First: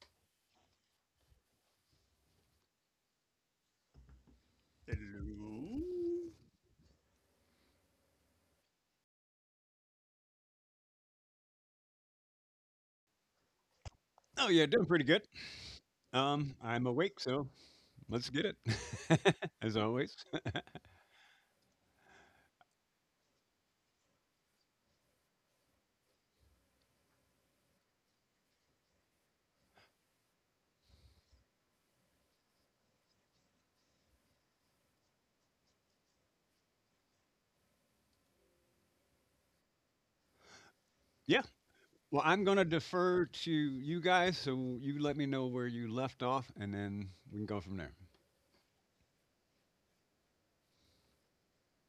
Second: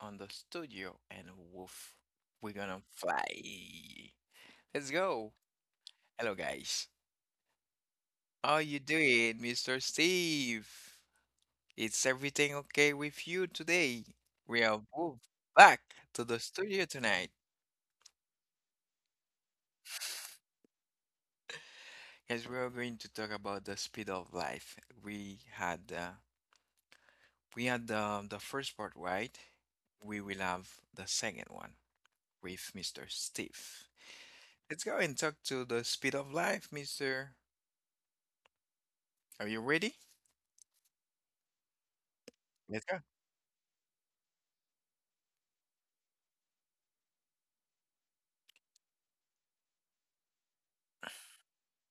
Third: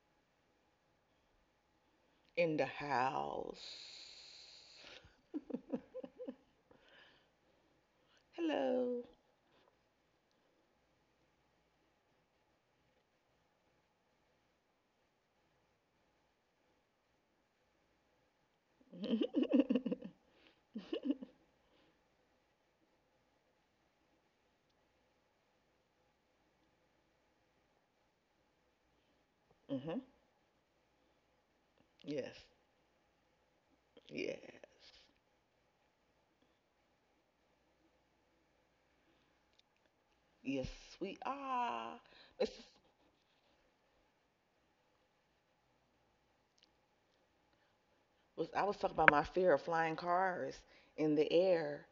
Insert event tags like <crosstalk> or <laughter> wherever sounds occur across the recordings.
on the studio and Wolf. We're in the gonna fly. house. Let's go. Hello. Hello, guys. How you Hello. doing, Mr. Steve? Is everything okay with you today? Oh We yeah, are doing pretty good. moved back to the I'm studio awake, tonight. so let's get <laughs> mhm. it. <laughs> As always. <laughs> Yes, we are going to talk about the speed of life. We had uh, we had the first part right. We will have the second one Yes. with Mr. Steve. Yeah. Let's go and talk to the speed of life, mister. Are you ready? Yes, we Yeah. are. Well, I'm This gonna Let's go. defer to you guys, so you let me know where you left off, and then we can go from there. was I was talking about my fear of flying cars in the air,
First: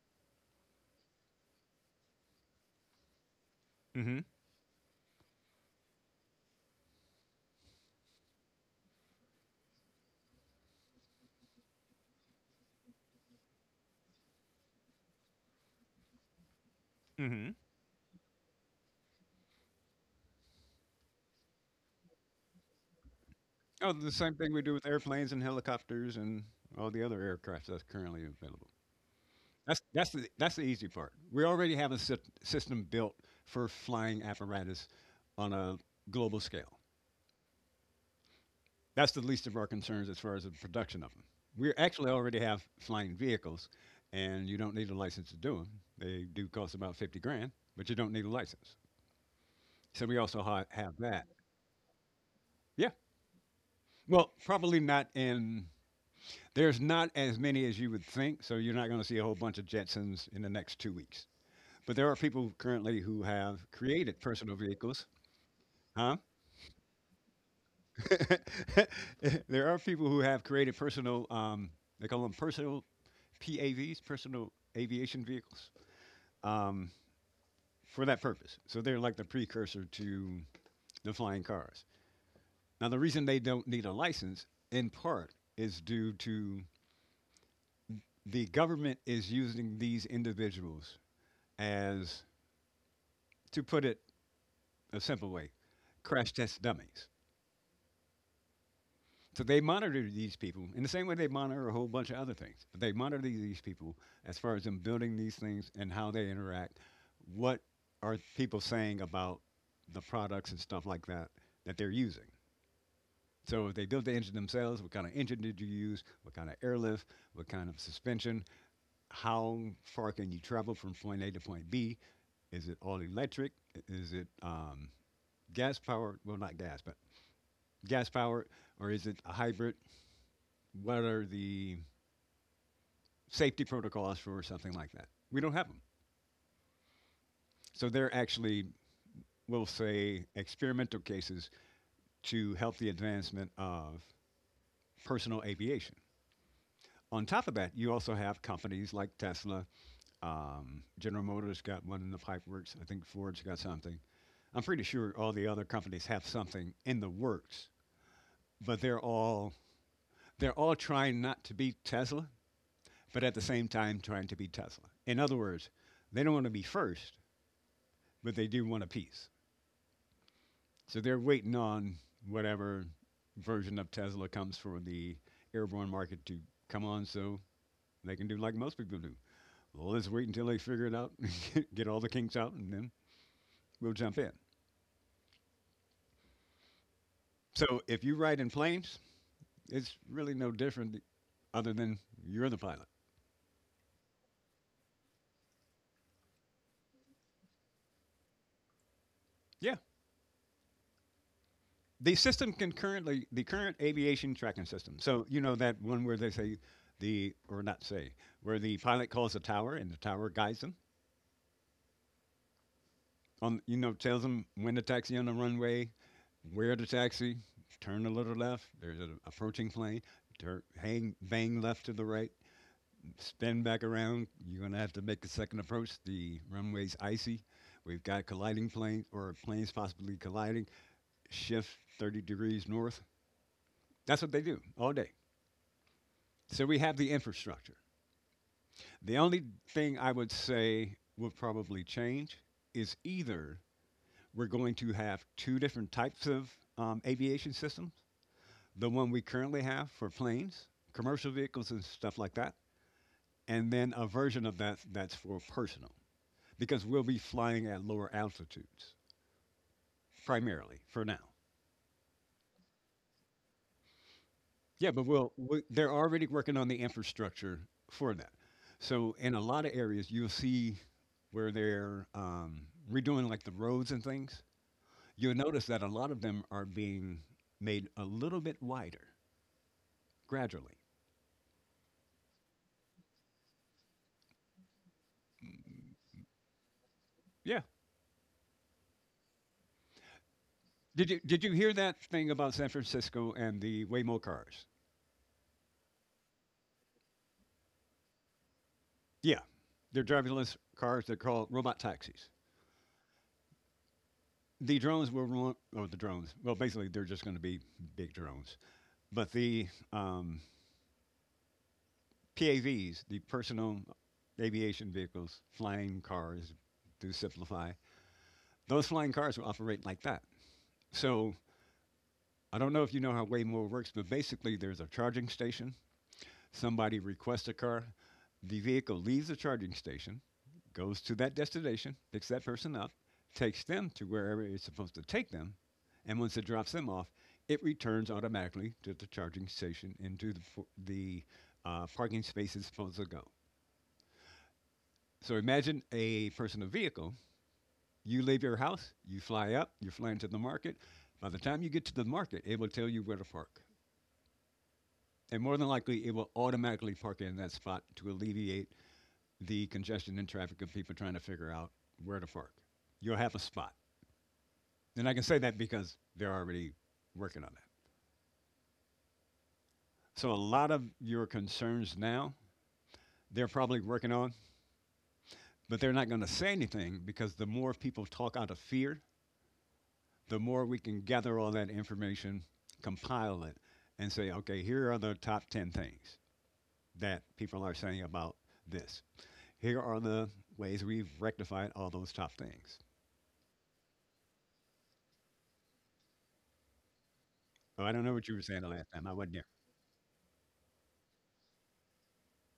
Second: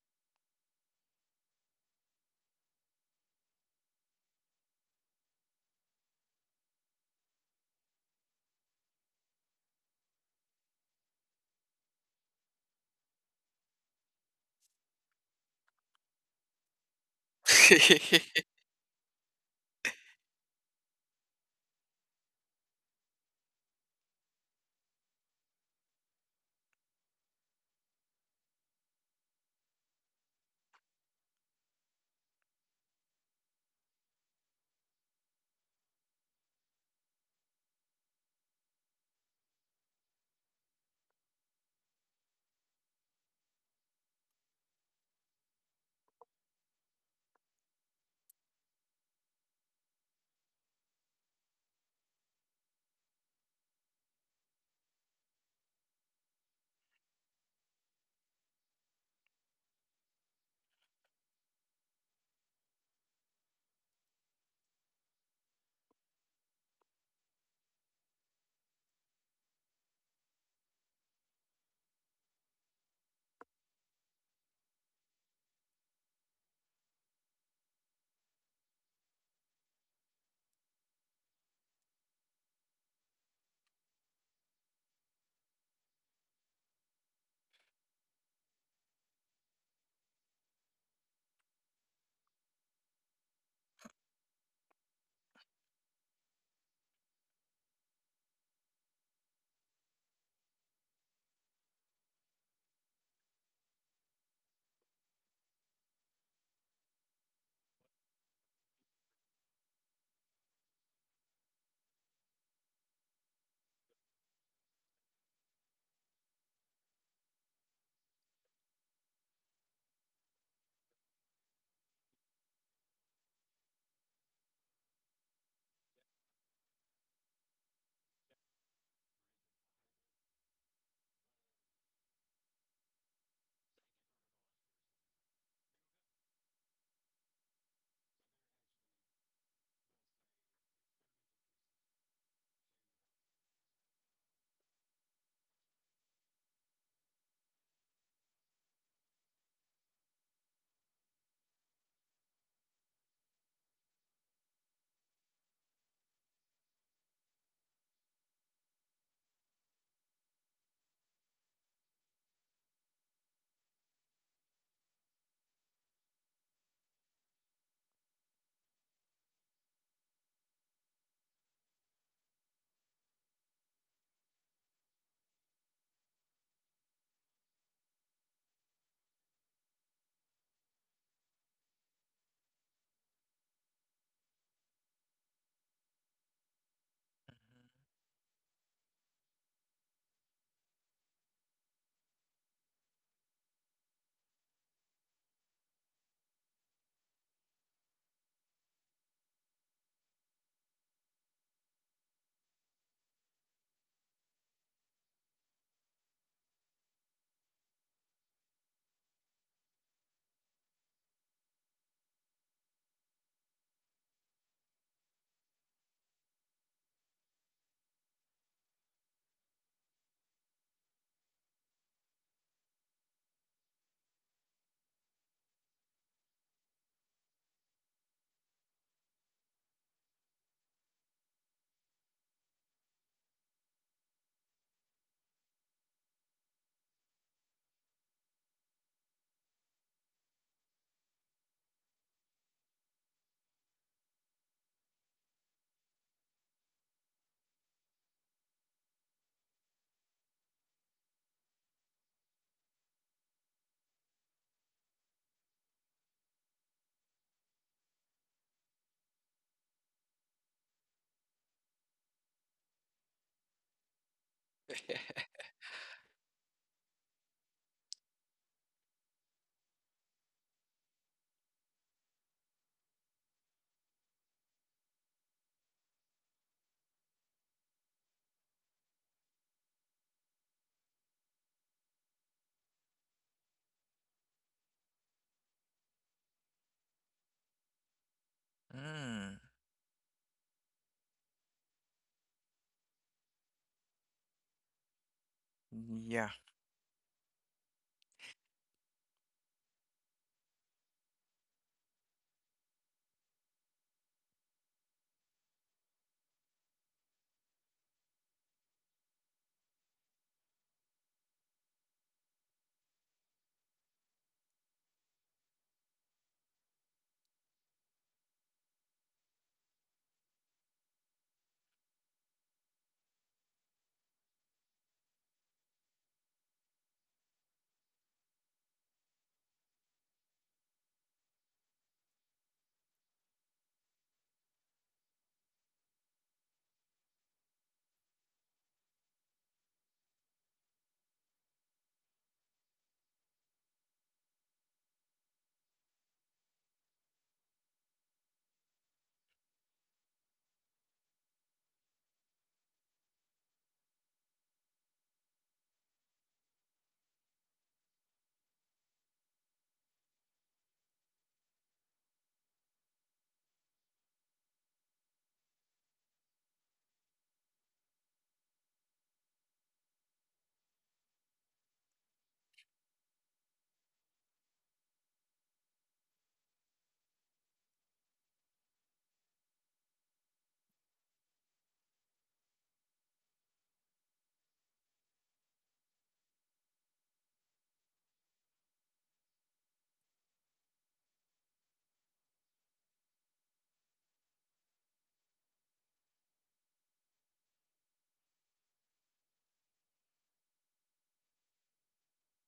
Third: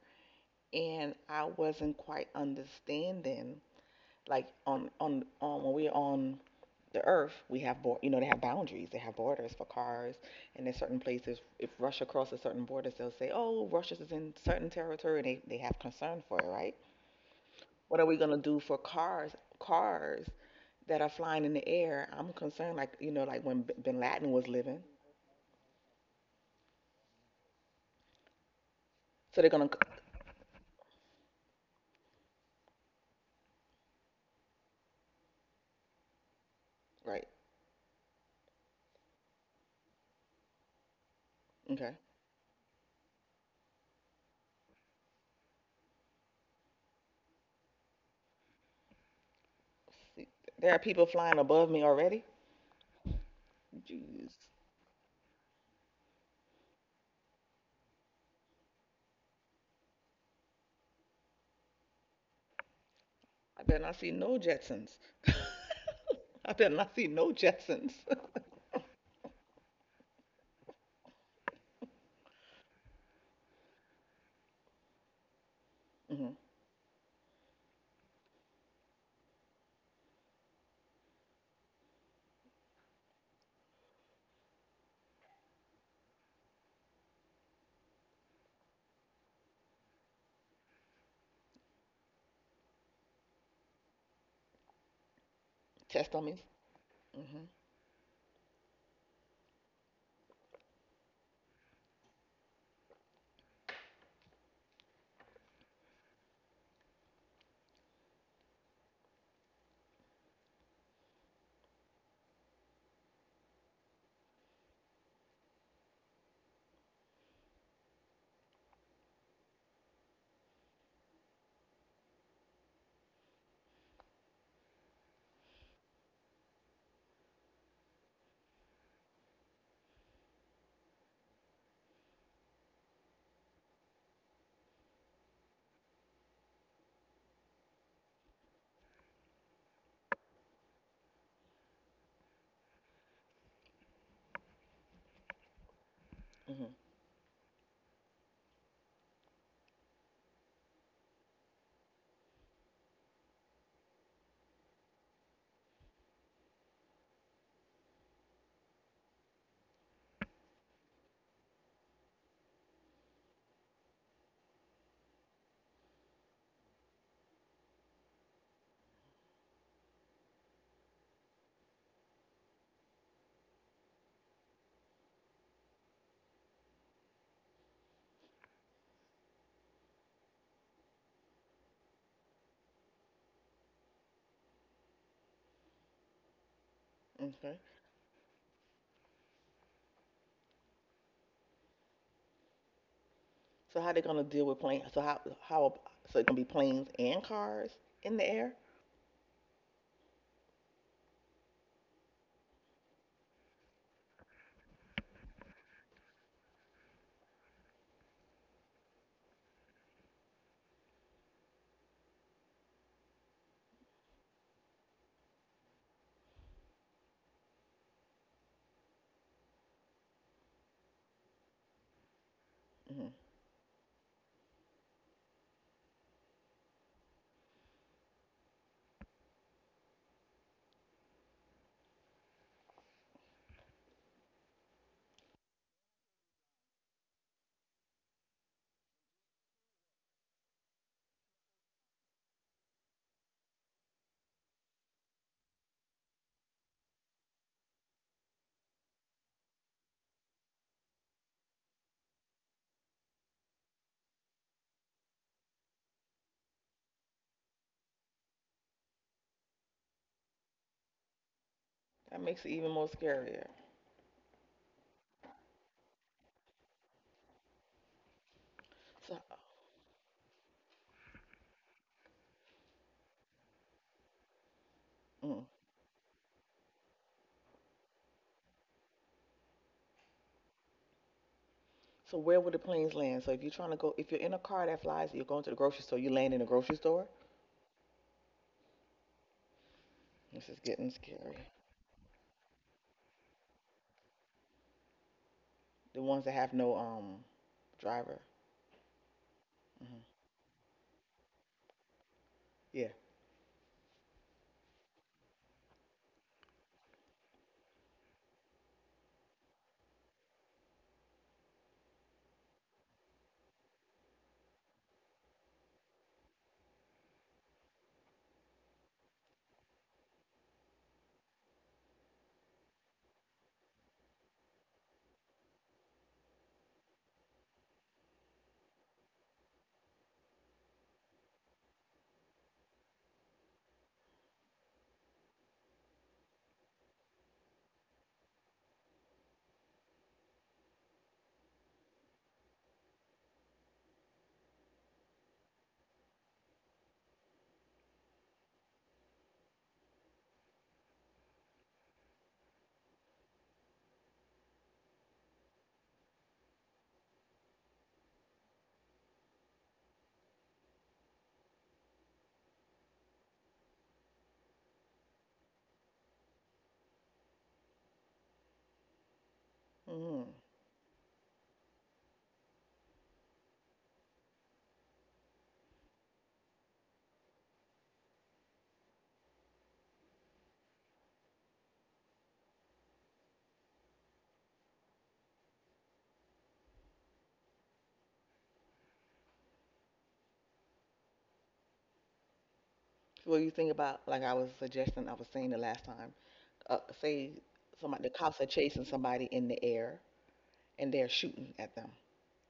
and I wasn't quite understanding. Mm-hmm. Like on when we were on the earth, we have, they have boundaries, they have borders for cars, and in certain places, if Russia crosses certain borders, they'll say, oh, Russia's is in certain territory, and they have concern for it, right? Mm-hmm. What are we gonna <laughs> do for cars that are flying in the air? I'm concerned, like when Oh, Bin the Laden same was thing we do living, with airplanes and helicopters and all the other aircraft that's currently available. so they're gonna, That's the easy part. We already have a system built for flying apparatus on a global scale. right, That's the least of our concerns as far as the production of them. We okay. actually already have flying vehicles, and you don't need a license to do them. They do cost about 50 grand, but you don't need a license. So we See, also there are have people that. flying above me already? Yeah. Well, Jeez, probably not in, there's not as many as you would think, so you're not going to see a whole bunch of Jetsons in the next 2 weeks. But there are people currently who I have better not see created no personal Jetsons. vehicles. Huh? I better not see no Jetsons. <laughs> There are people who have created personal, they call them personal PAVs, personal aviation vehicles, <laughs> hmm. um, for that purpose. So they're like the precursor to the flying cars. Now, the reason they don't need a license, in part, is due to the government is using these individuals as, to put it a simple way, Test crash dummies. test dummies. Hmm. So they monitor these people in the same way they monitor a whole bunch of other things. But they monitor these people as far as them building these things and how they interact. What are people saying about the products and stuff like that that they're using? So if they built the engine themselves, what kind of engine did you use? What kind of airlift? What kind of suspension? How far can you travel from point A to point B? Is it all electric? Is it gas powered? Well, not gas, but gas powered, or is it a hybrid? What are the safety protocols for something like that. We don't have them. So they're actually, we'll say, experimental cases to help the advancement of personal aviation. Hmm. On top of that, you also have companies like Tesla. General Motors got one in the pipeworks. I think Ford's got something. I'm pretty sure all the other companies have something in the works, but they're all trying not to be Tesla, but at the same time trying to be Tesla. In other words, they don't want to be first, but they do want a piece. So they're waiting on whatever version of Tesla comes for the airborne market to come on so they can do like most people do. Well, let's wait until they figure it out, <laughs> get all the kinks out, and then we'll jump in. Okay. So if you ride in planes, it's really no different other than you're the pilot. So how they gonna deal with planes? So how so it gonna be planes and cars in the air? Yeah. The system can currently, the current aviation tracking system. So, you know, that one where they say the, or not say, where the pilot calls the tower and the tower guides them on, you know, tells them when to taxi on the runway, where to taxi, turn a little left. There's an approaching plane. Hang bang left to the right, Hmm. spin back around. You're gonna have to make a second approach. The runway's icy. We've got colliding planes or planes possibly colliding. Shift 30 degrees north. That's what they do all day. So we have the infrastructure. The only thing I would say will probably change is either we're going to have two different types of aviation systems, the one we currently have for planes, commercial vehicles, and stuff like that, and then a version of that that's for personal because we'll be flying at lower altitudes primarily for now. That makes it even more scarier. Yeah, but they're already working on the infrastructure for that. So So in a lot of areas, you'll see where they're redoing like the roads and things. You'll mm. notice that a lot of them are being made a little bit wider gradually. So where would the planes land? So if you're trying to go, if you're in a car that flies, you're going to the grocery store. You land in a grocery store. Yeah. Hmm. This is getting Did you scary. hear that thing about San Francisco and the Waymo cars? The ones Yeah. that have no driver. Yeah, they're Hmm. driverless cars. They're called robot taxis. Yeah. The drones will run, or the drones. Well, basically, they're just going to be big drones. But the um, PAVs, the personal aviation vehicles, flying cars, to simplify, those flying cars will operate like that. So I don't know if you know how Waymo works, but basically, there's a charging station, somebody requests a car, the vehicle leaves the charging station, goes to that destination, picks that person up, takes them to wherever it's supposed to take them, and once it drops them off, it returns automatically to the charging station into the, the parking space it's supposed to go. So imagine a personal vehicle. You leave your house, you fly up, you're flying to the market. By the time you get to the market, it will tell you where to park. And more than likely, it will automatically park in that spot to alleviate the congestion and traffic of people trying to figure out where to park. You'll have a spot. And I can say that because they're already working on that. So a Hmm. lot of your concerns now, they're probably working on, but they're not going to say anything because the more people talk out of fear, the more we can gather all that information, compile it, and say, okay, here are the top 10 things that people are saying about this. Here are the ways we've rectified all those top things. So what you think about? Like I was saying the last time. Say Oh, I don't somebody know the what you were cops are saying the last chasing time. I somebody wasn't there. in the air and they're shooting at them.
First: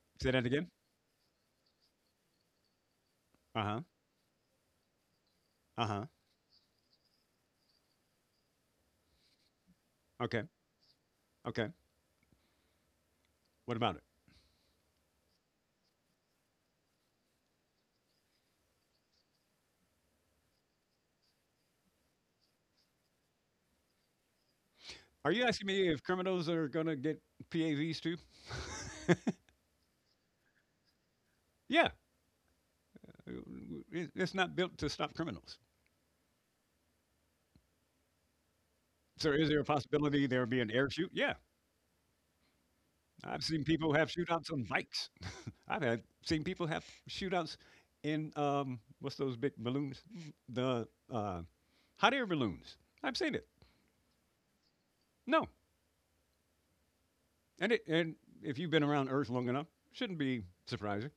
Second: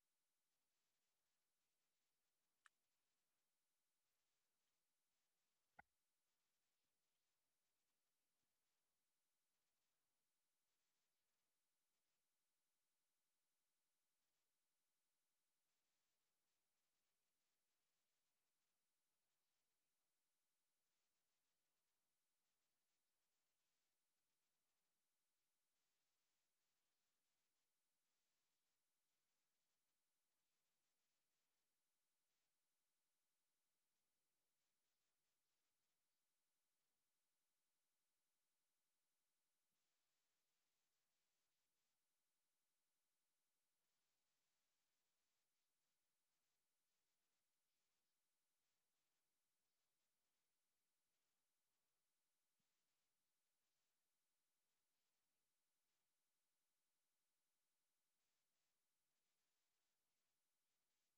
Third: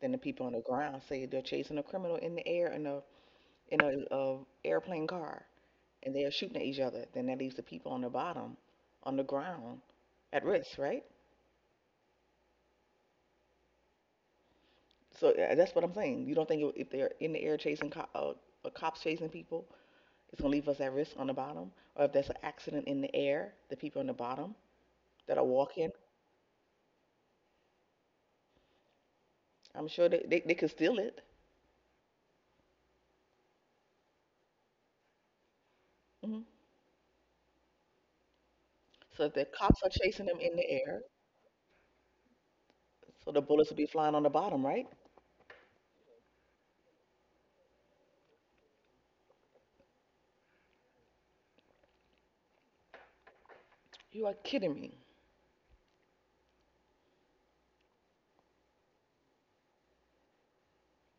Than the Say that people on the again. ground say they're chasing a criminal in the air in a Uh huh. in a airplane car Uh huh. and they are shooting at each other. Then that leaves the people on the bottom, on the ground, Okay. at risk, right? Okay. What about it? So that's what I'm saying. You don't think if they're in the air chasing cops chasing people, it's gonna leave us at risk on the bottom, or if there's an accident in the air, the people on the bottom Are that are you asking me walking, if criminals are going to get PAVs too? I'm sure they could steal it. Yeah. Uh, it- It's not built to stop criminals. Hmm. So So if the is there a cops are chasing possibility them there in be the an air air, shoot? Yeah. so the I've seen bullets will be people have flying on the shootouts bottom, on right? bikes. <laughs> I've had seen people have shootouts in what's those big balloons? The hot air balloons. I've seen it. You are kidding me. No. And if you've been around Earth long enough, shouldn't be surprising.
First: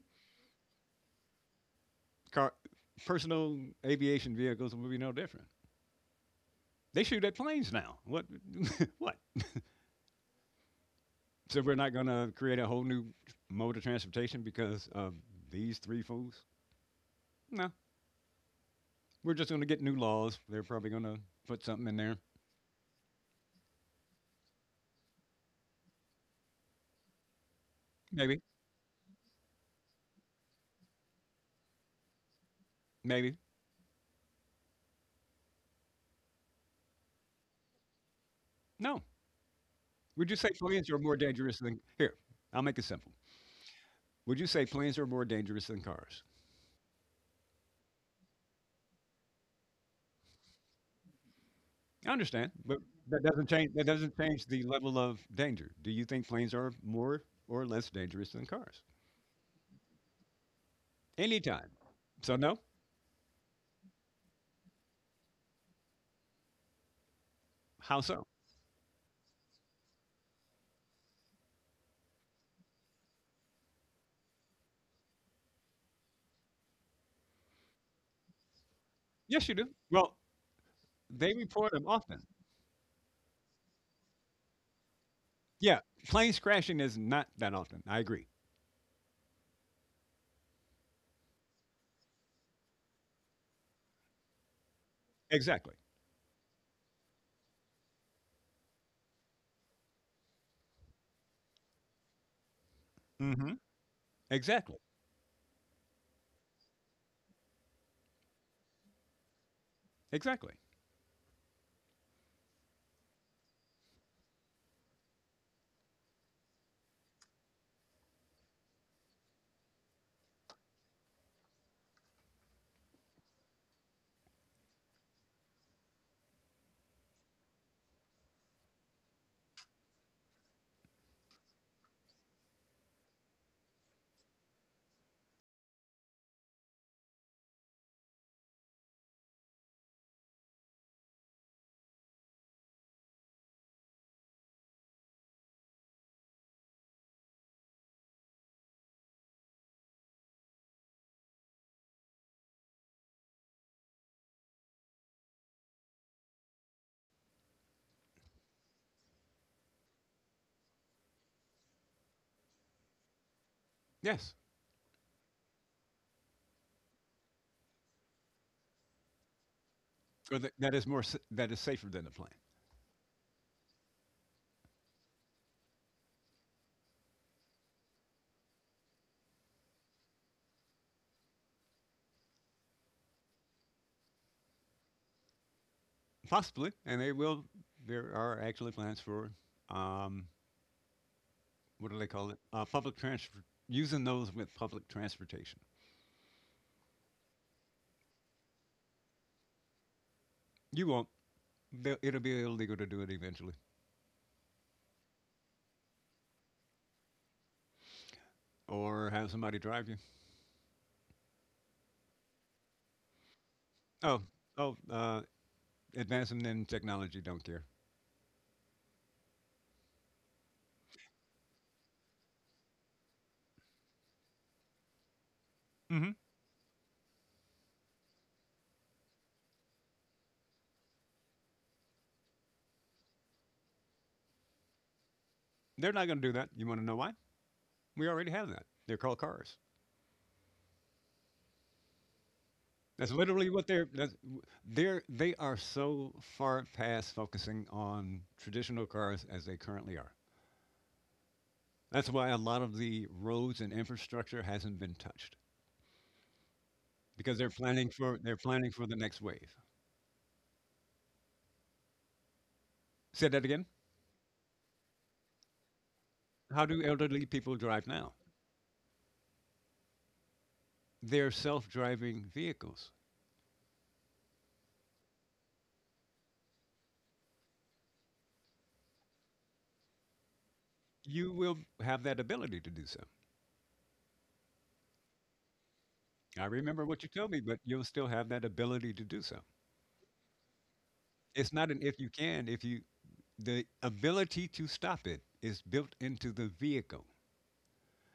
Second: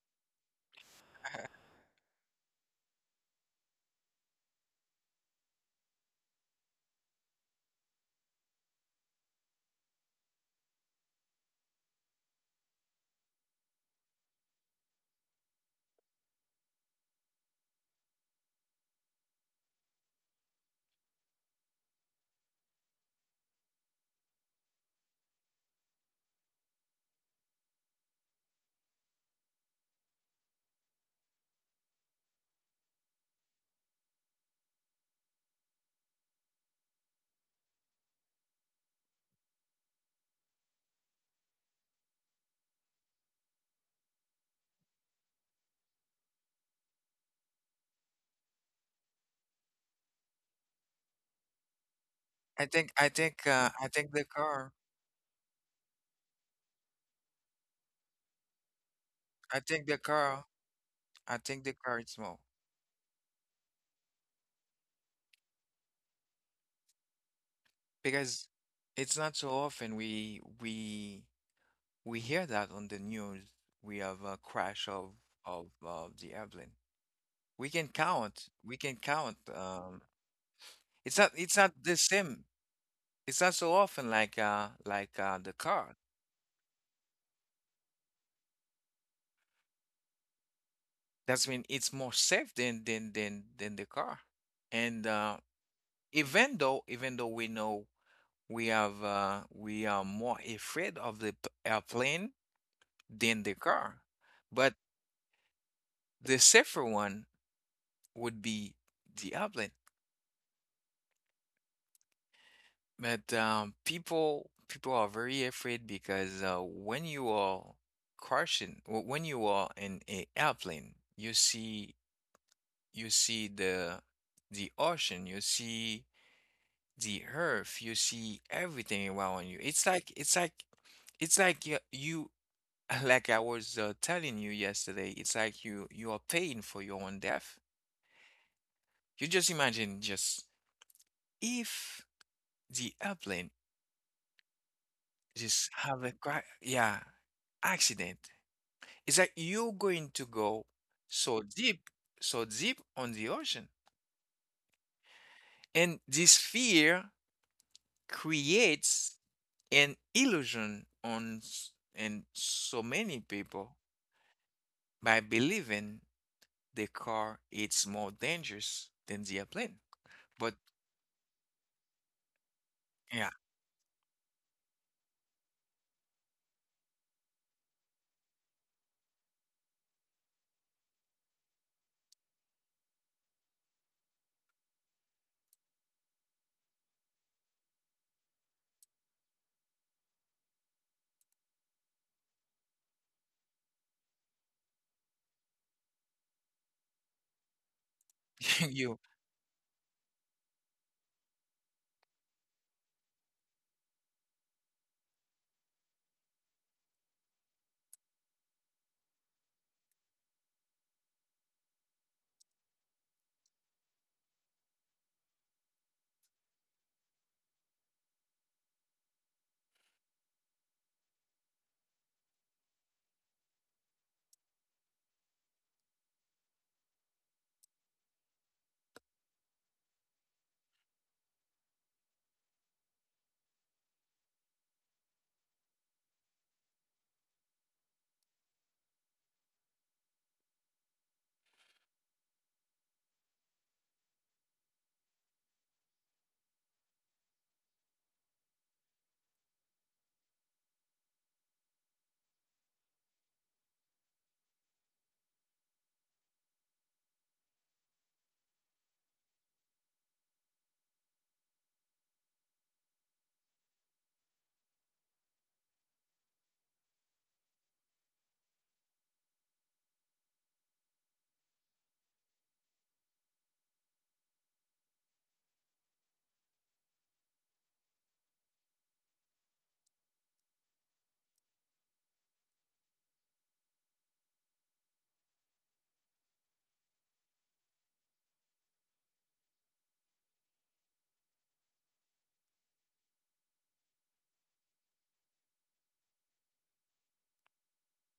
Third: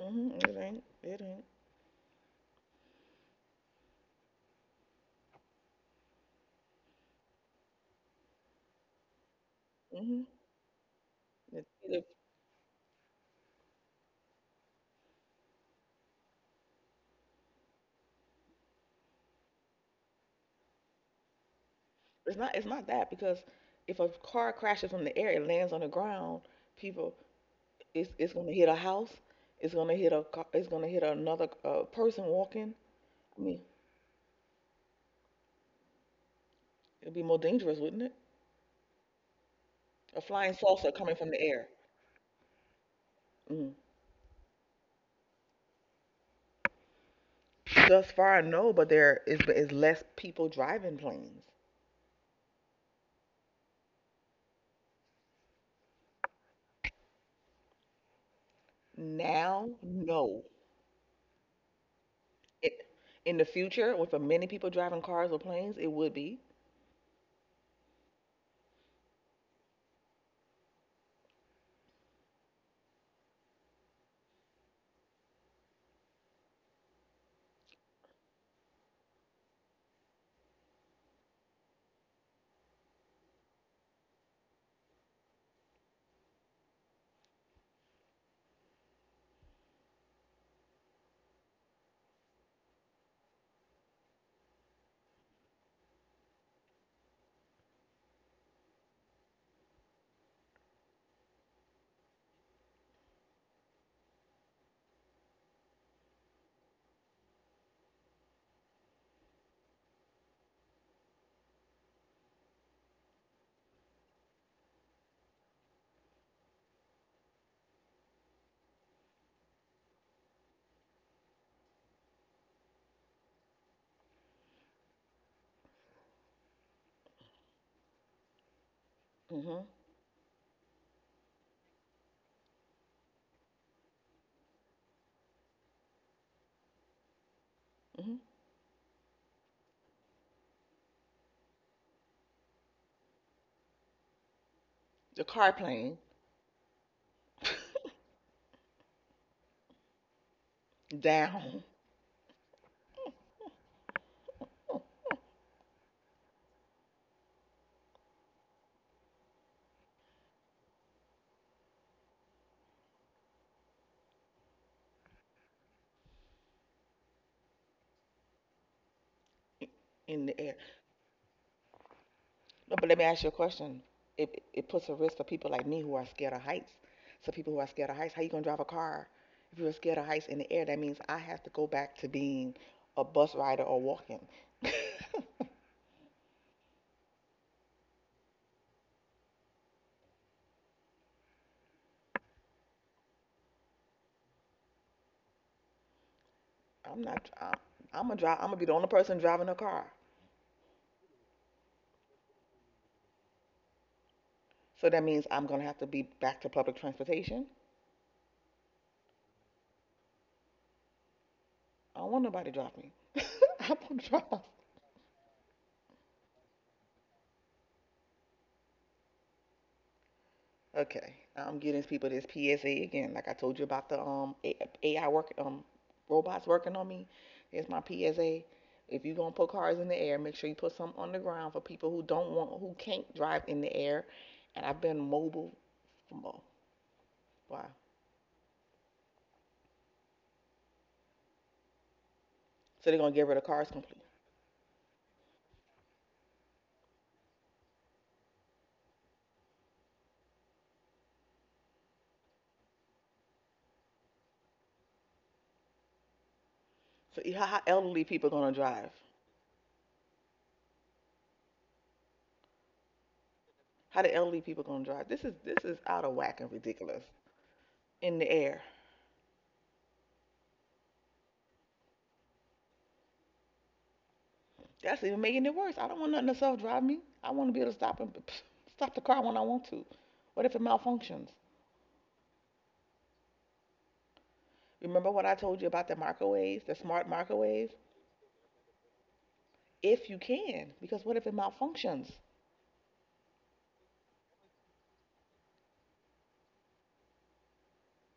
Mm-hmm. It ain't. It ain't. <laughs> Car, personal aviation vehicles will be no different. They shoot at planes now. What? <laughs> What? Hmm. So It's we're not either going to create a whole new mode of transportation because of these three fools? No. We're just going to get new laws. They're probably going to put something in there. it's not that because if a car crashes from the air, it lands on the ground. People, it's Maybe. gonna hit a house. It's gonna hit a car. It's gonna hit another person walking. Maybe. I mean, it'd be more dangerous, wouldn't it? No. A Would you say flying planes saucer are coming more from the dangerous air. than. Here, I'll make it simple. Mm. Would you say planes are more dangerous than cars? Thus far, no, but there is less people driving planes I understand, I but think I that doesn't think change. uh, That I think doesn't the change the car. level of danger. Do you think planes are more or less dangerous than cars? I now. think the No, car. I think the Anytime. car is So more, no. it, in the future, with the many people driving cars or planes, it would be. How so? because it's not so often we hear that on the news. We have a crash of the airplane. We can count. We can count. Yes, you do. Um, Well, it's not. they It's not report them the often. same. It's not so often like the Yeah, car. planes crashing is not that often. I agree. That's mean it's more safe than the car. And Exactly. even though we know we are more afraid of the airplane than Hmm. the car, but Exactly. the safer one would be the airplane. Exactly. But people are very afraid because when you are crashing when you are in a airplane, you see the ocean, you see the earth, you see everything around you. Hmm. It's like you <laughs> like I was telling you yesterday. It's like you are paying for your own death. Hmm. You just imagine just if the airplane The car just plane have a cra yeah accident. It's like you're going to go <laughs> so down. deep, so deep on the ocean, and this fear creates an illusion and so many people Yes. by believing the car is more dangerous than the airplane. In the Or But that, air. that is more that is safer than the plane, No, but let me ask yeah, you a question. It puts a risk for people like me who are scared of heights. So people who are scared of heights, how you gonna drive a car if you're scared of heights in the air? That means I have to go back to being a bus rider or walking. <laughs> possibly. And they will. There are actually plans for um, what do they call it? Public transfer using those with public transportation. I'm not. I'm gonna drive. I'm gonna be <laughs> the only you person driving a car. You won't. They'll, it'll be illegal to do it eventually, So that means I'm gonna have to be back to public transportation. or have somebody drive you. I don't want nobody to drive me. <laughs> I want to Oh, drive my. oh. Advancing in technology don't care. Okay, I'm getting people this PSA again. Like I told you about the AI work, Hmm. robots working on me. Here's my PSA. If you're gonna put cars in the air, make sure you put some on the ground for people who don't want, who can't drive in the air. And I've been mobile. They're not going to do mo- that. You want to know why? Why? We already have that. They're called cars. So they're gonna That's get rid of literally cars what they're. completely. That's, they're they are so far past focusing on traditional cars as they currently are. That's why a lot of the roads and infrastructure hasn't been touched So yeah, because how they're how planning elderly for people they're gonna planning for drive? the next wave. Say that again. How the elderly people gonna drive? This is out of whack and How do ridiculous elderly people drive now? in the air. They're self-driving vehicles. That's even making it worse. I don't want nothing to self drive me. I want to be able to stop and stop the car when I want to. What if it malfunctions? You will have that ability to do so. Remember what I told you about the I microwaves, the remember what smart you told me, but microwaves? you'll still have that ability to do so. If you can, because what if it It's not an if malfunctions? you can, if you the ability to stop it is built into the vehicle.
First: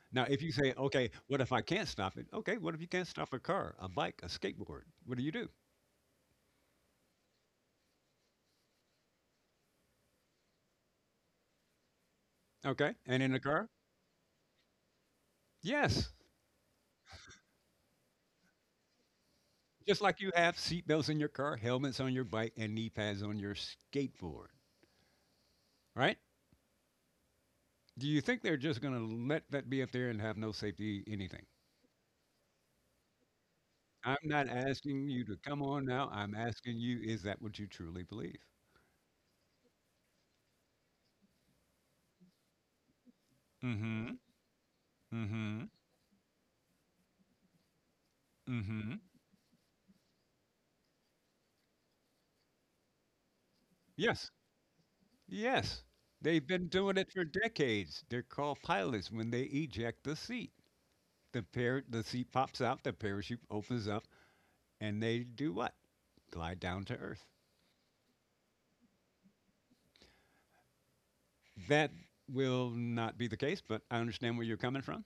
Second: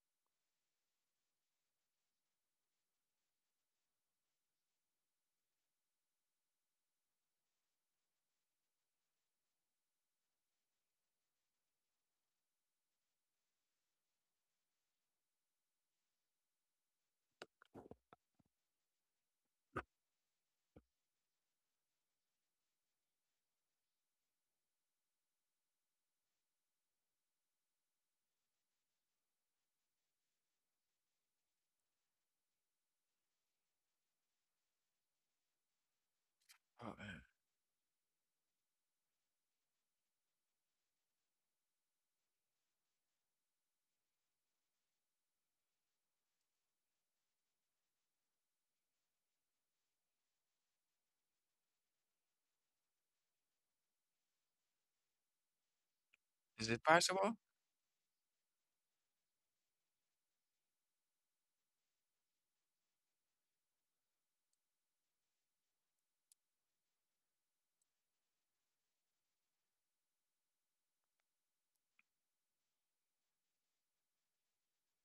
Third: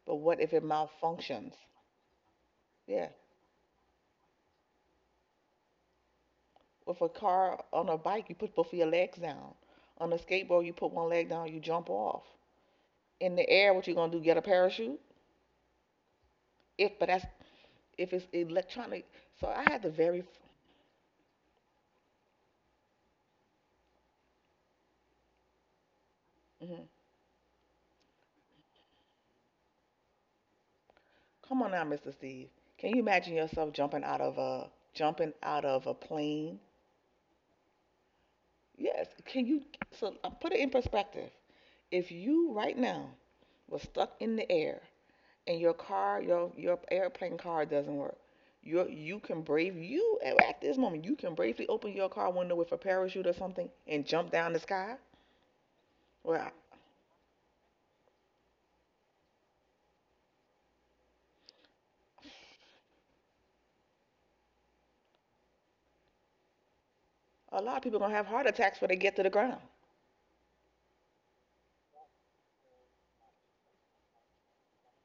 But Now, what if you if it say, okay, what if malfunctions? I can't stop it? Okay, what if you can't Yeah. stop a car, a bike, a skateboard? What do you do? With a car on a bike, you put both of your legs down. On a skateboard, you put one leg down, you jump off. Okay, and in In the the car? air, what you gonna do? Get a parachute? Yes. If but that's if it's electronic. So I had to Just like very. you have seatbelts in your car, helmets on your bike, and knee pads on your skateboard, right? Mhm. Do you think they're just going to let that be up there and have no safety anything? Come on now, Mr. Steve. Can you imagine yourself I'm not asking you to jumping come out on of a now. I'm plane? asking you, uh, is that what you truly believe? Yes. Can you so put it in perspective? If you right now Mm was hmm. stuck in the air Mm and hmm. your car, your airplane car doesn't work, Mm you hmm. you can brave you at this moment you can bravely open your car window with a parachute or something and Yes. jump down the sky. Yes, they've Well, been is it doing it for possible? decades. They're called pilots when they eject the seat. The seat pops out, the parachute opens up, and they do what? Glide down to earth. a lot of people are gonna have heart attacks when they get to the ground. That will not be the case, but I understand where you're coming from.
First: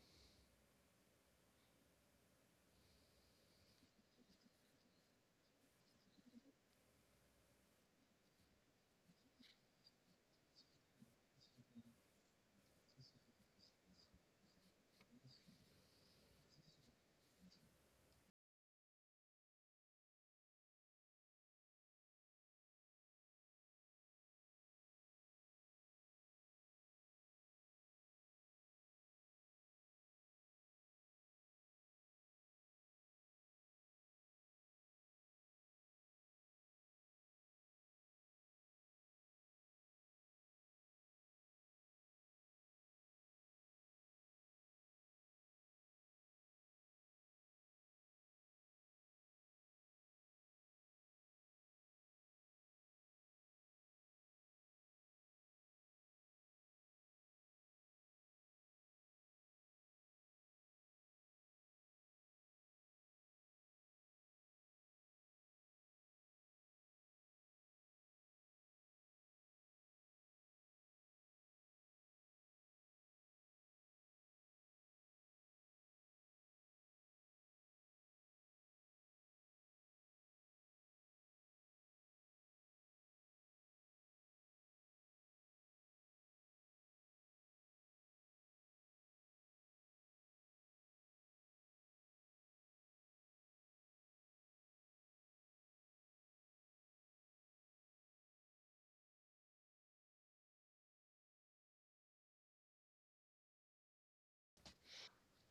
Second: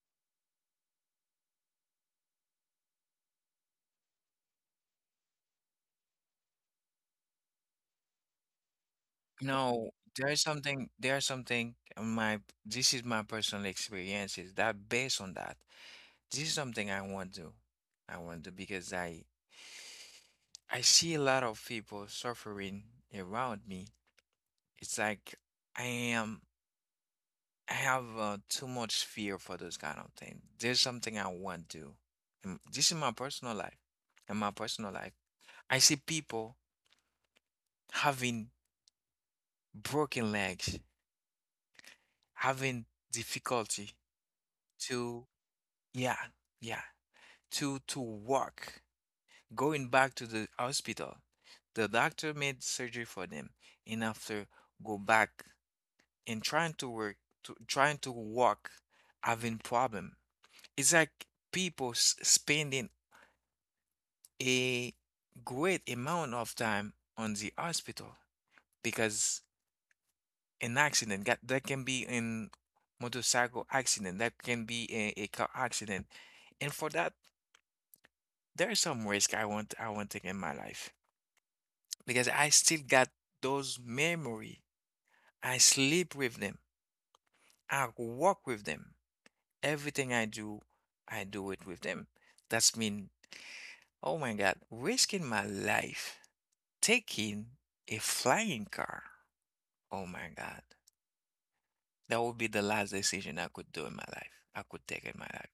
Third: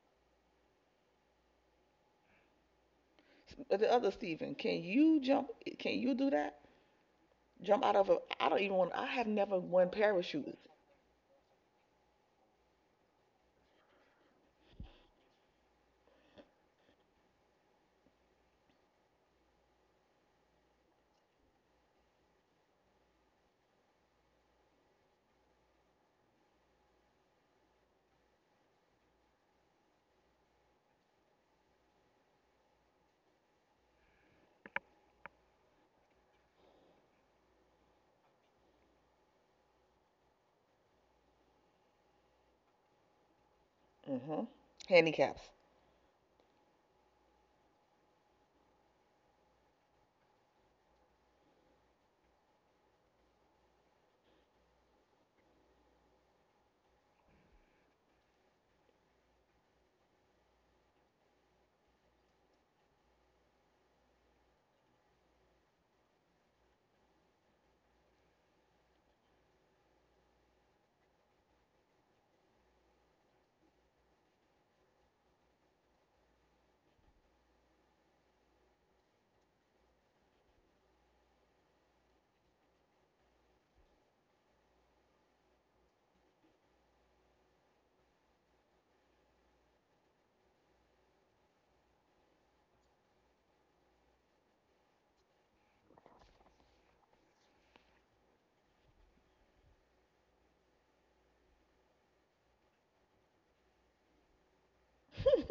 But the other Stephen, can you jump? Can you do that? Jump out of a. I don't even want. I have never won No, there's parachutes. something. There's something. My This is my personal experiences that based on that. This is something I want to. I want to, because I see a lot of people suffering around me. It's like I am. I have too much fear for those kind of things. There's something I want to. This is my personal life. In my personal life, I see people having broken legs, having difficulty Mm hmm. to, Handicaps. yeah, yeah, to walk, going back to the hospital. The doctor made surgery for them, and after go back and trying to work, trying to walk, having problem. It's like people spending a great amount of time on the hospital because an accident that can be in motorcycle accident that can be a car accident. And for that, there's some risk I want to take in my life, because I still got those memory. I sleep with them, I walk with them, everything I do I do it with them. That's mean, oh my God, risking my life taking a flying car. Oh my God. That would be the last decision I could do in my life. I could take in my life.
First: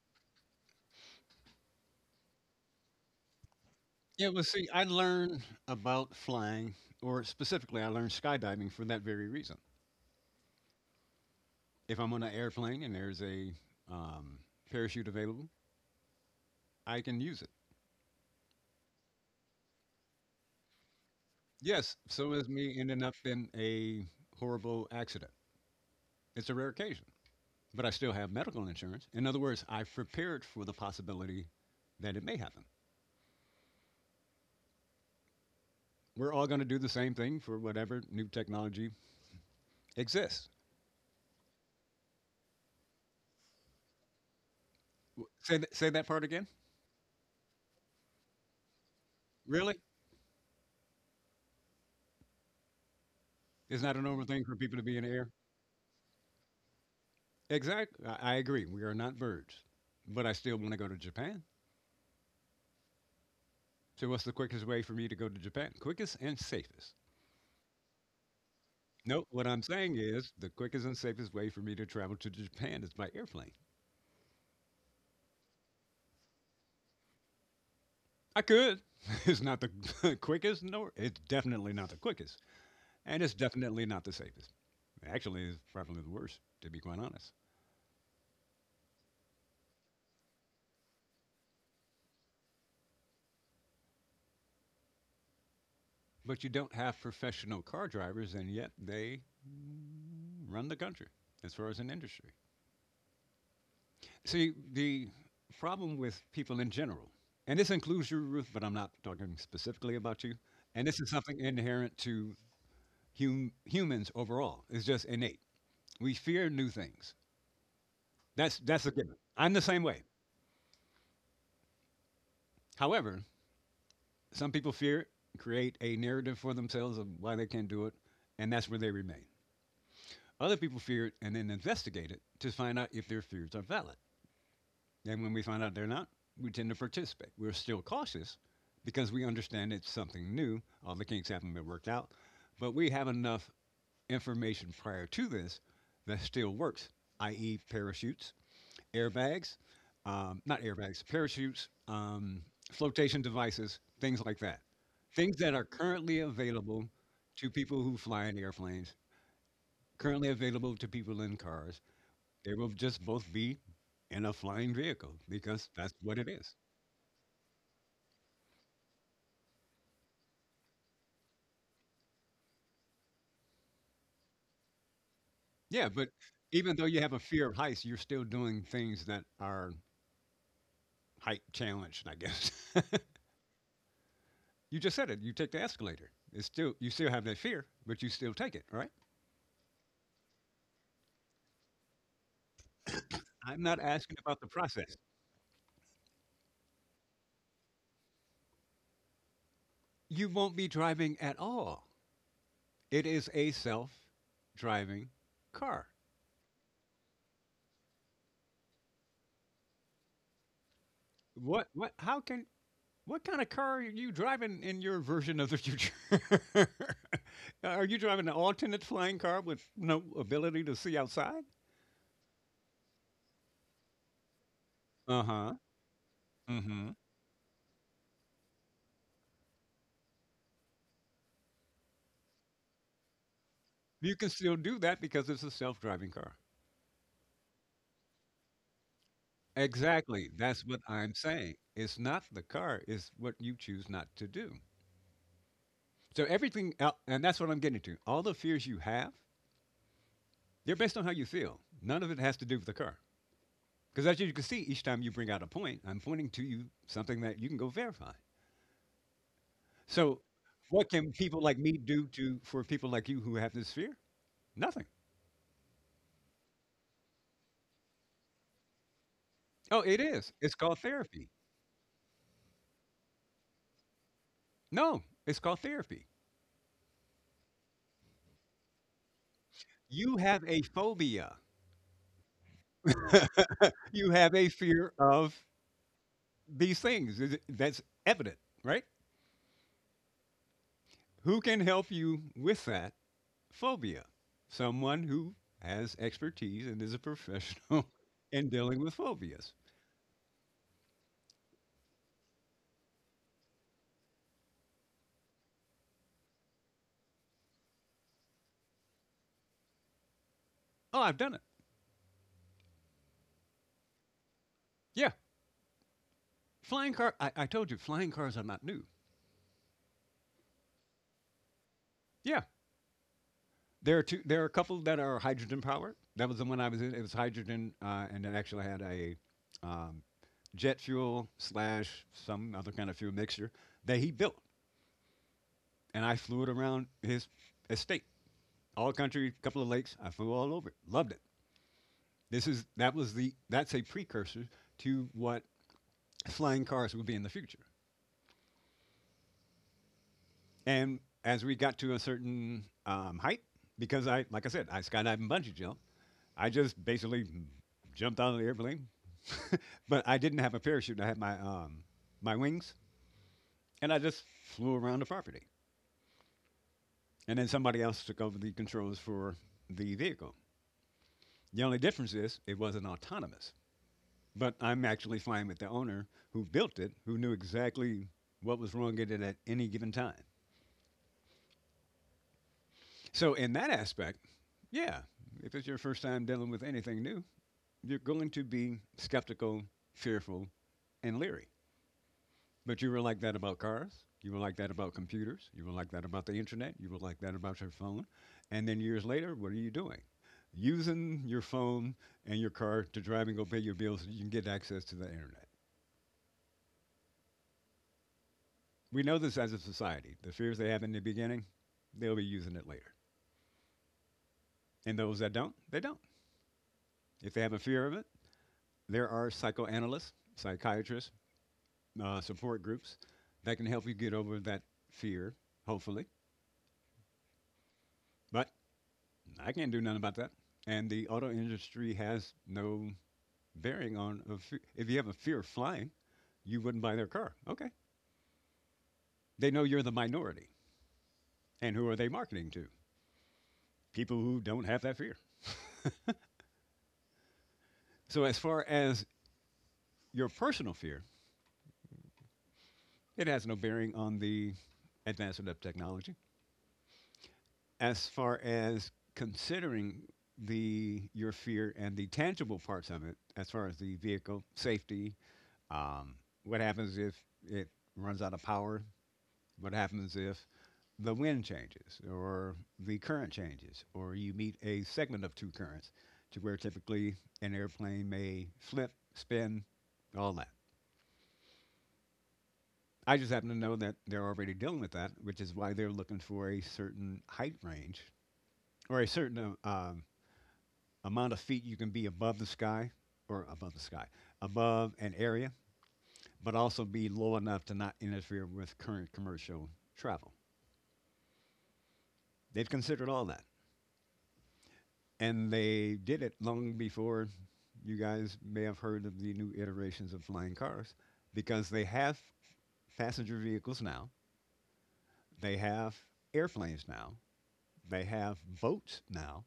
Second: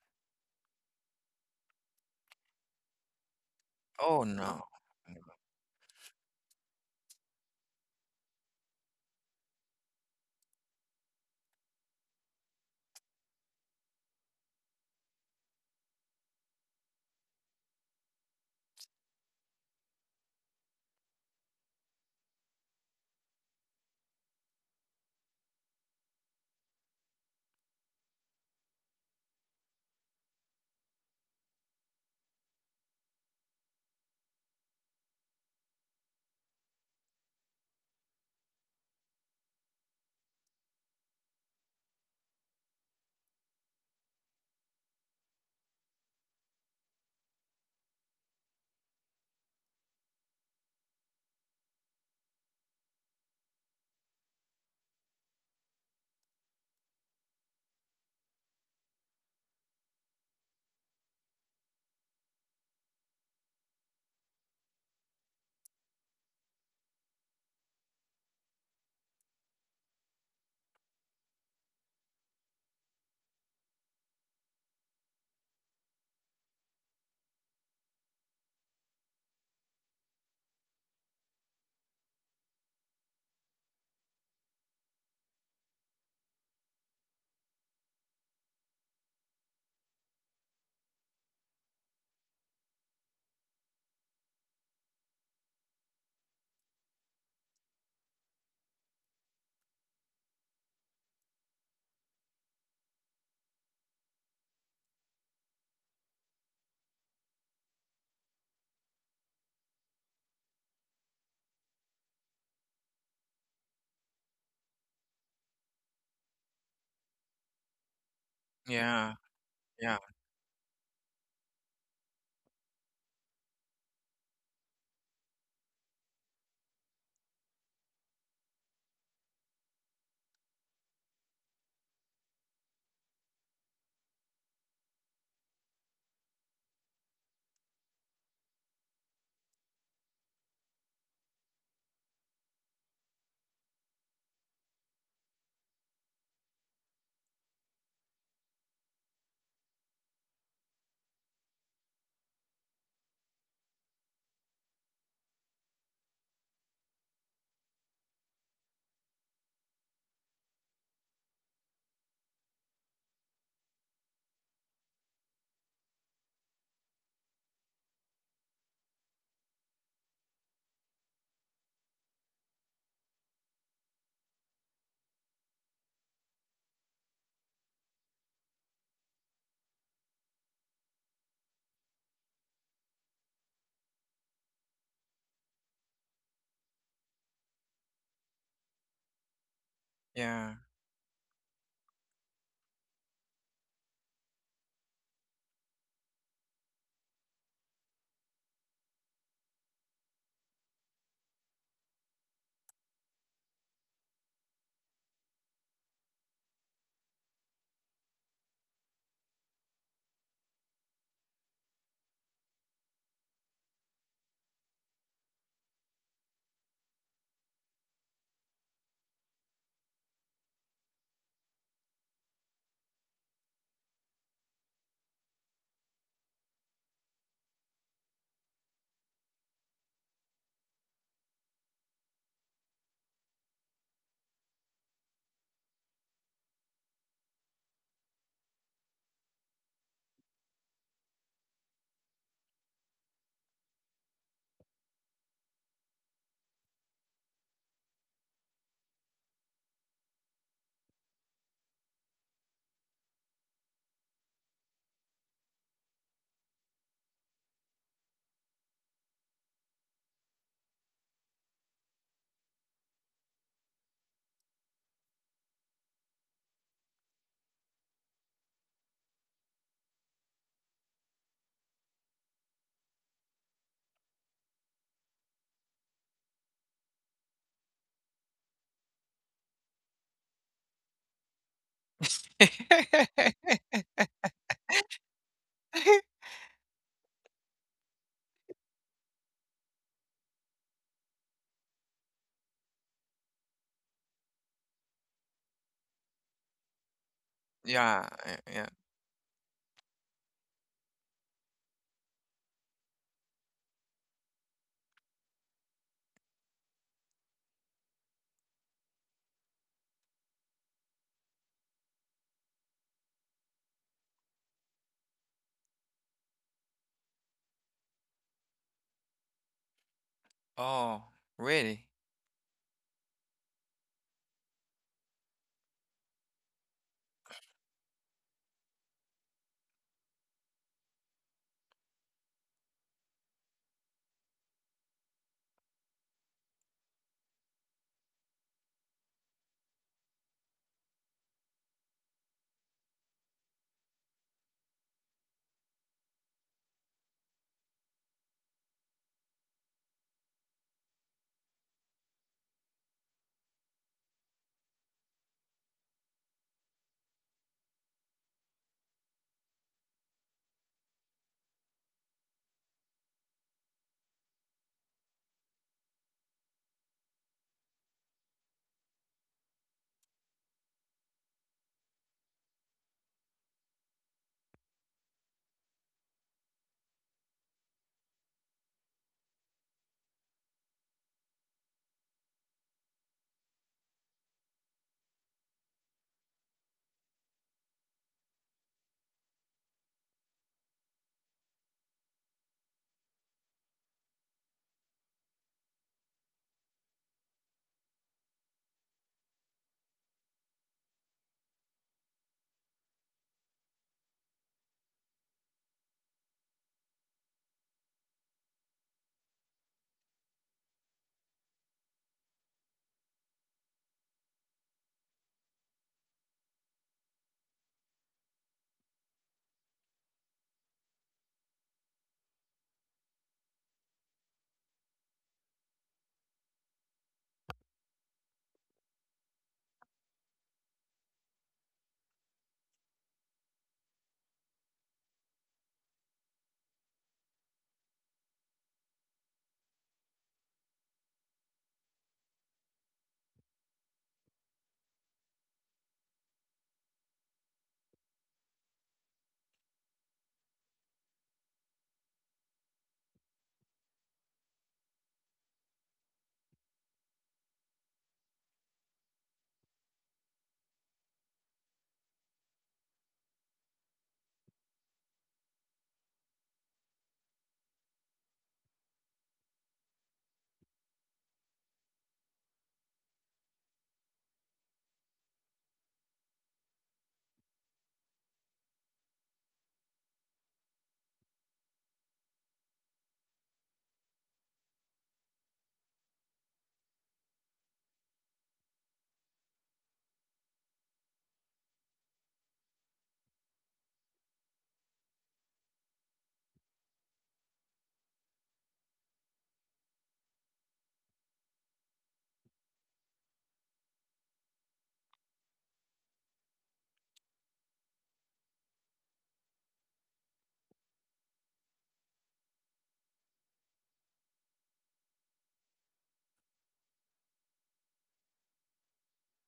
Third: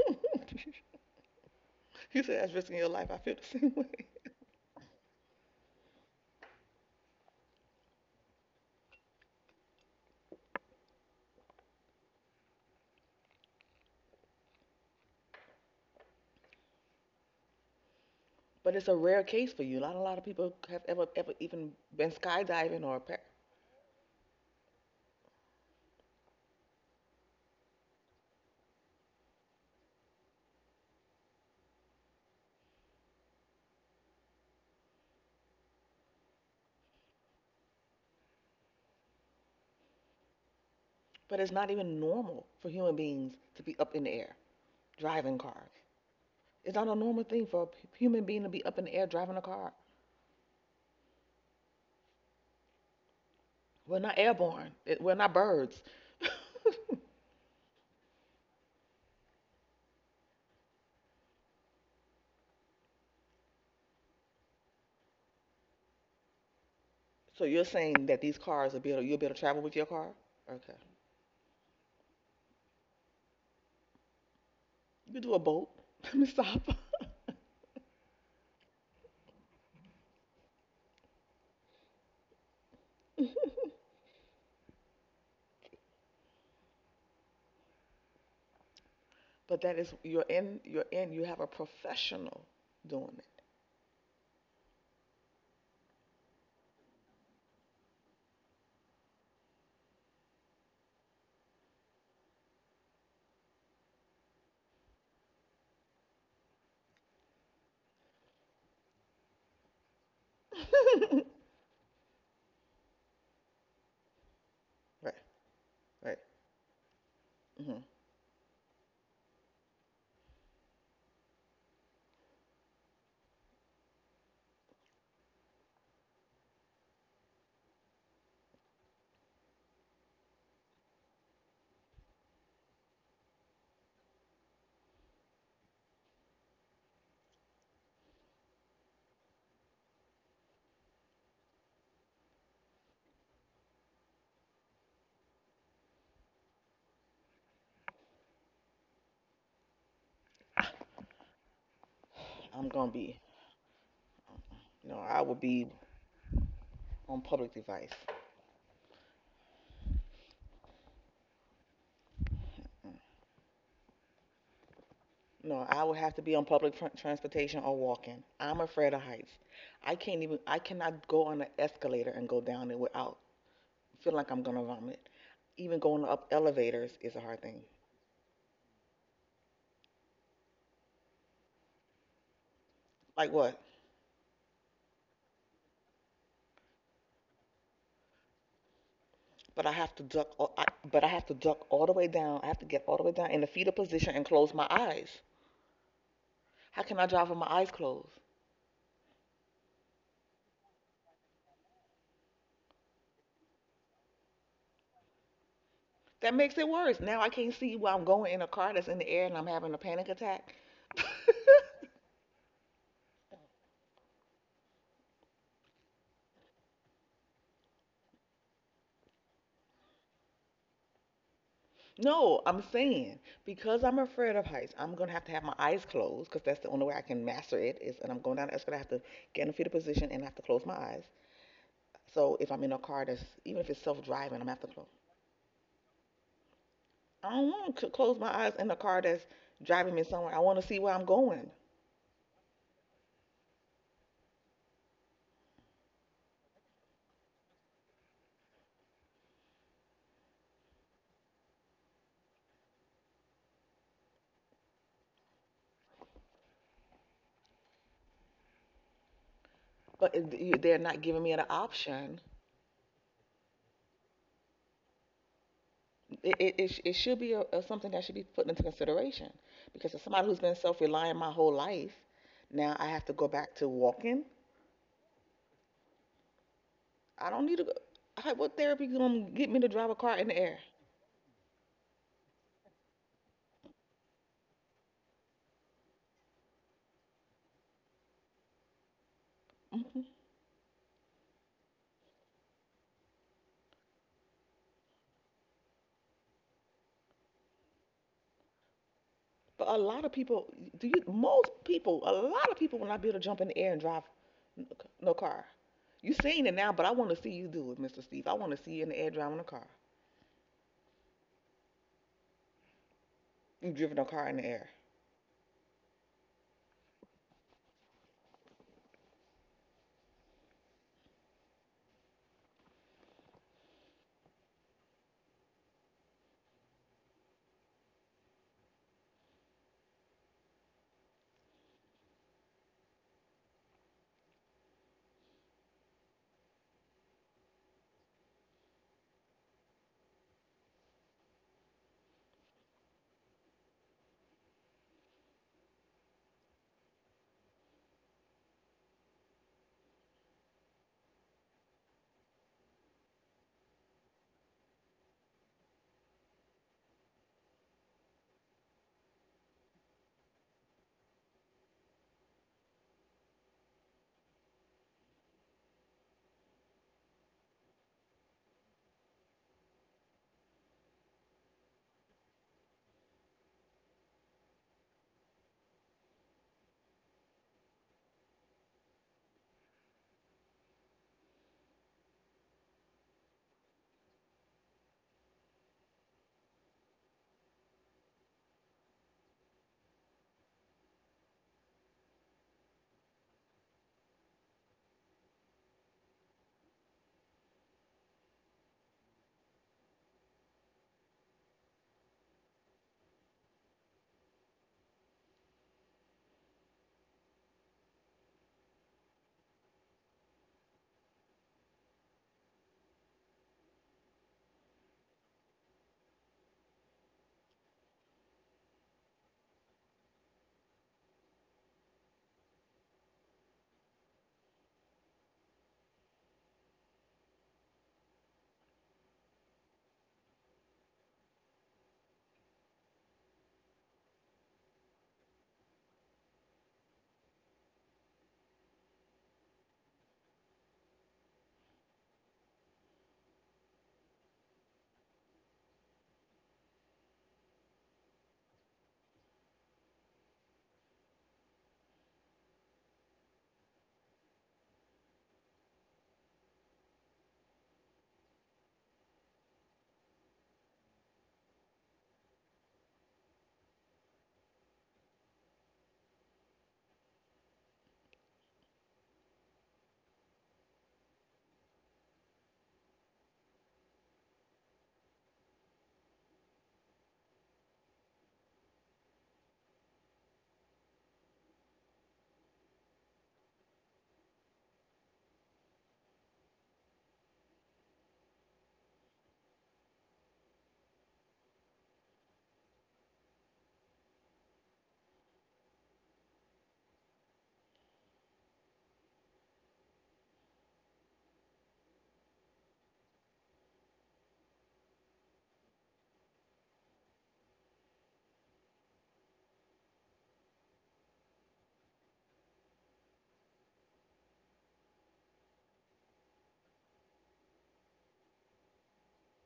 You said that's risking your life. I feel the same way. Oh Yeah, well, no. see, I Mm, learned about flying, or specifically, I learned skydiving for that very reason. If I'm on an airplane and there's a um, parachute available, I can use it. But it's a rare case for you. Not a lot of people have ever, ever even Yes, been so is me skydiving or. ending up in a horrible accident. It's a rare occasion, but I still have medical insurance. In other words, I've prepared for the possibility that it may happen. We're all going to do the same thing for whatever new technology exists. But it's not even normal for human beings to be up in the air driving Say, cars. Say that part again. It's not a normal thing for a human being to be up in the air driving a Really? car. It's not We're a not normal thing for airborne. people to be in the We're air? not birds. <laughs> Exactly. I agree. We are not birds, but I still want to go to Japan. So, what's the quickest way for me to go to Japan? Quickest and safest. So you're saying that these cars are be able, you'll No, be able to what travel I'm with your saying car? is the Okay. quickest and safest way for me to travel to Japan is by airplane. You could do a boat. <laughs> Let me stop. I could. <laughs> It's not the <laughs> quickest, nor it's definitely not the quickest, and it's definitely not the safest. Actually, it's probably the worst, to be quite honest. But that is you have a professional doing But you don't have professional car drivers, and yet they run the country as far as an industry. See, the problem with people in general, and this includes you, Ruth, but I'm not talking specifically about you, and this is it. something inherent to humans overall, it's <laughs> just Right, innate. We right. fear new things. Hmm. That's a yeah, given. I'm the same yeah, way. However, some people fear it, create a narrative for themselves of why they can't do it, and that's where they remain. Other people fear it and then investigate it to find out if their fears are valid. And when we find out they're not, we tend to participate. We're still cautious because we understand it's something new. All the kinks haven't been worked out, but we have enough information prior to this that still works, i.e., parachutes, airbags, not airbags, parachutes, I'm gonna be, flotation devices, things like that. no, I Things would that are be currently available on to public people device. who fly in airplanes, currently available to people in cars. They will just both be in a flying vehicle No, because I that's would have what to it be on is. public transportation or walking. I'm afraid of heights. I can't even, I cannot go on an escalator and go down it without feeling like I'm gonna vomit. Even Yeah, going but up even though elevators you have is a a hard fear of thing. heights, you're still doing things that are height challenged, I guess. <laughs> Like what? You just said it. You take the escalator. It's still you still have that fear, but you still take it, right? But I have to duck. Yeah. But I have to duck all the way down. I have to get all the way down in the I'm fetal not position asking and about the close my process. eyes. How can I drive with my eyes closed? You won't be driving at all. It is a self-driving car. That makes it worse. Now I can't see where I'm going in a car that's in the air and I'm having a panic attack. <laughs> What how can what kind of car are you driving in your version of the future? <laughs> Are you driving an alternate flying car with no ability to see outside? No, I'm saying because I'm afraid of heights, I'm gonna have to have my Uh-huh. eyes closed because that's the only way Mhm. I can master it is, and I'm going down the escalator. I have to get in a fetal position and I have to close my eyes. So if I'm in a car that's even if it's You can self-driving, I'm gonna still have to do close. that because it's a self-driving car. I don't want to close my eyes in a car that's driving me Exactly. somewhere. I want That's to see what where I'm I'm going, saying. It's not the car, it's what you choose not to do. So everything el and that's what I'm getting to. All the fears you have, they're based on how you feel. None of it has to do with the car. Because as you can see, each time you bring out a point, I'm pointing to you something that you can go verify. but So, they're what not can giving me an people like me do option. to for people like you who have this fear? Nothing. It should be a something that should be put into consideration Oh, because it as somebody is. who's been It's called self-reliant my therapy. whole life, now I have to go back to walking. No, it's called therapy. I don't need to go. What therapy going to get me to drive a car You in the have air? a phobia. <laughs> You have a fear of these things. That's evident, right? Hmm. Who can help you with that? Phobia, someone who has expertise and is a professional Yeah, <laughs> in yeah. dealing with phobias. But a lot of people, do you, most people, a lot of people will not be able to jump in the air and drive no car. You are seen it now, but I want to see you do it, Mr. Steve. I want to see you in the air driving a car. Oh, I've done it. You've driven a car in the air? Yeah. Flying car, I told you, flying cars are not new. Oh, really? Yeah. There are a couple that are hydrogen powered. That was the one I was in. It was hydrogen, and it actually had a um, jet fuel slash some other kind of fuel mixture that he built. And I flew it around his estate, all country, couple of lakes. I flew all over it. Loved it. This is that was the that's a precursor to what flying cars will be in the future. And as we got to a certain height, because I, like I said, I skydive and bungee jump, I just basically jumped out of the airplane. <laughs> But I didn't have a parachute. I had my my wings, and I just flew around the property. And then somebody else took over the controls for the vehicle. The only difference is it wasn't autonomous. But I'm actually flying with the owner who built it, who knew exactly what was wrong with it at any given time. So, in that aspect, yeah, if it's your first time dealing with anything new, you're going to be skeptical, fearful, and leery. But you were like that about cars. You were like that about computers. You were like that about the internet. You were like that about your phone. And then years later, what are you doing? Using your phone and your car to drive and go pay your bills so you can get access to the internet. We know this as a society. The fears they have in the beginning, they'll be using it later. And those that don't, they don't. If they have a fear of it, there are psychoanalysts, psychiatrists, support groups that can help you get over that fear, hopefully. But I can't do nothing about that. And the auto industry has no bearing on a if you have a fear of flying, you wouldn't buy their car. Okay. They know you're the minority. And who are they marketing to? People who don't have that fear. So as far as your personal fear, it has no bearing on the advancement of technology. As far as considering the your fear and the tangible parts of it, as far as the vehicle safety, um, what happens if it runs out of power? What happens if the wind changes or the current changes, or you meet a segment of two currents, to where typically an airplane may flip, spin, all that. I just happen to know that they're already dealing with that, which is why they're looking for a certain height range or a certain amount of feet you can be above the sky or above the sky, above an area, but also be low enough to not interfere with current commercial travel. They've considered all that. And they did it long before you guys may have heard of the new iterations of flying cars because they have passenger vehicles now, they have airplanes now, they have boats now,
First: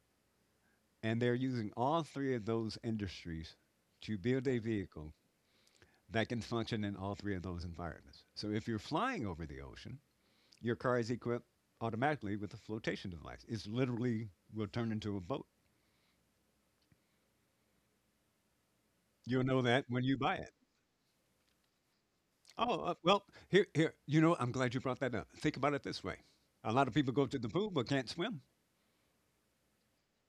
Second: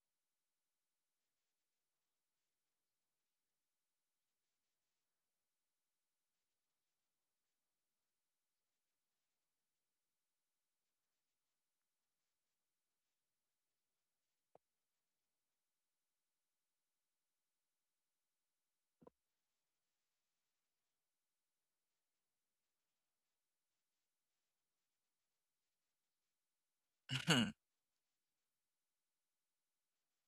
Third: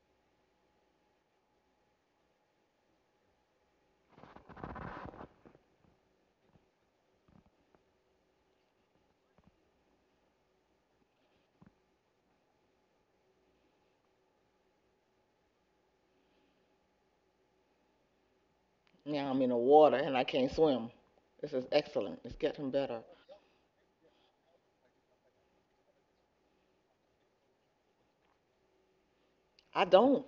and they're using all three of those industries to build a vehicle that can function in all three of those environments. So if you're flying over the ocean, your car is equipped automatically with a flotation device. It's literally will turn into a boat. Now I'm You'll in the know that water when and you I buy can't it. swim. This is excellent. It's getting Oh, better. well, here. You know, I'm glad you brought that up. Think about it this way: a lot of people go to the pool <laughs> but can't swim. I don't.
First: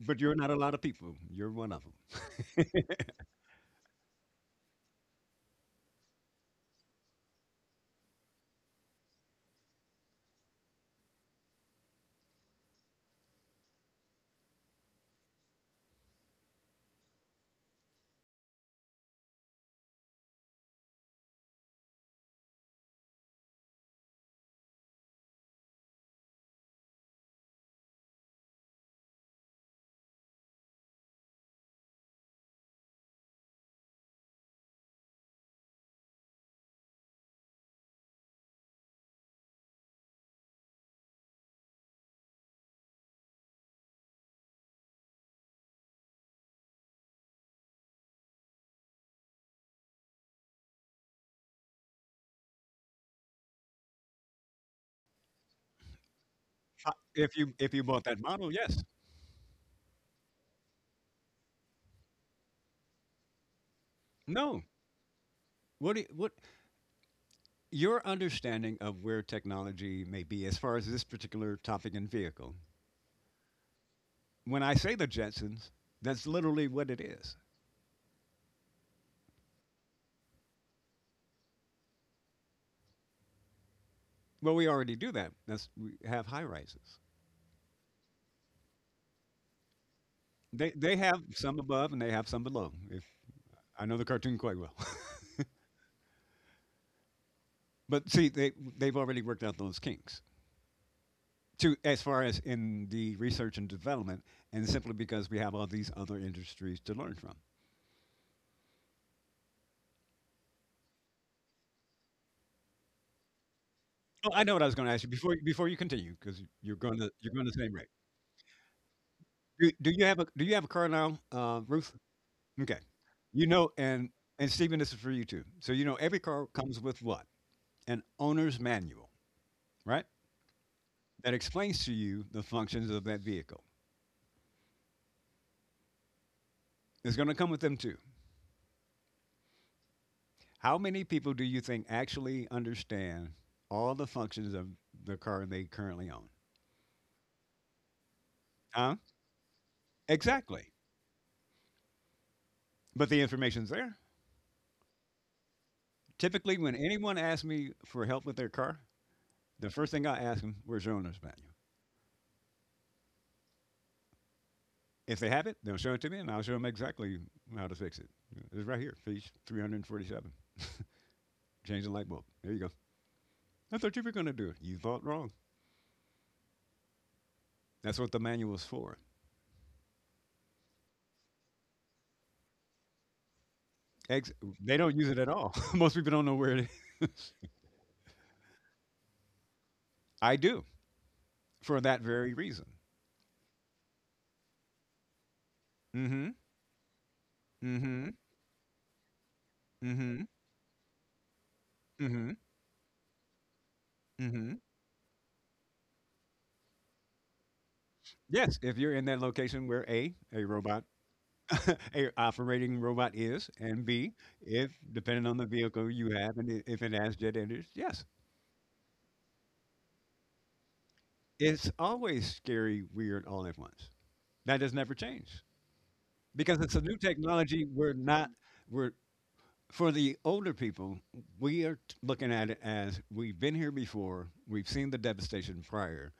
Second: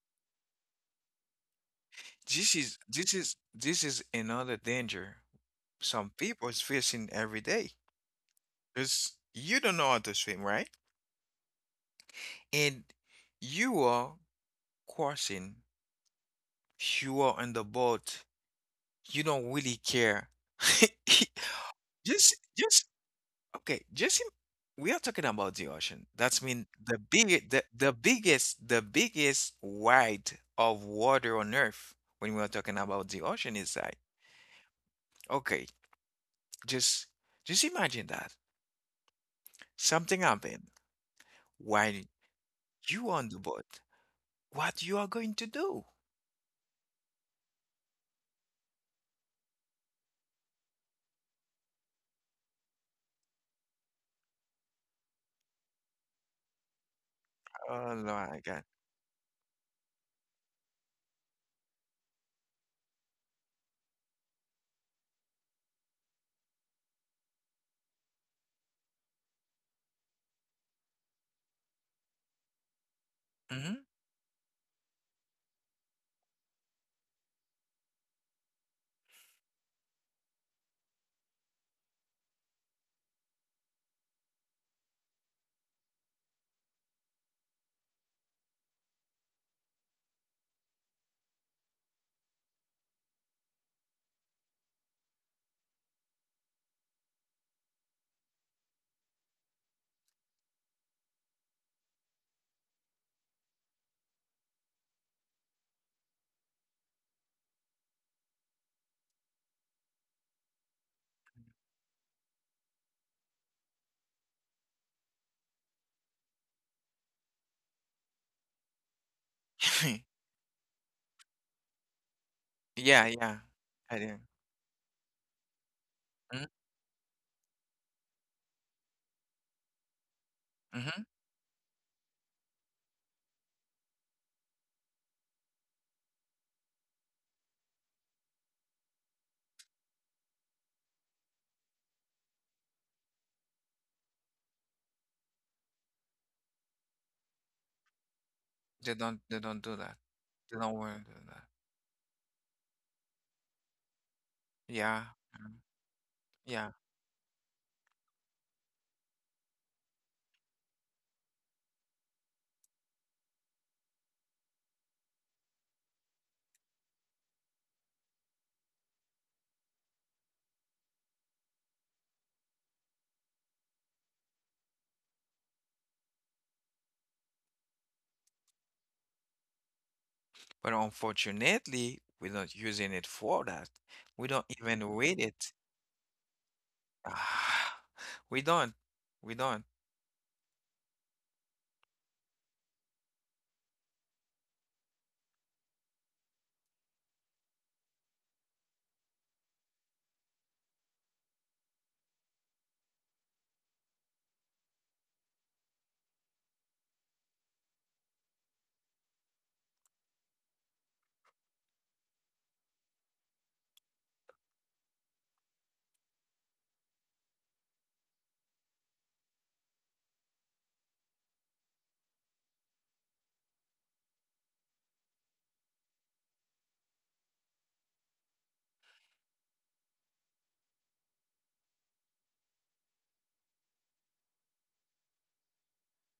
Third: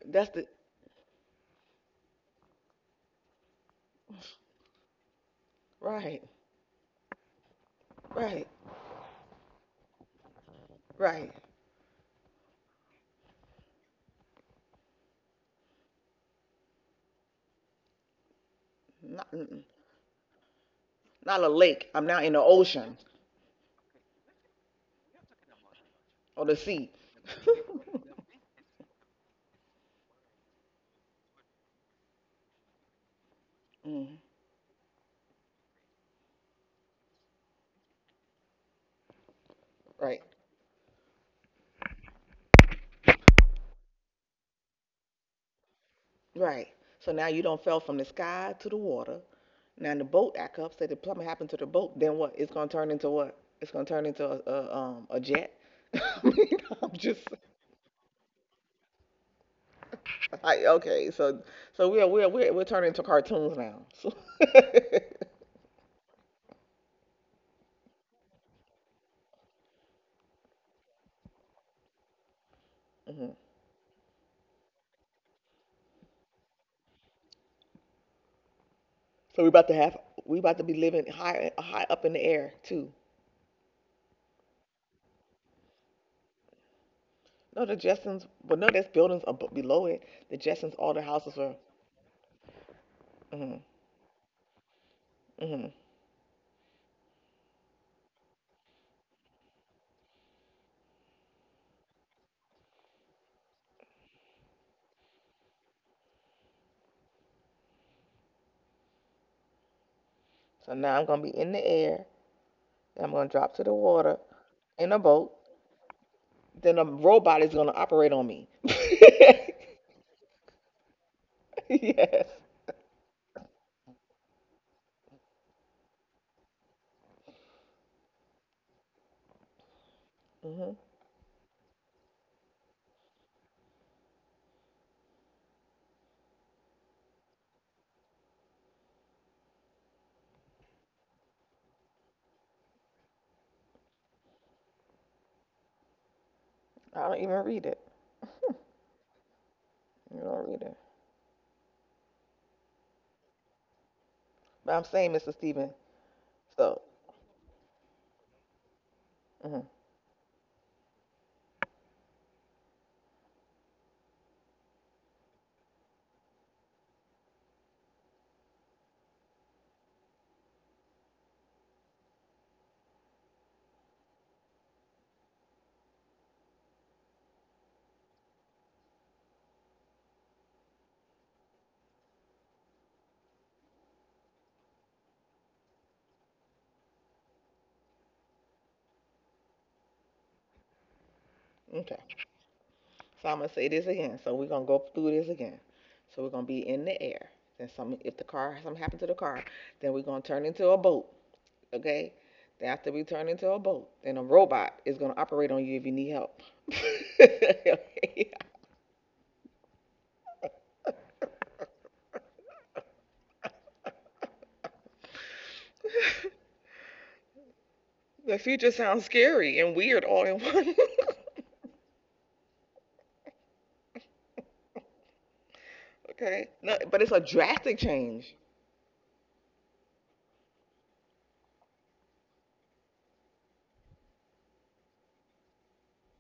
But That's you're the. not a lot of people. You're one of them. This is another danger some Right, people is facing every day. right, Because you don't know how to swim, right? right. And you are crossing, you are on the boat, you Not, don't mm-mm. really care. <laughs> Not a lake. I'm now in the just ocean Okay, just im we are talking about the ocean. That's or the mean sea. the big, the, <laughs> the biggest the biggest wide of water on earth. When we are talking about the ocean, is like, Mm, okay, just just imagine that something right, happened while you on the boat. What you are going to do? right. So now you don't fell from the sky to the water. Now the boat act up. Say the plummet happened to the boat. Then what? It's gonna turn into what? It's gonna turn into a jet. <laughs> I mean, I'm just If you Oh bought that my model, God. yes. like okay. So we're turning into cartoons now. So <laughs> No. What your understanding of where technology may be as far as this particular topic and vehicle, Mhm. Mm-hmm. when I say the Jetsons, that's literally what it is. So we about to be living high high up in the air too. Well, we already do that. That's we have high rises. No, the Jetsons, but no, there's buildings up below it. The Jetsons, They all the have houses were. some above and they have some below. If Hmm. I know the cartoon quite well, Hmm. <laughs> but see they they've already worked out those kinks. To as far as in the research and development, and simply because we have all these other industries to learn from. So now I'm gonna be in the air. I'm gonna drop to the water Oh, I know what I was going to in a ask you boat. Before you continue because Then a you're robot going the is same gonna rate. operate on me. <laughs> Do you have a <laughs> do you have a car now, Ruth? Yes. Okay. Yeah, yeah. You know, I do. and Stephen, this is for you too. So you know, every car Mm-hmm. comes with what? An owner's manual, right? Hmm. Mm-hmm. That explains to you the functions of that vehicle. It's going to come with them too. How many people do you think actually understand all the functions of the car they currently own? I don't even read it. Huh? They don't do that. You don't They read Exactly. don't it. want to do that. But the information's there. But I'm Yeah. saying, Mr. Mhm, Stephen. Typically, when yeah. So, anyone asks me for help with their car, the hmm first thing I ask them, "Where's your owner's manual?" If they have it, they'll show it to me, and I'll show them exactly how to fix it. It's right here, page 347. Change the light bulb. There you go. I thought you were going to do it. You thought wrong. That's what the manual's for. But unfortunately, we're not using it for that. We Ex- don't they even don't use it read at all. it. <laughs> Most people don't know where it is. <sighs> Ah, we don't. We don't. I do for that okay. very reason. So I'm gonna say this again. So we're gonna go through this again. So Mm-hmm. we're gonna be in the air. Then Mm-hmm. if the car, something happened to the car, then we're Mm-hmm. gonna turn into a boat. Okay? Mm-hmm. They have to be turned into a boat. And a Mm-hmm. robot is going to operate on you if you need help. <laughs> Okay, Yes, if you're in that location where A, a robot, <laughs> a operating robot is, and B, if depending on the vehicle you have and if it has jet engines, yes. the future sounds scary and weird all in one. It's always scary, weird, all at once. That has never changed <laughs> Okay? because it's No, a new but it's a technology. drastic We're not, change. we're, for the older people, we are looking at it as we've been here before, we've seen the devastation prior,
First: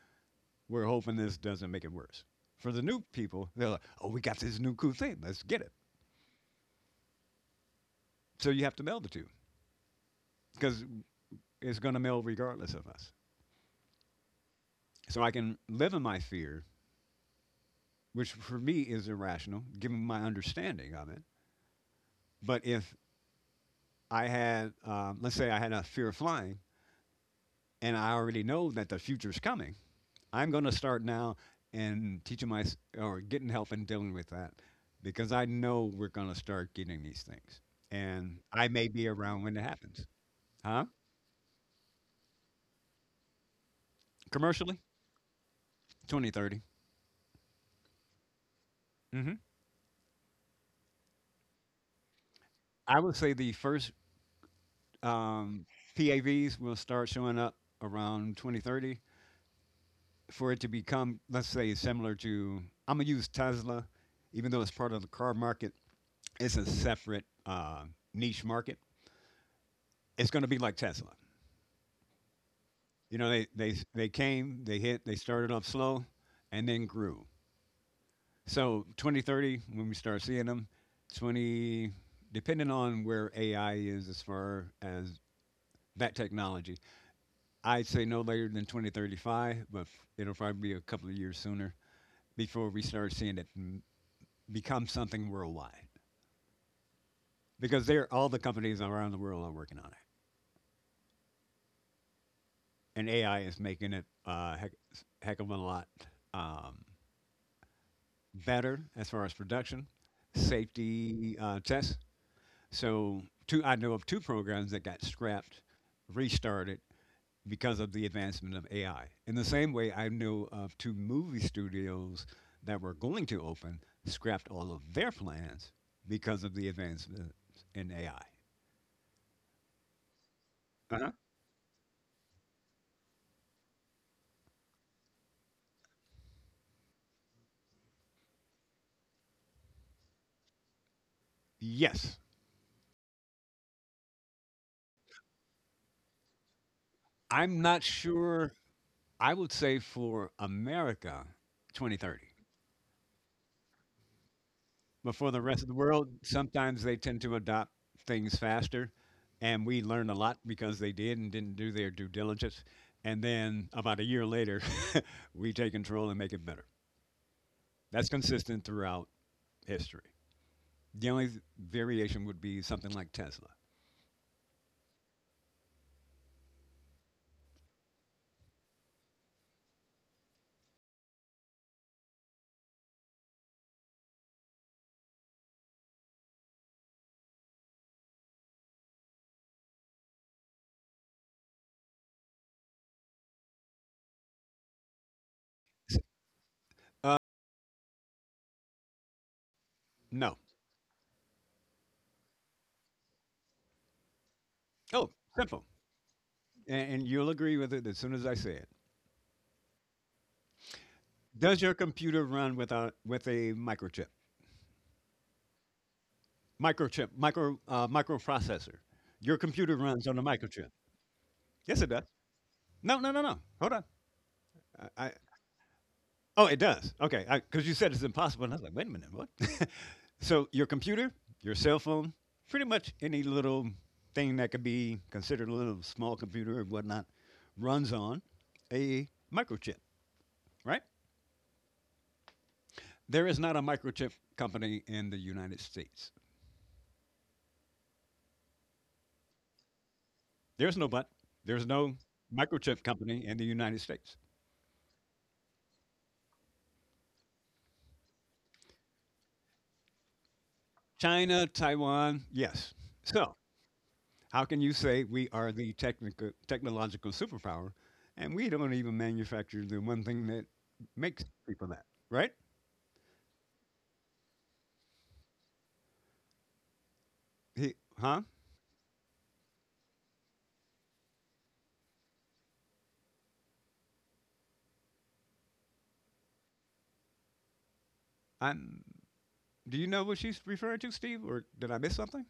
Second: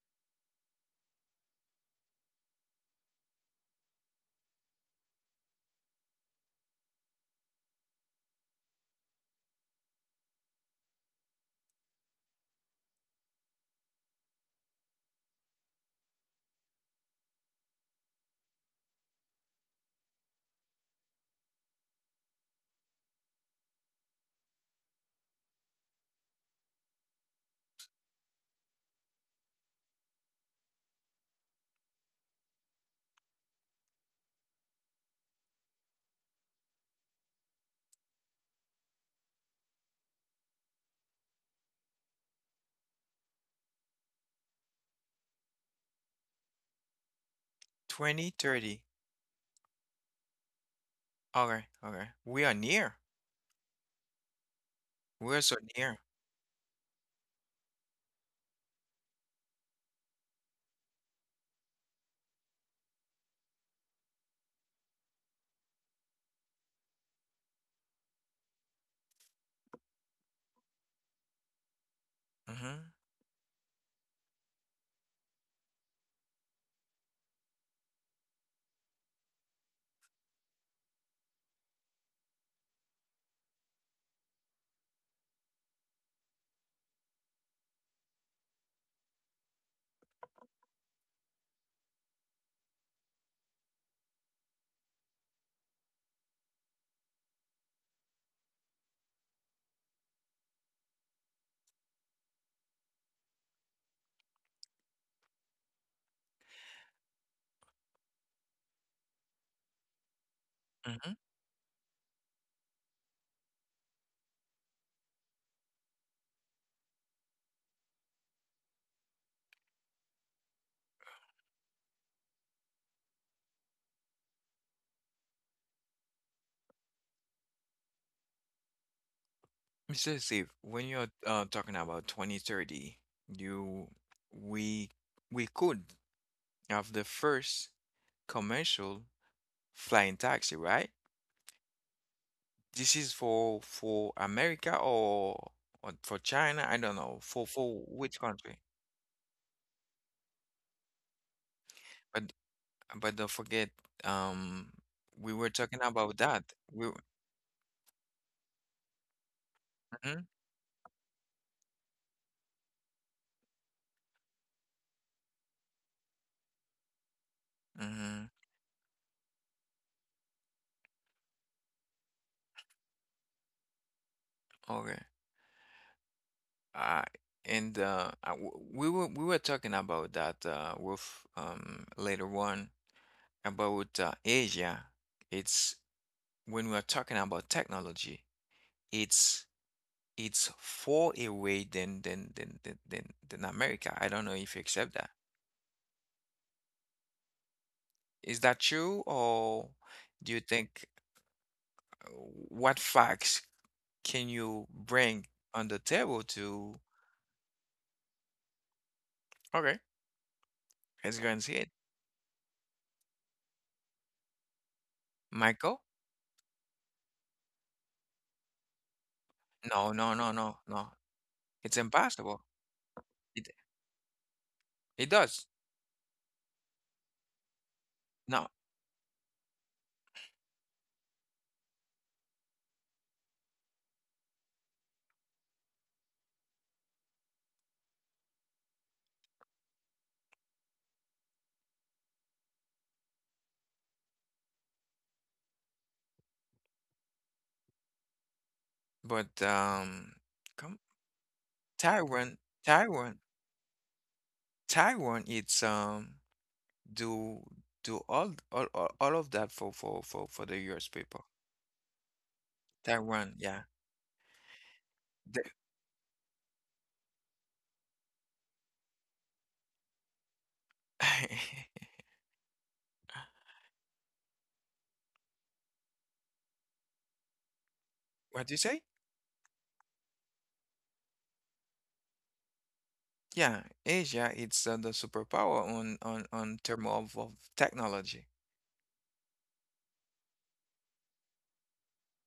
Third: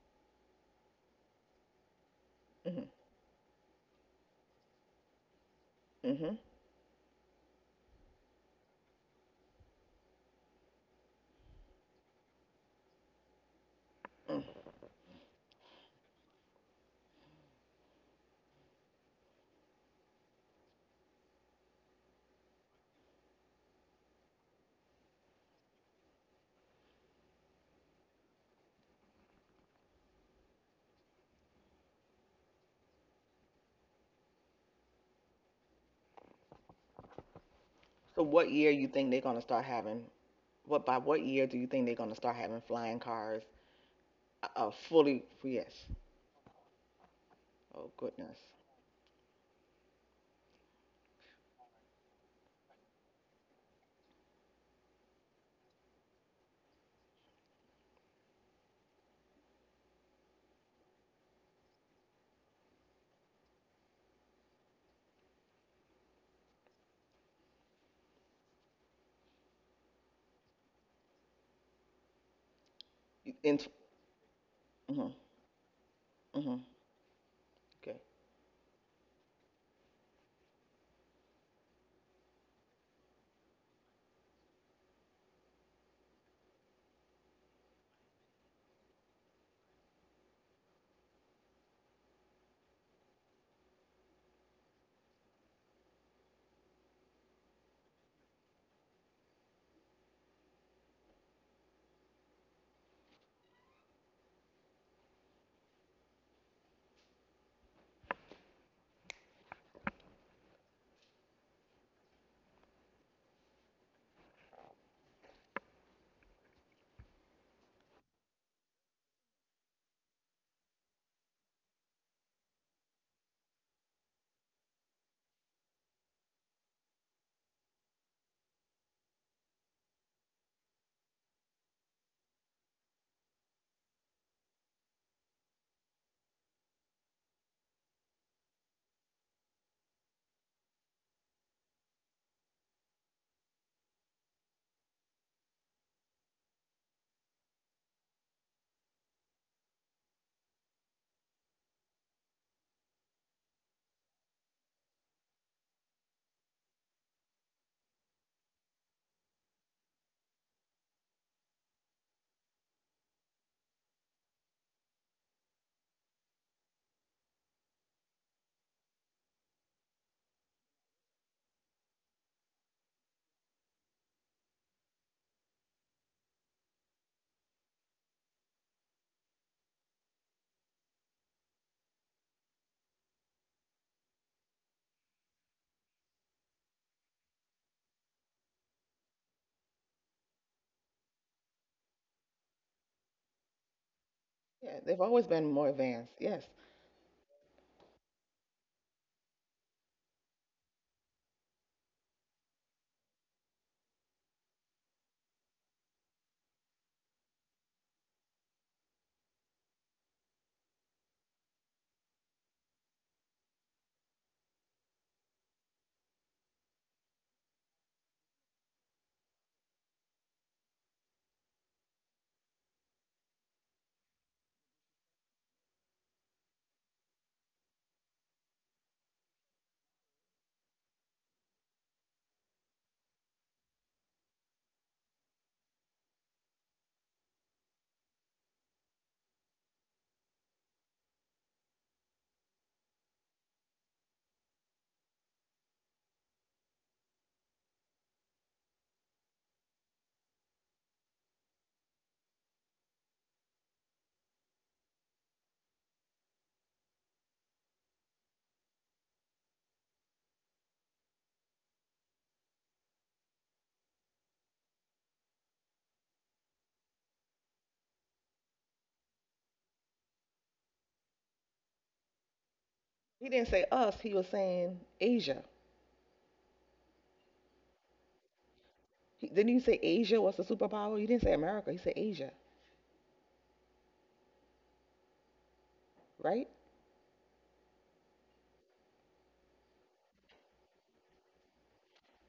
we're hoping this doesn't make it worse. For the Hmm. new people, they're like, oh, we got this new cool thing, let's get it. Hmm. So you have to meld the two because it's going to meld regardless of us. Mm. So I can live in my fear, which for me is irrational, given my understanding of it. But if I had, let's say I had a fear of flying, and I already know that the future's coming, I'm going to start now and teaching my or getting help and dealing with that because I know we're going to start getting these things, So and what year I you may think be they're gonna around when it start having? happens, What huh? By what year do you think they're gonna start having flying cars? Uh, uh Commercially, fully yes. 2030. Oh twenty, goodness. thirty. Hmm. Okay, okay. We are near. I would say the first We are so um, near. PAVs will start showing up around 2030 for it to become, let's say, similar to. I'm gonna use Tesla, even though it's part of the car market. It's a separate niche market. It's going to be like Tesla. Mm-hmm. You know, they, Mm-hmm, they, they came, they hit, they started off slow, mm-hmm. and then grew. Okay. So 2030, when we start seeing them, 20, depending on where AI is as far as that technology, I'd say no later than 2035, but it'll probably be a couple of years sooner before we start seeing it become something worldwide. Because all the companies around the world are working on it. And AI is making it heck, heck of a lot um, better as far as production, Mm-hmm. safety tests. So, two I know of two programs that got scrapped, restarted because of the advancement of AI. In the same way, I know of two movie studios that were going to open scrapped all of their plans because of the advancement in AI. Mr. Steve, when Uh-huh. you're talking about 2030, you we we could have the first commercial flying taxi, right? Yes, This is for America, or for China, I don't know. For I'm not for which sure. country? I would say for America, 2030. But but don't forget, um, Before we the were rest of the talking world. about that. Sometimes We they tend to adopt things faster, and we learn a Mm-hmm, lot because they did and didn't do their due diligence. And then about a year later, <laughs> we take control and make it better. That's mm-hmm, consistent throughout history. The only variation would be something like Tesla. okay. Uh, and I w we were talking about that with later on about Asia. It's, when we are talking about technology, it's it's far away than America. I don't know if you Yeah, accept they've that. always been more S- advanced. Yes. Uh, Is that true, or do no. you think, what facts can you Oh, bring simple. on the table to And you'll agree with it as soon as I say it. okay, let's go and see Does it. your computer run with a microchip? Michael. Microchip, micro microprocessor. Your computer No, runs no, on a no, no, microchip. no, Yes, it's it does. impossible. No, no, no, no. it Hold on. It I does. oh, it does. Okay, because you said it's impossible, No, and I was like, wait a minute, what? <laughs> So your computer, your cell phone, pretty much any little thing that could be considered a little small computer or whatnot, runs on a microchip, right? There is not a microchip company in the United States. but There's come. no but. There's no taiwan microchip taiwan company in the United States. taiwan it's do do all of that for the US people. China, Taiwan, yes. So Taiwan, yeah. how can you say we The- are the technical, technological superpower and we don't even manufacture the one thing that makes people that, <laughs> right? He didn't say us. He was saying Asia. He, huh? what do you say? Didn't you say Asia was the superpower? You didn't say America. He said Asia, Yeah, Asia, it's the superpower on on right? on term of technology. I'm, do you know what she's referring to, Steve, or did I miss something?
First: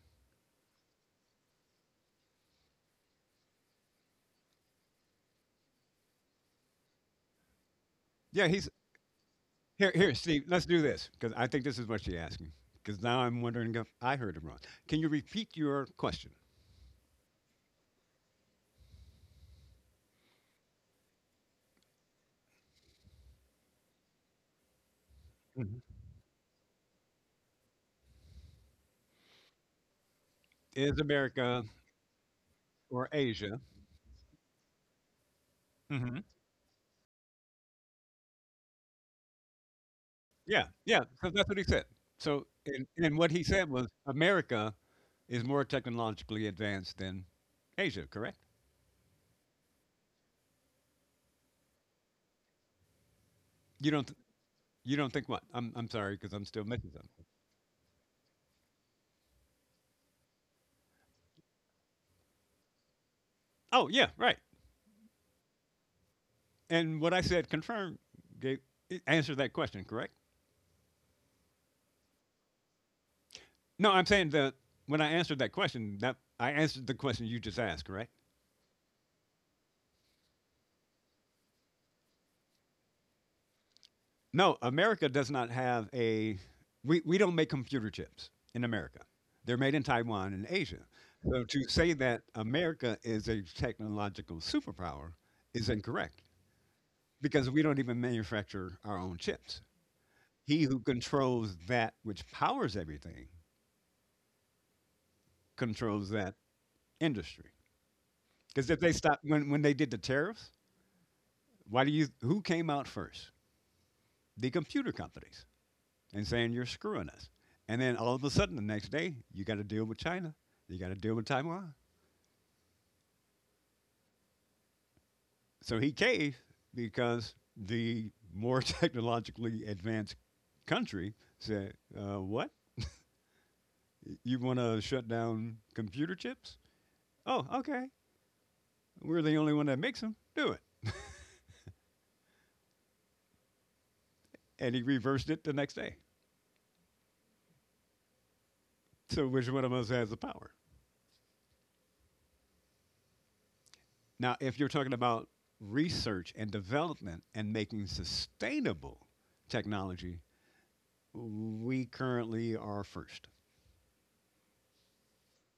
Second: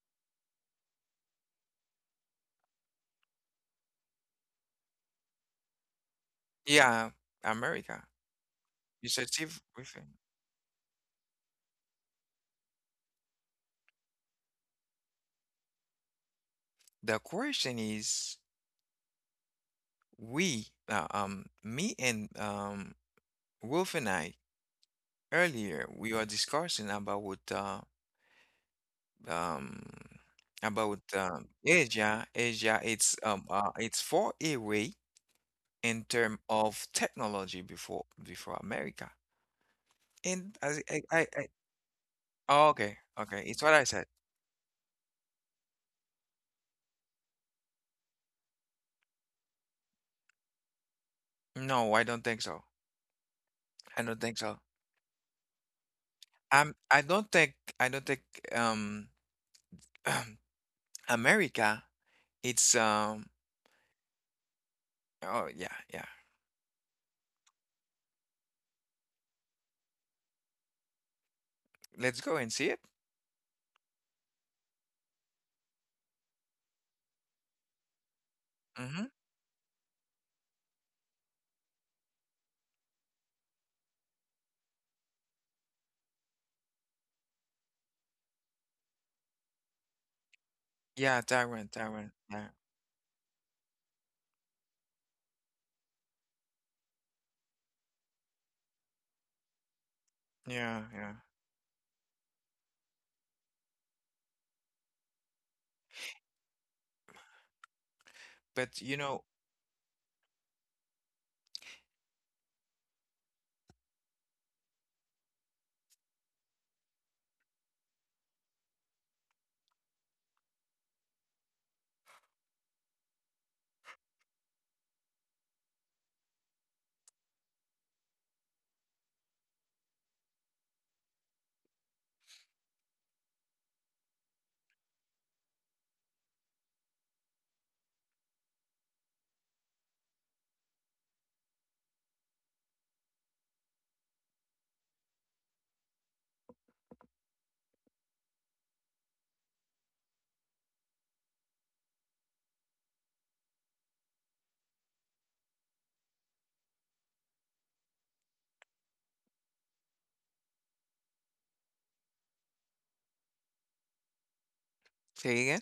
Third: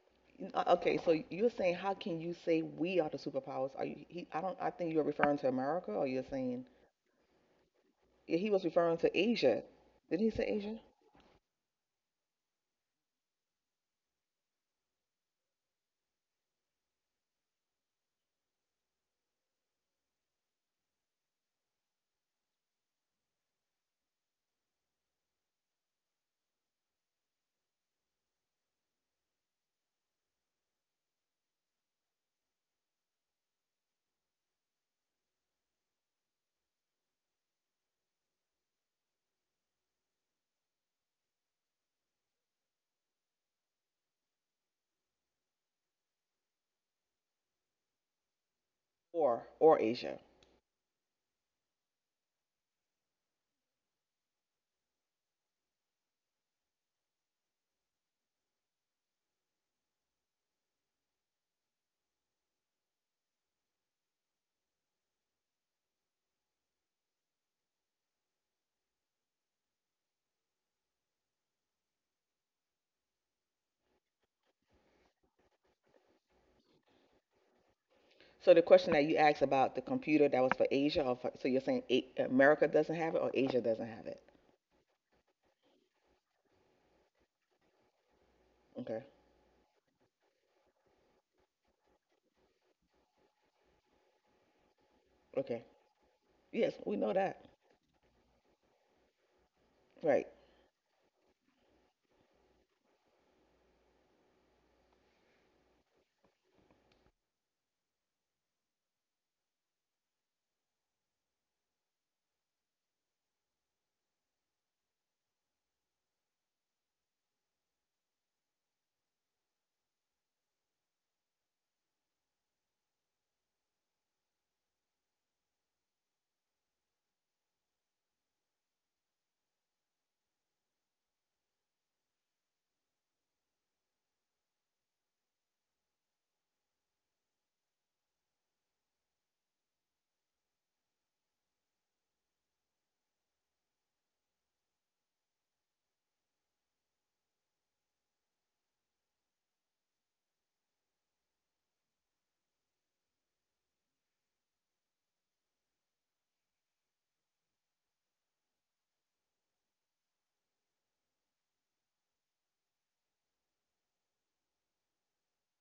Okay, so you're saying, how can you say we are the superpowers? Are you? He, I don't. I think you're referring to America, or you're saying, Yeah. America. yeah, Yeah, he was he's referring You to said see if. Asia. here. Here, Didn't he Steve. say Let's Asia, do this because I think this is what she's asking. Because now I'm wondering if I heard it wrong. Can you repeat your question? The question is, me and Wolf and I Mhm. earlier we were discussing um, about Is um, America Asia. Asia, or it's um, Asia? uh, it's far away in Hmm. term of technology before America. And Yeah, as yeah. I, I, So I, that's what he said. So oh, and, okay, and what he okay, it's said what I was said. America is more technologically advanced than Asia, correct? or Asia? No, I don't think so. You I don't th- don't think so. you don't think what? I'm sorry because I'm still missing I something. don't think. Um. <clears throat> America. It's, Oh yeah, right. oh, yeah, yeah. And what I said confirmed gave, it answered that question, correct? Let's go and see it. No, I'm saying that when I answered that question, that I answered the question you just asked, correct? So the question that Mhm. you asked about the computer, that was for Asia, or for, so you're saying America doesn't have it or Asia doesn't have it? No, America does not have a we don't make computer chips in America. Okay. They're made in Taiwan and Asia. Yeah, So Taiwan, to say Taiwan. that Yeah. America is a technological superpower Okay. is incorrect, Yes, we know that. because we don't even manufacture our own chips. Right. He Yeah, who yeah. controls that which powers everything controls that industry. Because But, if they stop when they did the tariffs, why do you who came out first? The computer companies and saying you're screwing us. And then all of a sudden the next day you got to deal with China, you got to deal with Taiwan. So he caved because the more <laughs> technologically advanced country said, "What? You want to shut down computer chips? Oh, okay. We're the only one that makes them. Do it. And he reversed it the next day. So which one of us has the power? Now, if you're talking about research and development and making sustainable technology, we currently are first. say again?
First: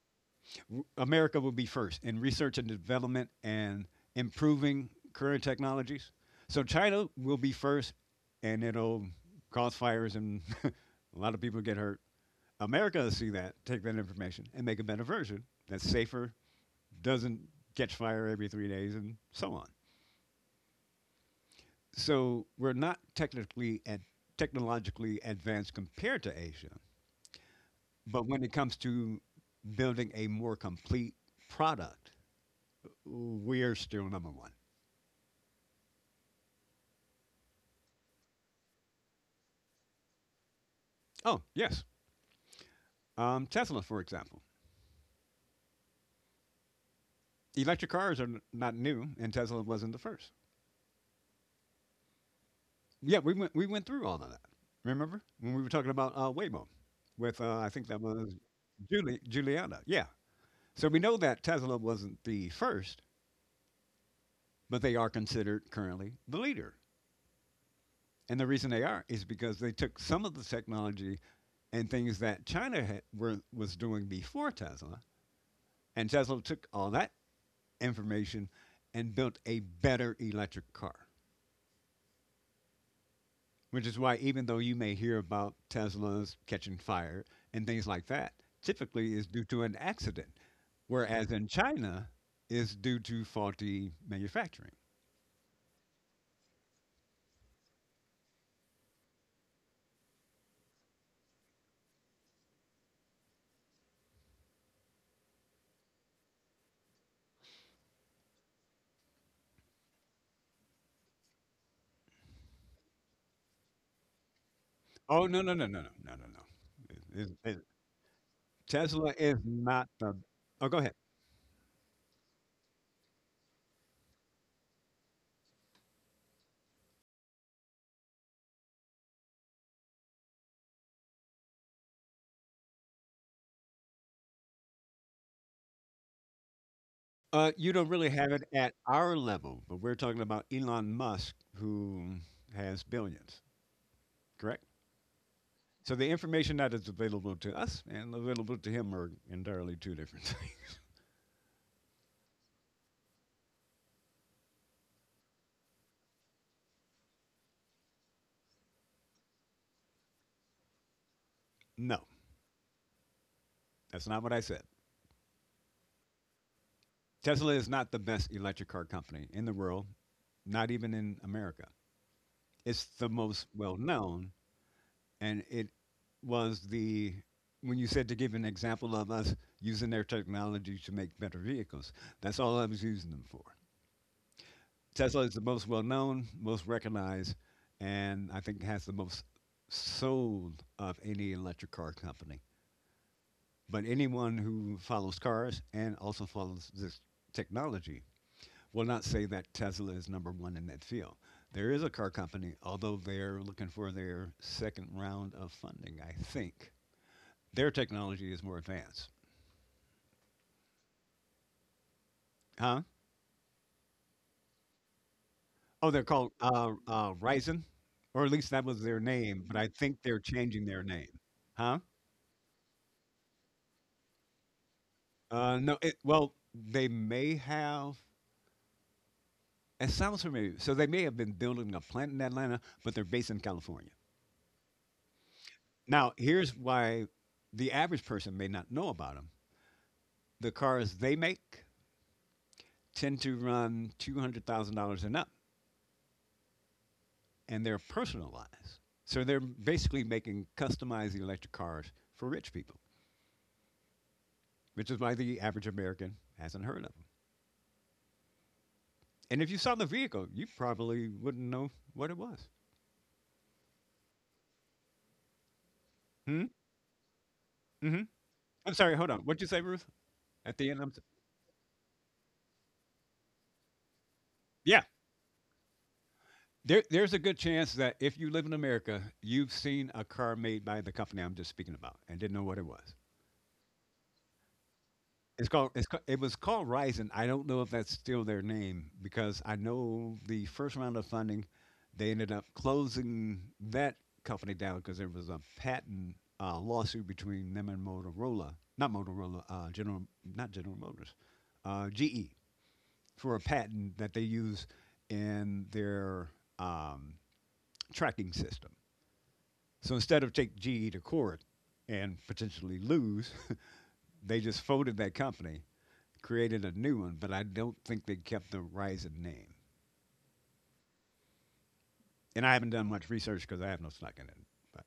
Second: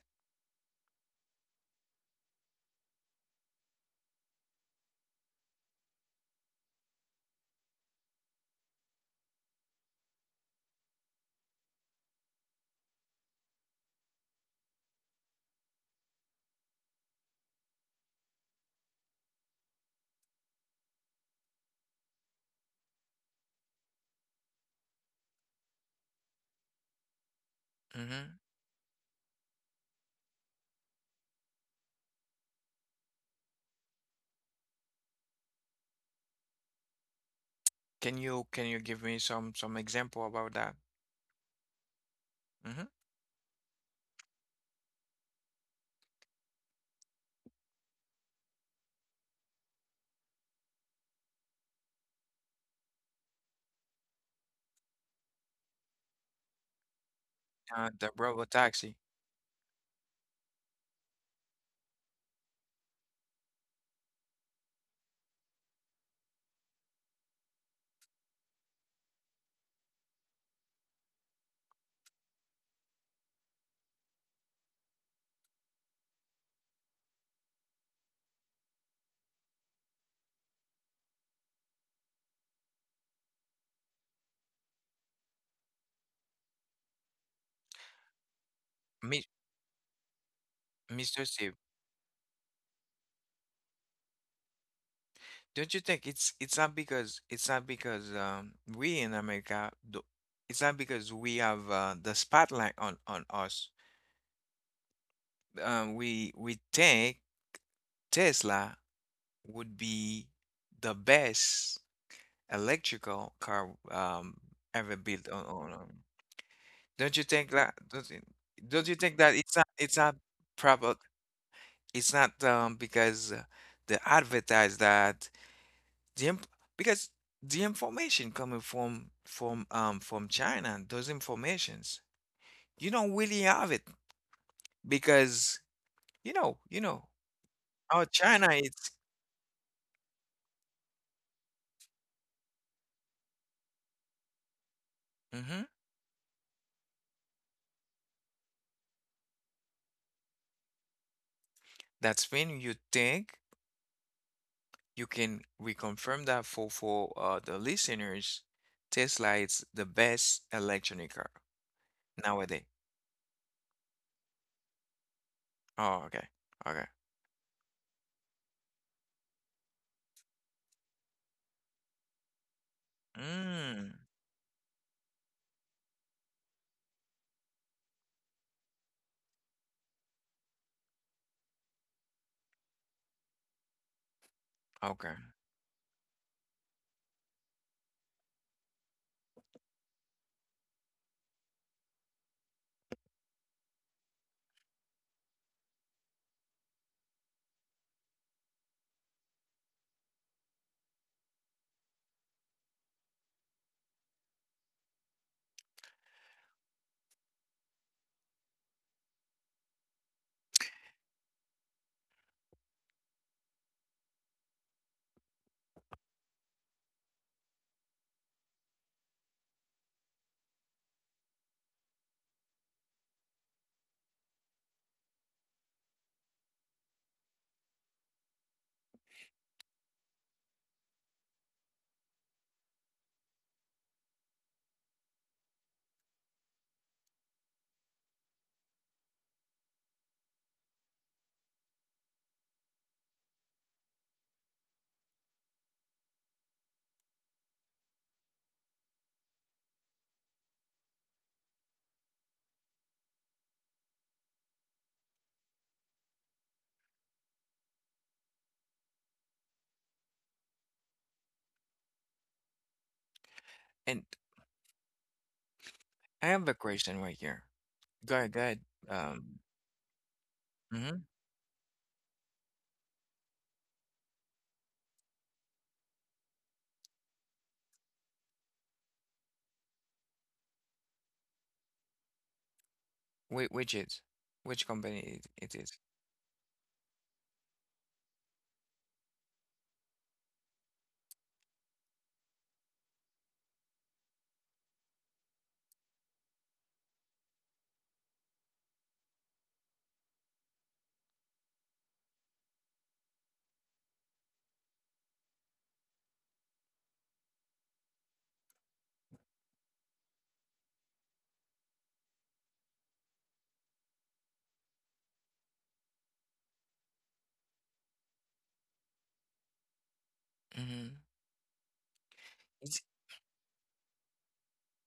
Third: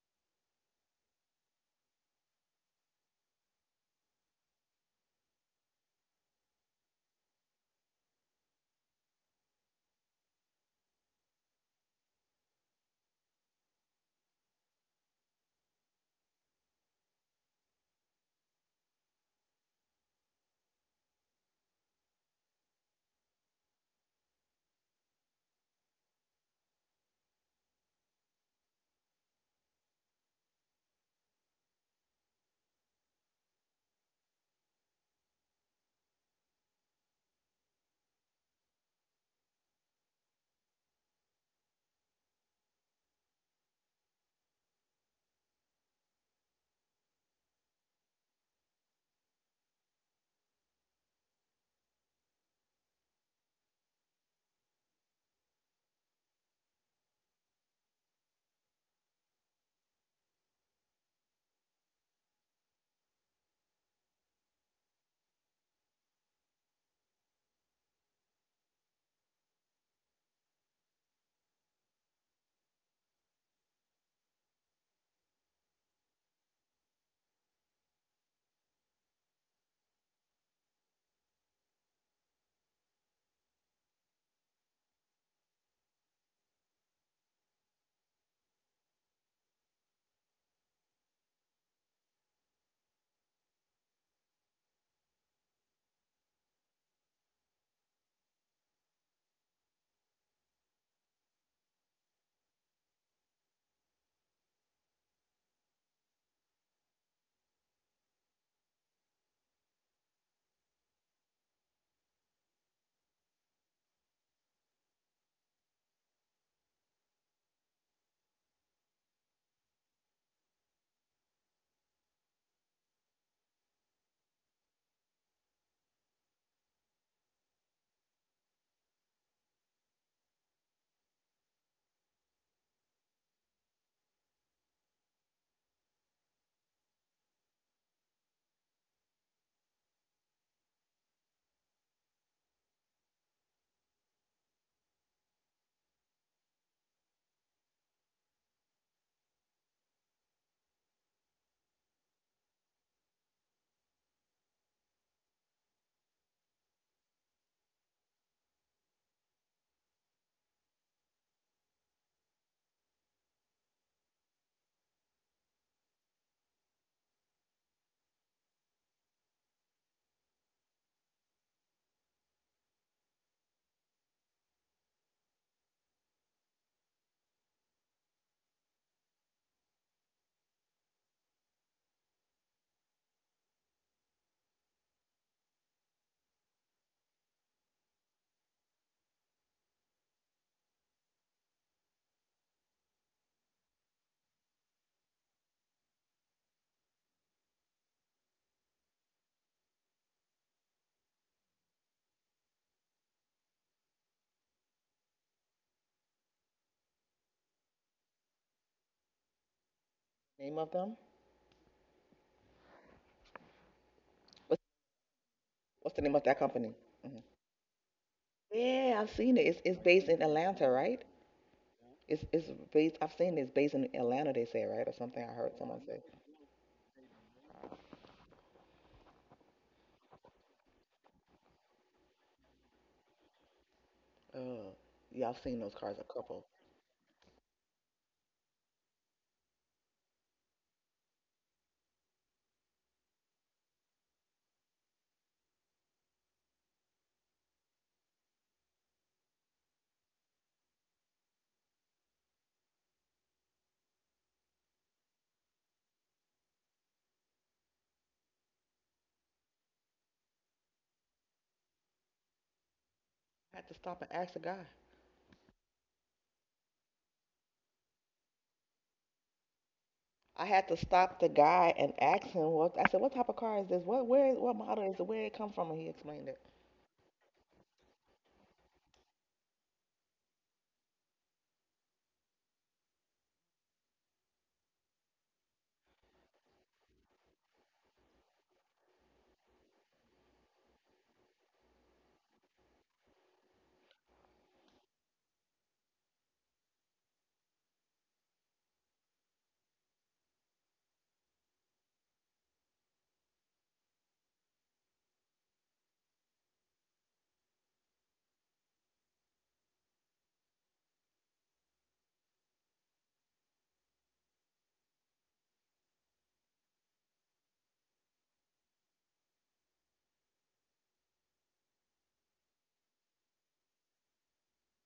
America will be first in research and development and improving current technologies. So China will be first, and it'll cause fires and <laughs> a lot of people get hurt. America will see that, take that information, and make a better version that's safer doesn't catch fire every 3 days, and so on. So we're not technically and technologically advanced compared to Asia, but Mhm. when it comes to building a more complete product, we're still number one. Can you give me some example about that? Oh yes, Mhm. Tesla, for example. Electric cars are not new, and Tesla wasn't the first. Yeah, we went through all of that. Remember when we were talking about Waymo with I think Uh, that the was robotaxi. Julie Juliana. Yeah. So we know that Tesla wasn't the first, but they are considered currently the leader. And the reason they are is because they took some of the technology and things that China had, was doing before Tesla, and Tesla took all that information and built a better electric car. Which is why, even though you may hear about Teslas catching fire and things like that, typically Mi is due to an accident, Mr. whereas in Steve, China is due to faulty manufacturing. don't you think it's not because it's not because, we in America do, it's not because we have, the spotlight on us. We think Tesla would be the best electrical car ever Oh built no on, no no on, no no on. no no no! Don't you think that don't you, don't you Tesla think that is it's not, not the. Oh, go ahead. proper, it's not because they advertise that the inf- because the information coming from from China, those informations you don't really have it, because you know You don't how really have it China at is. our level, but we're talking about Elon Musk, who has billions, correct? hmm So the information that is available to us and available to him are entirely two different <laughs> things. that's when you think. You can reconfirm that for, for the listeners. Tesla is the best electric car No, nowadays. that's not what I said. Oh, okay. Okay. Tesla is not the best electric car company in the world, not even in America. It's the most well Mm, known, and it was the when you said to give an example of us using their technology to make better vehicles. That's all I was using them for. okay. Tesla is the most well known, most recognized, and I think has the most sold of any electric car company. But anyone who follows cars and also follows this technology will not say that Tesla is number one in that field. There is a car company, although they're looking for their second round of funding, I think. Their technology is more advanced, Name of them. huh? What's, Oh, what's the they're name of called that company? Mm-hmm. Ryzen, or at least that was Yeah, their I've seen name. it. But It's I it's think based they're in changing Atlanta, their right? name, huh? It's based. I've seen it's based in Atlanta. They say right or something. I heard No, someone it, say. well, they may have. It sounds familiar. So they may have been building a plant in Atlanta, but they're based in California. Oh, yeah, I've seen those cars. A Now, couple. here's why the average person may not know about them. The cars they make tend to run $200,000 and up, and they're personalized. So they're basically making customized electric cars for rich people, which is why the average American hasn't heard of them. And if you saw the vehicle, you probably wouldn't know what it was. I had to stop And and ask the guy. I Hmm? have a question right here. Hmm. Go ahead, go ahead. I'm sorry, hold on. What'd Um, you say, Ruth? I At the had to end, I'm s- mm-hmm. stop the guy and ask him what I said. What type of car is this? What yeah. model is it? Where it come from? And he explained it. There's a good chance that if you live in America, you've seen a car made by the company I'm just speaking about and didn't know what it was. which which is which company it, it is? It's called, it was called Rising. I don't know if that's still their name because I know the first round of funding, they ended up closing that company down because there was a patent lawsuit between them and Motorola. Not Motorola. General. Not General Motors. GE for a patent that they use in their um, tracking system. So instead of take GE to court and potentially lose, <laughs> they just folded that company created a new one, but I don't think they kept the Ryzen name. Mm-hmm. And I haven't Is, done much research because I have no snuck in it. But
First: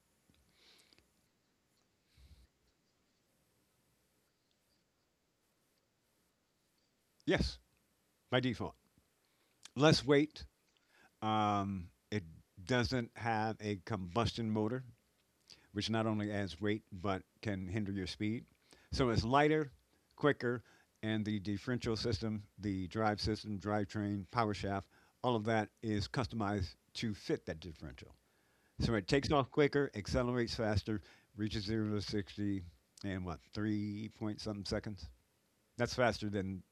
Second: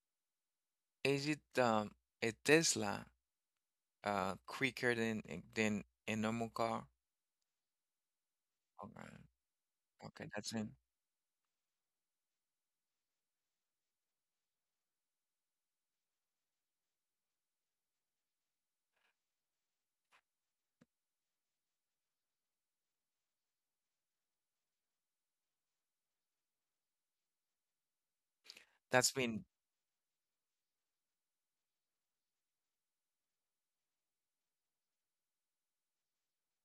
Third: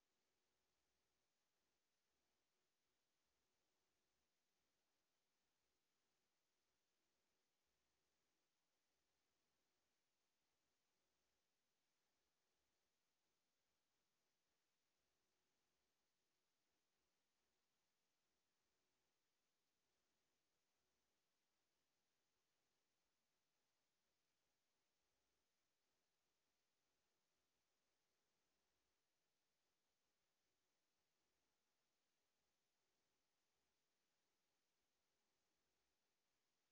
is it a Tesla quicker than a normal car? yes, by default. Okay. Less Okay, weight. It doesn't have a combustion motor, which not only adds weight but can hinder your speed. So it's lighter, quicker, and the differential system, the drive system, drivetrain, power shaft, all of that is customized to fit that differential. So it that's takes off been quicker, accelerates faster, reaches 0 to 60 in what, 3 point something seconds? That's faster than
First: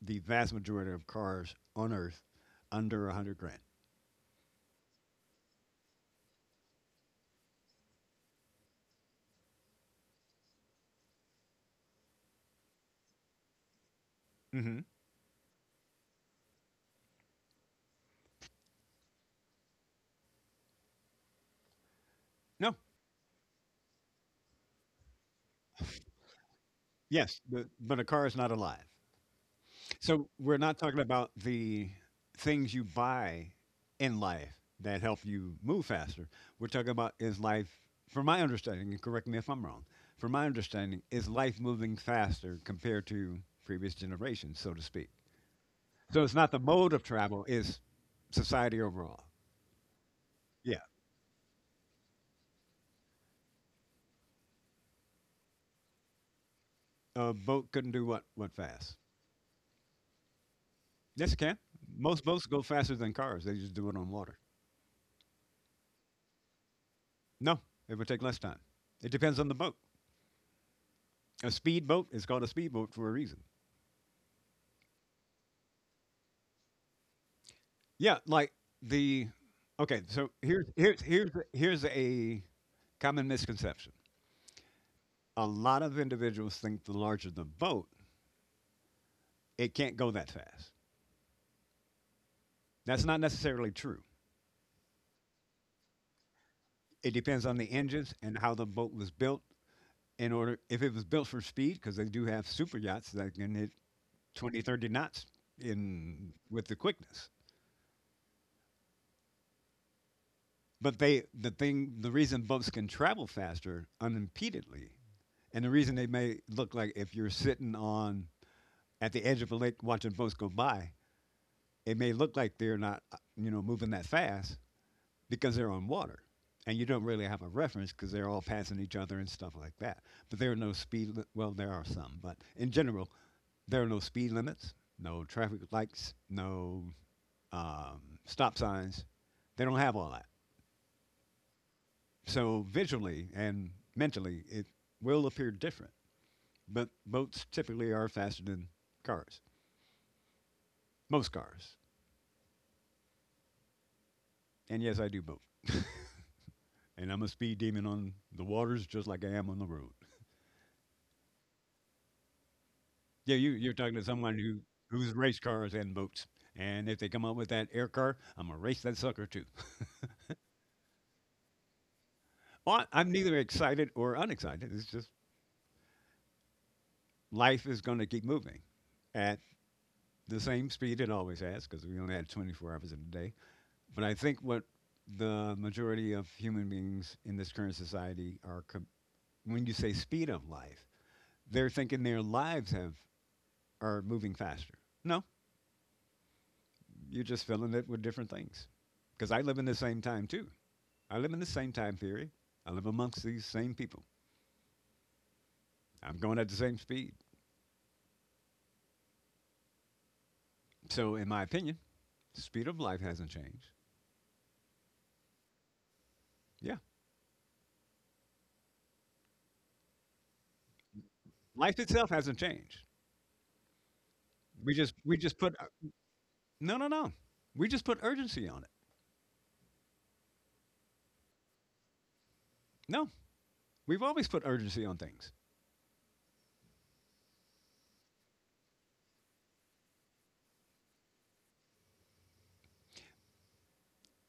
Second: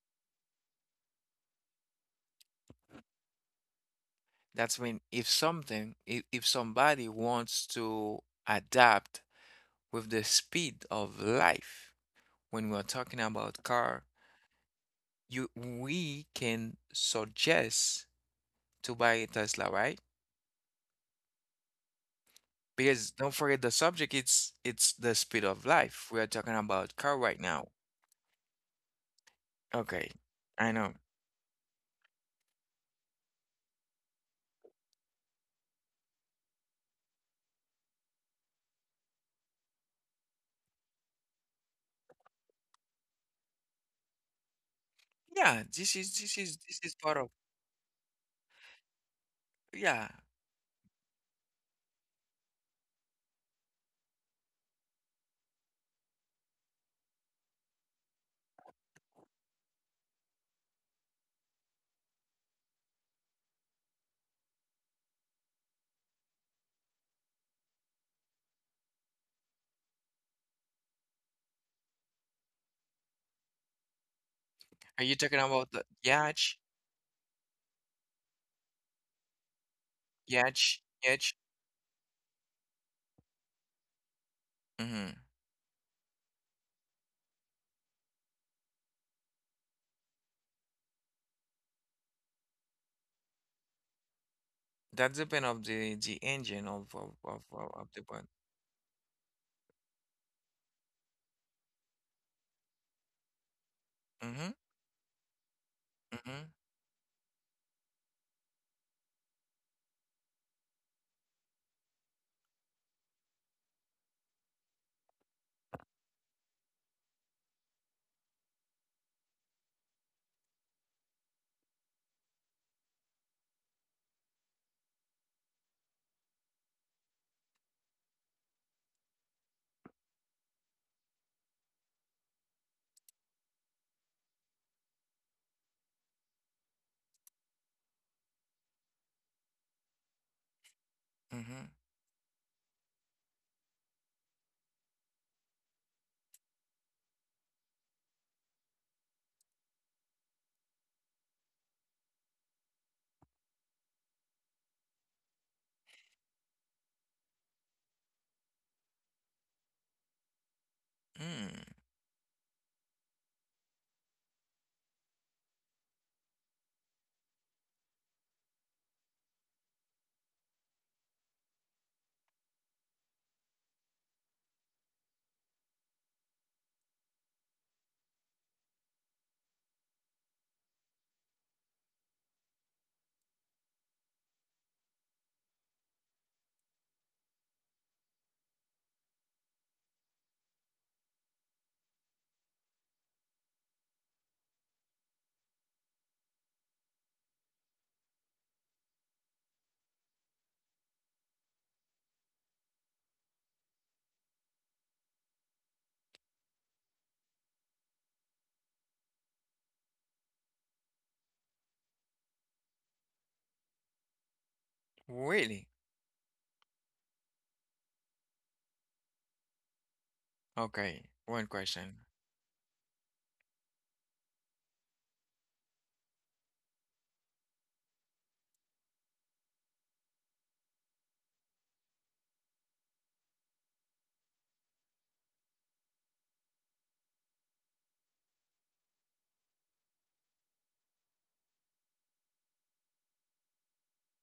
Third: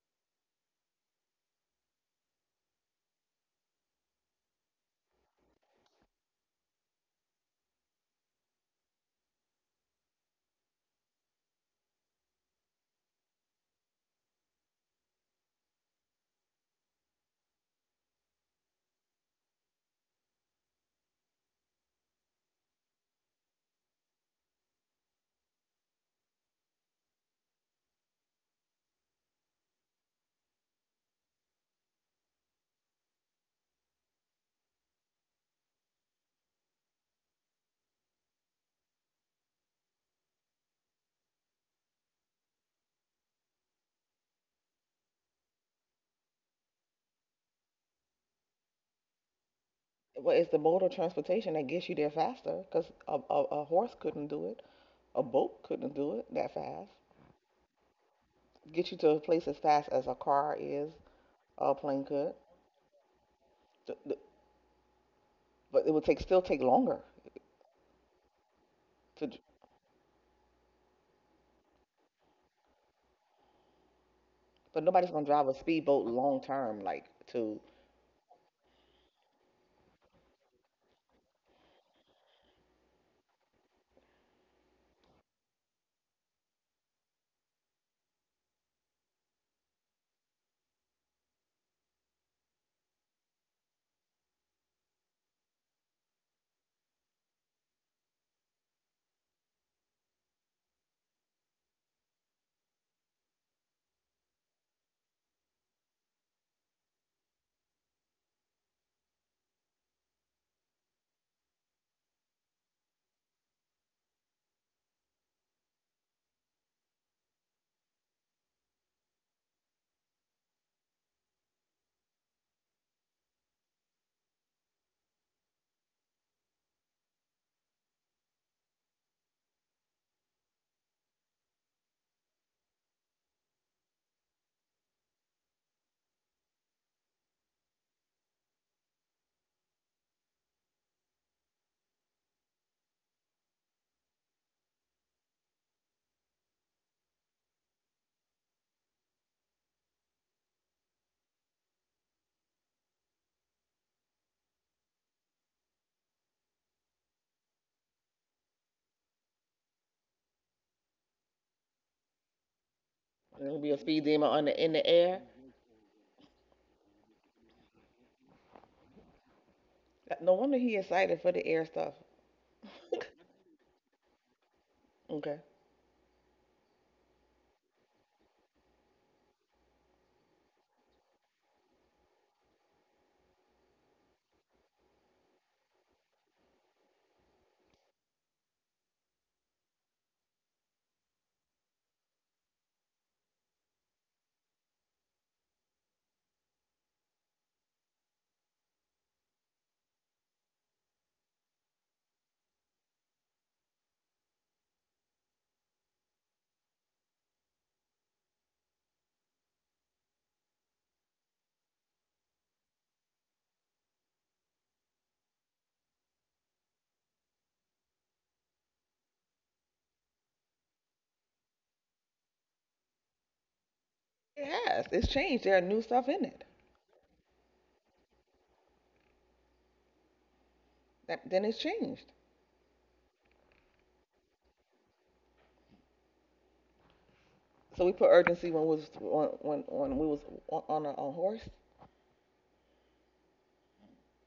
the vast majority of cars on Earth under 100 grand. that's mean if something, if, somebody wants to adapt with the speed of life, when we're talking about car, Hmm. you we can suggest to buy a Tesla, right? No. Because don't forget the subject, it's the speed of life. We are talking about car right Yes, now. But a car is not alive. Okay, So we're I not know. talking about the things you buy in life that help you move faster. We're talking about is life, from my understanding, and correct me if I'm wrong, from my understanding, is life moving faster compared to previous generations, so to speak. Yeah, this is So it's this not is the this is mode of part of, travel, it's society overall. yeah. Well, it's the Yeah. mode of transportation that gets you there faster. Cause a horse couldn't do it. A boat couldn't do it that fast. A boat couldn't do what Get fast. you to a place as fast as a car is. Yes, it can. A plane Most could. boats go faster than cars. They just do it The, on the, water. but it would take, still take longer No, it would take less time. It to, depends on the boat. A speedboat is called a speedboat for a reason. but Are nobody's you gonna talking drive a about the speedboat Yach, long-term, like to, Yeah, like the okay. So here's Yach, here's here's Yach? here's a common misconception. A lot of individuals think the larger the boat, it can't go that fast. That's not necessarily true. That depend of the engine of It of of, depends on of the of the engines boat. and how the boat was built. In order, if it was built for speed, because they do have super yachts that can hit Mm-hmm. 20, 30 knots in Mm-hmm. with the quickness. But the reason boats can travel faster unimpededly, and the reason they may look like if you're sitting on at the edge of a lake watching boats go by, it may look like they're not, you know, moving that fast because they're on water. And you don't really have a reference because they're all passing each other and stuff like that. But there are no well, there are some, but in general, there are no speed limits, no traffic lights, no um, stop signs. They don't have all that. Mm-hmm. So visually and mentally, it will appear different. But boats typically are faster than cars, most cars. And yes, I do boat. <laughs> And I'm a speed demon on the waters just like I am on the road. Mm. Yeah, you, it'll be you're a talking to speed demon someone on who in the who's air. race cars and boats. And if they come up with that air car, I'm gonna race that sucker too. No wonder he excited for the air stuff. Well, I'm neither excited or unexcited. It's just Okay. life is gonna keep moving at the same speed it always has because we only had 24 hours in a day. But I think what the majority of human beings in this current society when you say speed of life, they're thinking their lives have are moving faster. No, you're just filling it with different things. Because I live in the same time too. I live in the same time theory. I live amongst these same people. I'm going at the same speed. So, in my opinion, the speed of life hasn't changed. Really? Yeah, Okay. One life itself question. hasn't changed. It We has, just it's we just changed. put There are new stuff in it. no, no, no. We just put urgency on it. That, then it's changed. No, we've always put urgency on things. So we put urgency when we was, when we was on a, on horse,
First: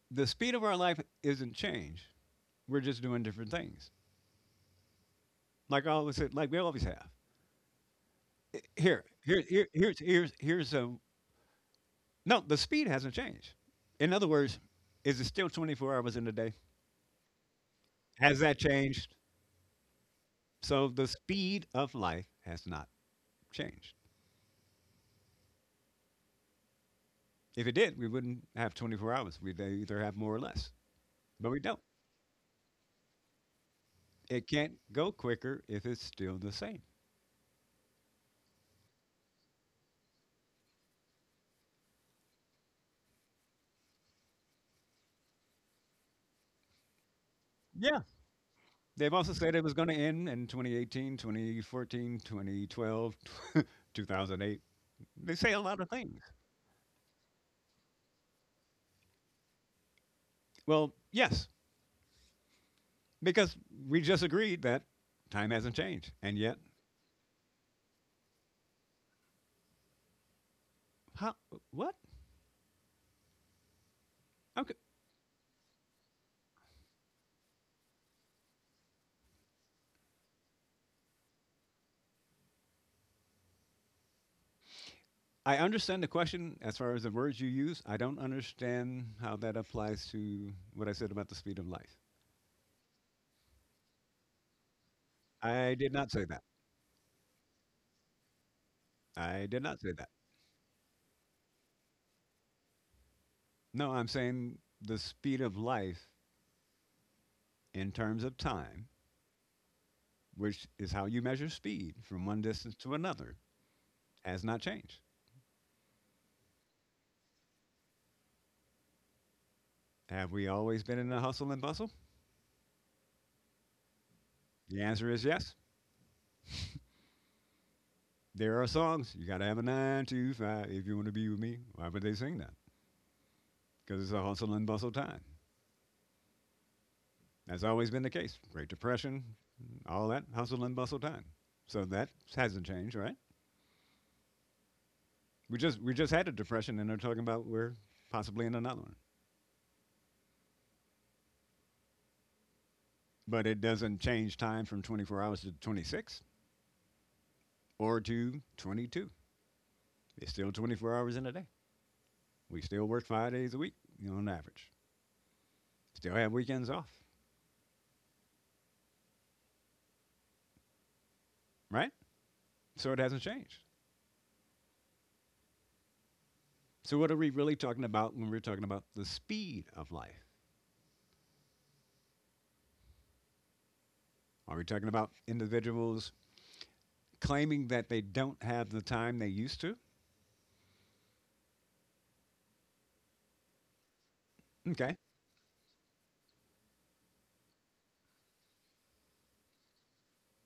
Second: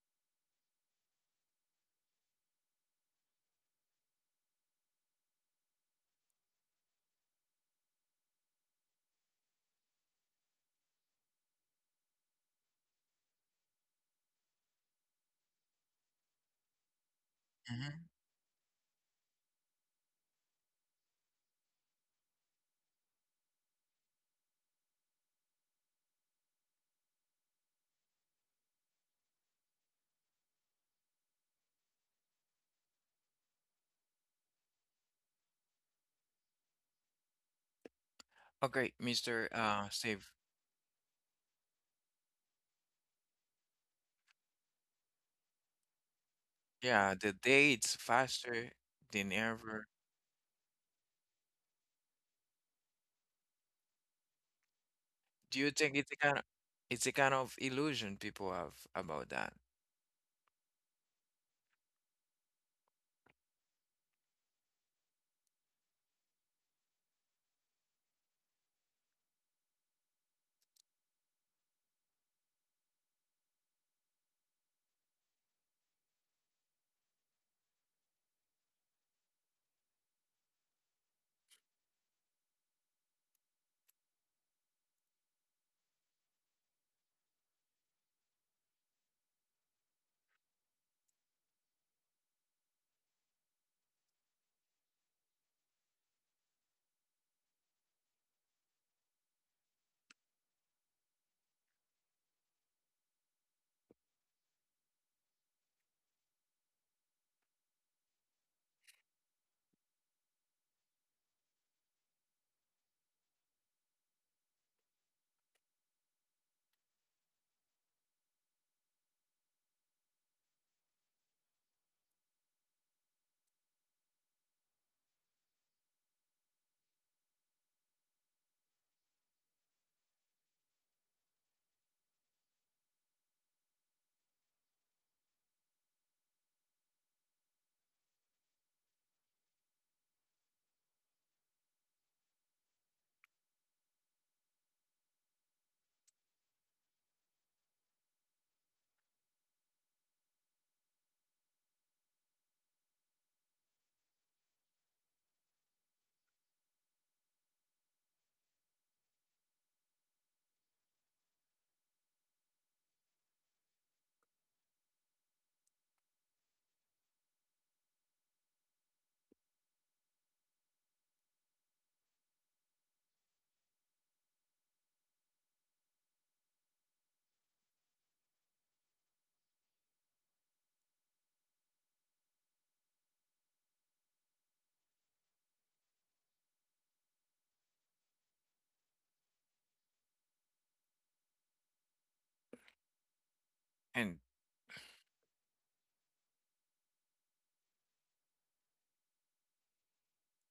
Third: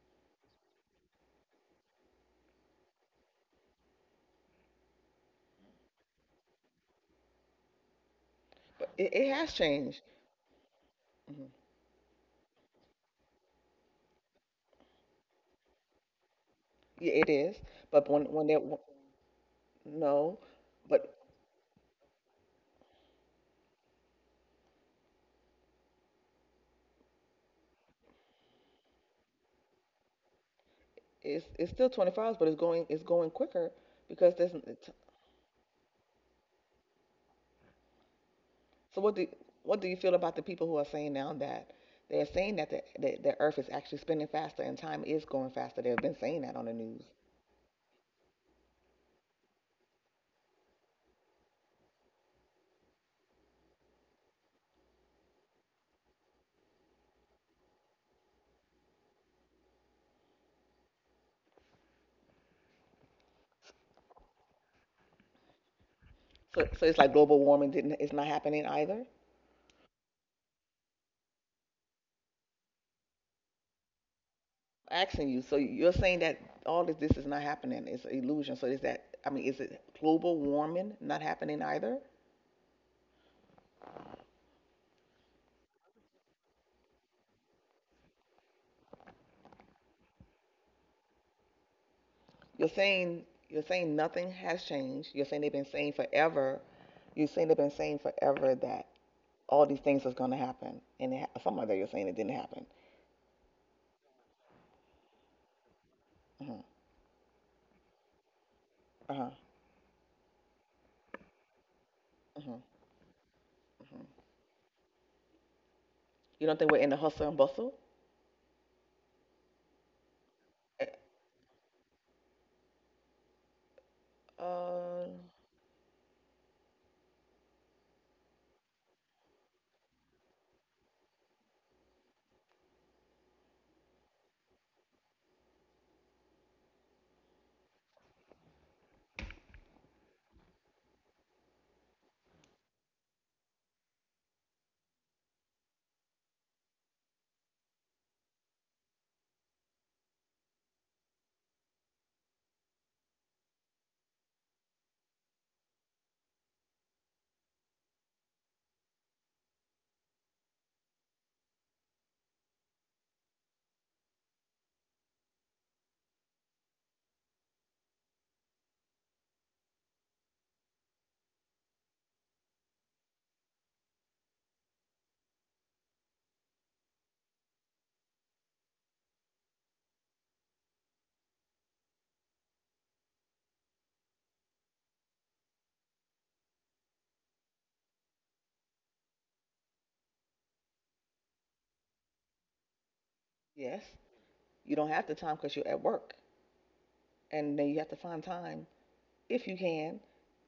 The speed of our life isn't changed. We're just doing different things, like I always said, like we always have. but Here, it here, has here changed. here's here's here's a Mhm. No, the speed hasn't changed. In other words, is it still 24 hours in a day? Yeah, it is. Mm-hmm. But when, Has when there, that changed? no, So the but speed of life has not changed. If it did, we wouldn't have 24 hours. We'd either have more or less, it's, but we it's don't. still 24 hours, but it's going quicker because It there's, can't go quicker if it's still the same. Okay, so what do Mr. what do Uh, you feel Steve. about the people who are saying now that they're saying that the Earth is actually spinning faster and time is going faster? They've been saying that on the news. Yeah, the dates Yeah. faster They've than also said it was ever. going to end in 2018, 2014, 2012, <laughs> 2008. They say Do a you lot of think it's things. A kind of illusion people have about that? Well, yes, because we just agreed that time hasn't changed. And yet, So it's like global warming didn't is not happening either. how, what? Okay. Asking you, so you're saying that all of this is not happening? It's an illusion. So is that, I mean, is it global warming not happening either? I understand the question as far as the words you use. I don't understand how that applies to what I said about the speed of light. You're saying nothing has changed. You're saying they've been I saying did not say that. forever. You're saying they've been saying forever that I did all these not say things that. is going to happen, and it, ha- some other you're saying it didn't happen. No, I'm saying the speed of life Uh huh. in terms of time, Uh huh. Uh-huh. which is how you measure speed from one Mm-hmm. distance to another, Mhm. has not changed. You don't think we're in the hustle and bustle? Have we always been Eh, in a hustle and bustle? The Uh, answer is yes. There are songs. You got to have a nine to five if you want to be with me. Why would they sing that? Because it's a hustle and bustle time. That's always been the case. Great Depression, all that hustle and bustle time. So that hasn't changed, right? We just had a depression, and they're talking about we're possibly in another one. But it doesn't change time from 24 hours to 26 or to 22. It's still 24 hours in a day. We still work 5 days a week, you know, on average. Still have weekends off, right? So it hasn't changed. So what are we really talking about when we're talking about the speed of life? Are we talking about individuals claiming that they don't have the time they used to? yes. And You don't Okay. have the time because you're at work, and then you have to find time, if you can,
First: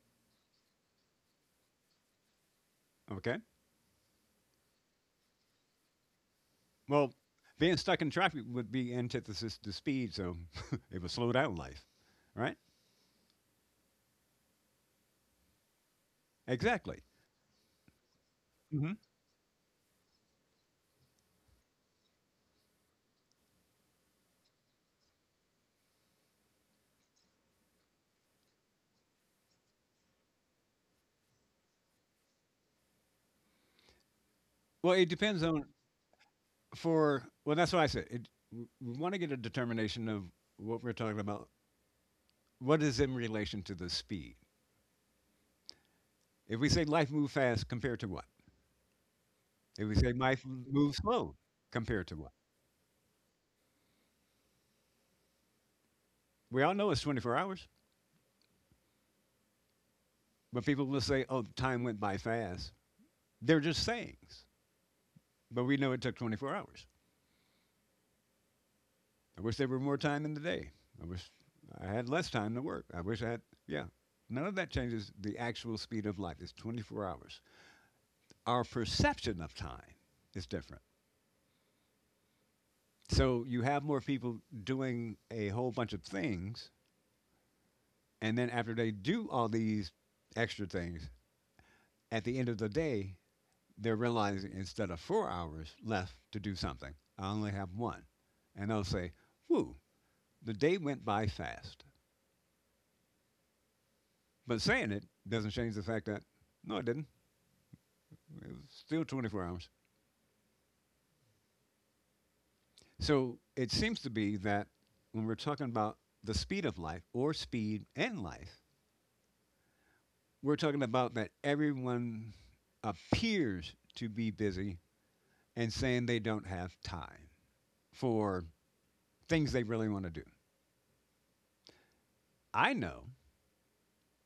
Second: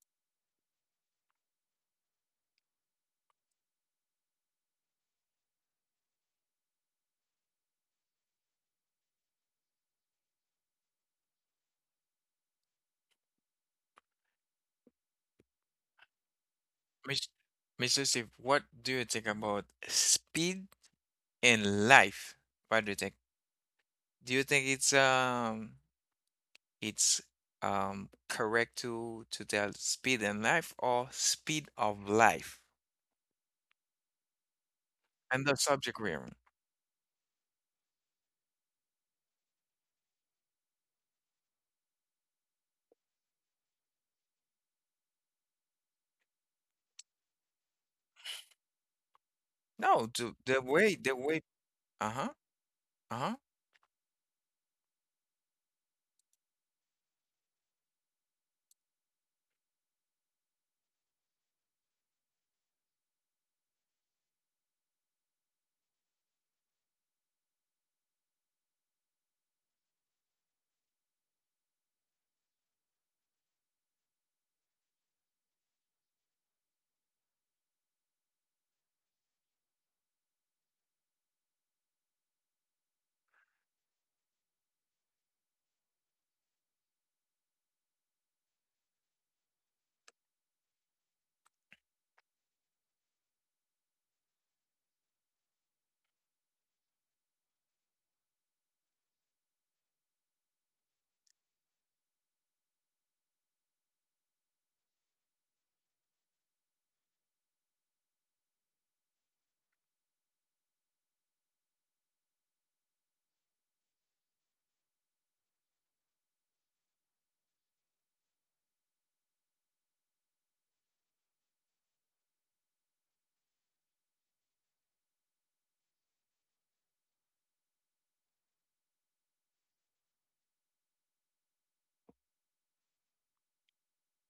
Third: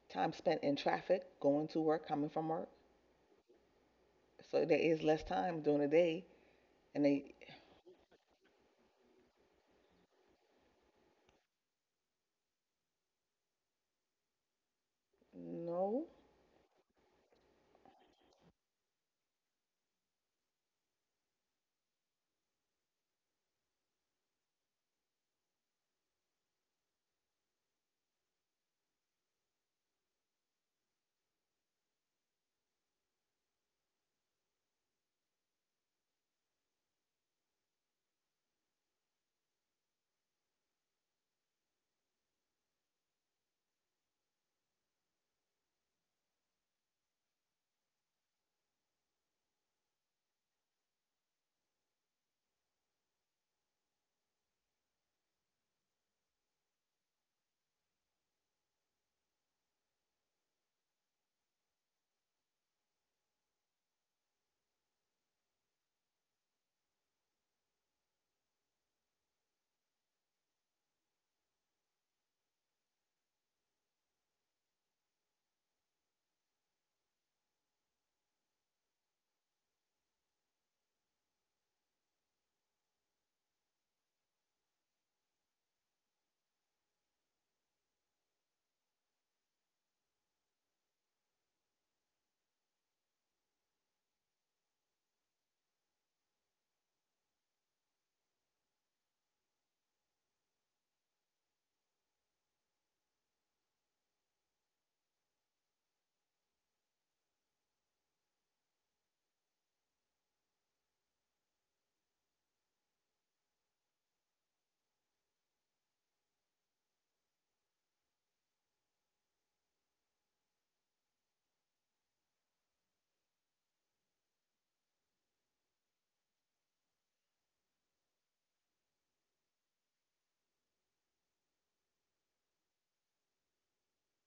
time spent in traffic, going to work, coming from work. Okay. So there is less time during the day, and Well, they being stuck in traffic would be antithesis to speed, so <laughs> it would slow down life, right? no, Exactly. Mr. Mr. Steve, what do Hmm. you think about speed in life? What do you think? Do you think it's correct to tell speed in life or speed of life Well, it depends and the on subject realm. for well, that's what I said. It, we want to get a determination of what we're talking about. What is in relation to the speed? If we say life move fast, compared to what? If we No, say the, life the way move the slow, way compared to uh-huh, what? uh-huh, We all know it's 24 hours, but people will say, "Oh, time went by fast." They're just sayings, but we know it took 24 hours. I wish there were more time in the day. I wish I had less time to work. I wish I had, yeah. None of that changes the actual speed of life. It's 24 hours. Our perception of time is different. So you have more people doing a whole bunch of things. And then after they do all these extra things, at the end of the day, they're realizing instead of 4 hours left to do something, I only have one. And they'll say, whoo, the day went by fast. But saying it doesn't change the fact that, no, it didn't. It was still 24 hours. So it seems to be that when we're talking about the speed of life or speed and life, we're talking about that everyone appears to be busy and saying they don't have time for things they really want to do. I know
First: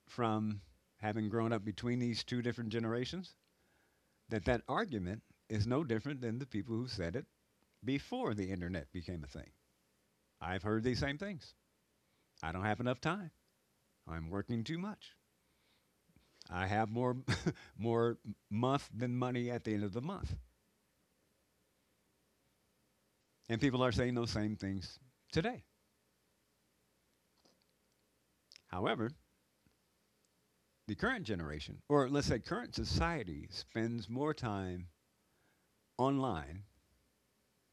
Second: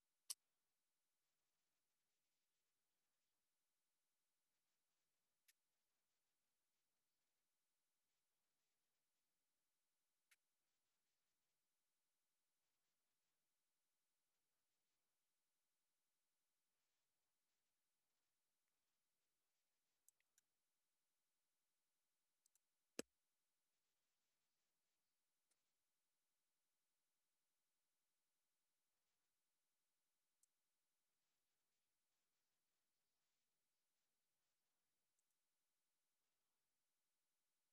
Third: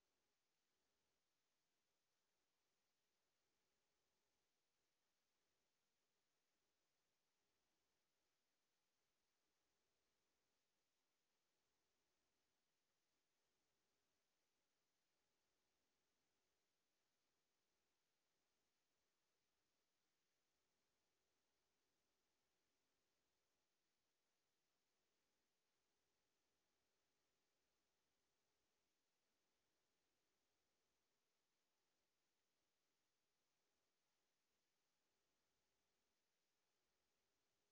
from having grown up between these two different generations that that argument is no different than the people who said it before the internet became a thing. I've heard these same things. I don't have enough time. I'm working too much. I have more <laughs> more month than money at the end of the month. And people are saying those same things today. However, the current generation, or let's say current society, spends more time online,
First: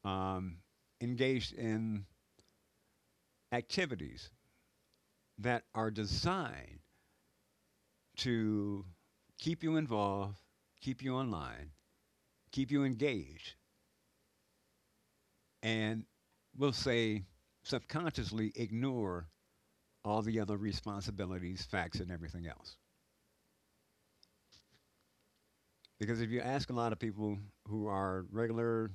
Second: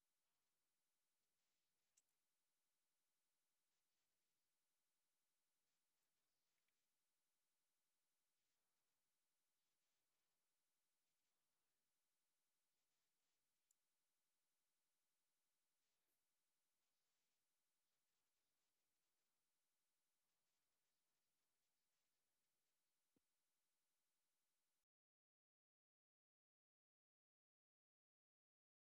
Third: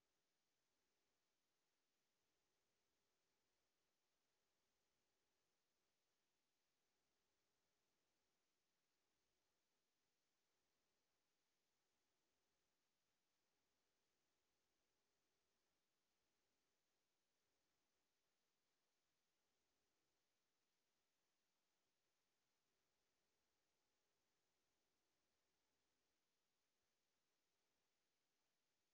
um, engaged in activities that are designed to keep you involved, keep you online, keep you engaged, and we'll say subconsciously ignore all the other responsibilities, facts, and everything else. Because if you ask a lot of people who are regular,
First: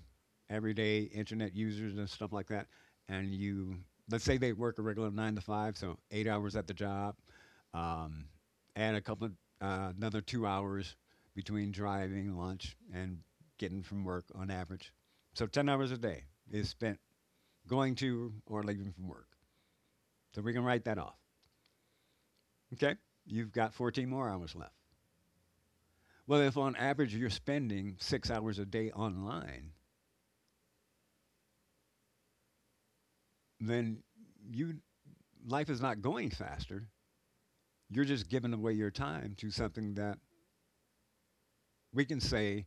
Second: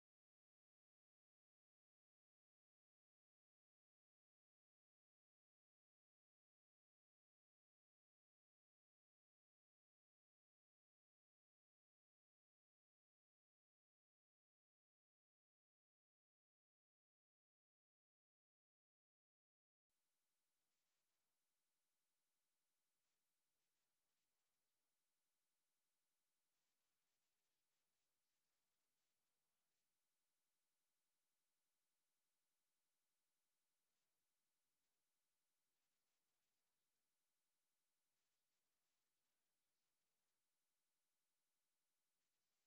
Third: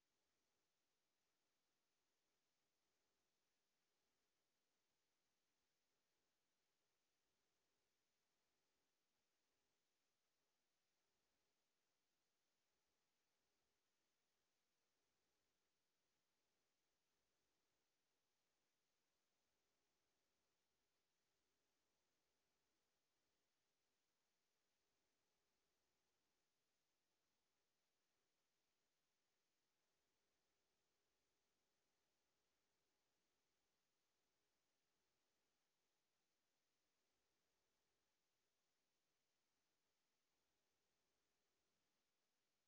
everyday internet users and stuff like that, and you let's say they work a regular nine to five, so 8 hours at the job, um, add a couple of another 2 hours between driving, lunch, and getting from work on average. So 10 hours a day is spent going to or leaving from work. So we can write that off. Okay? You've got 14 more hours left. Well, if on average you're spending 6 hours a day online, then you life is not going faster. You're just giving away your time to something that we can say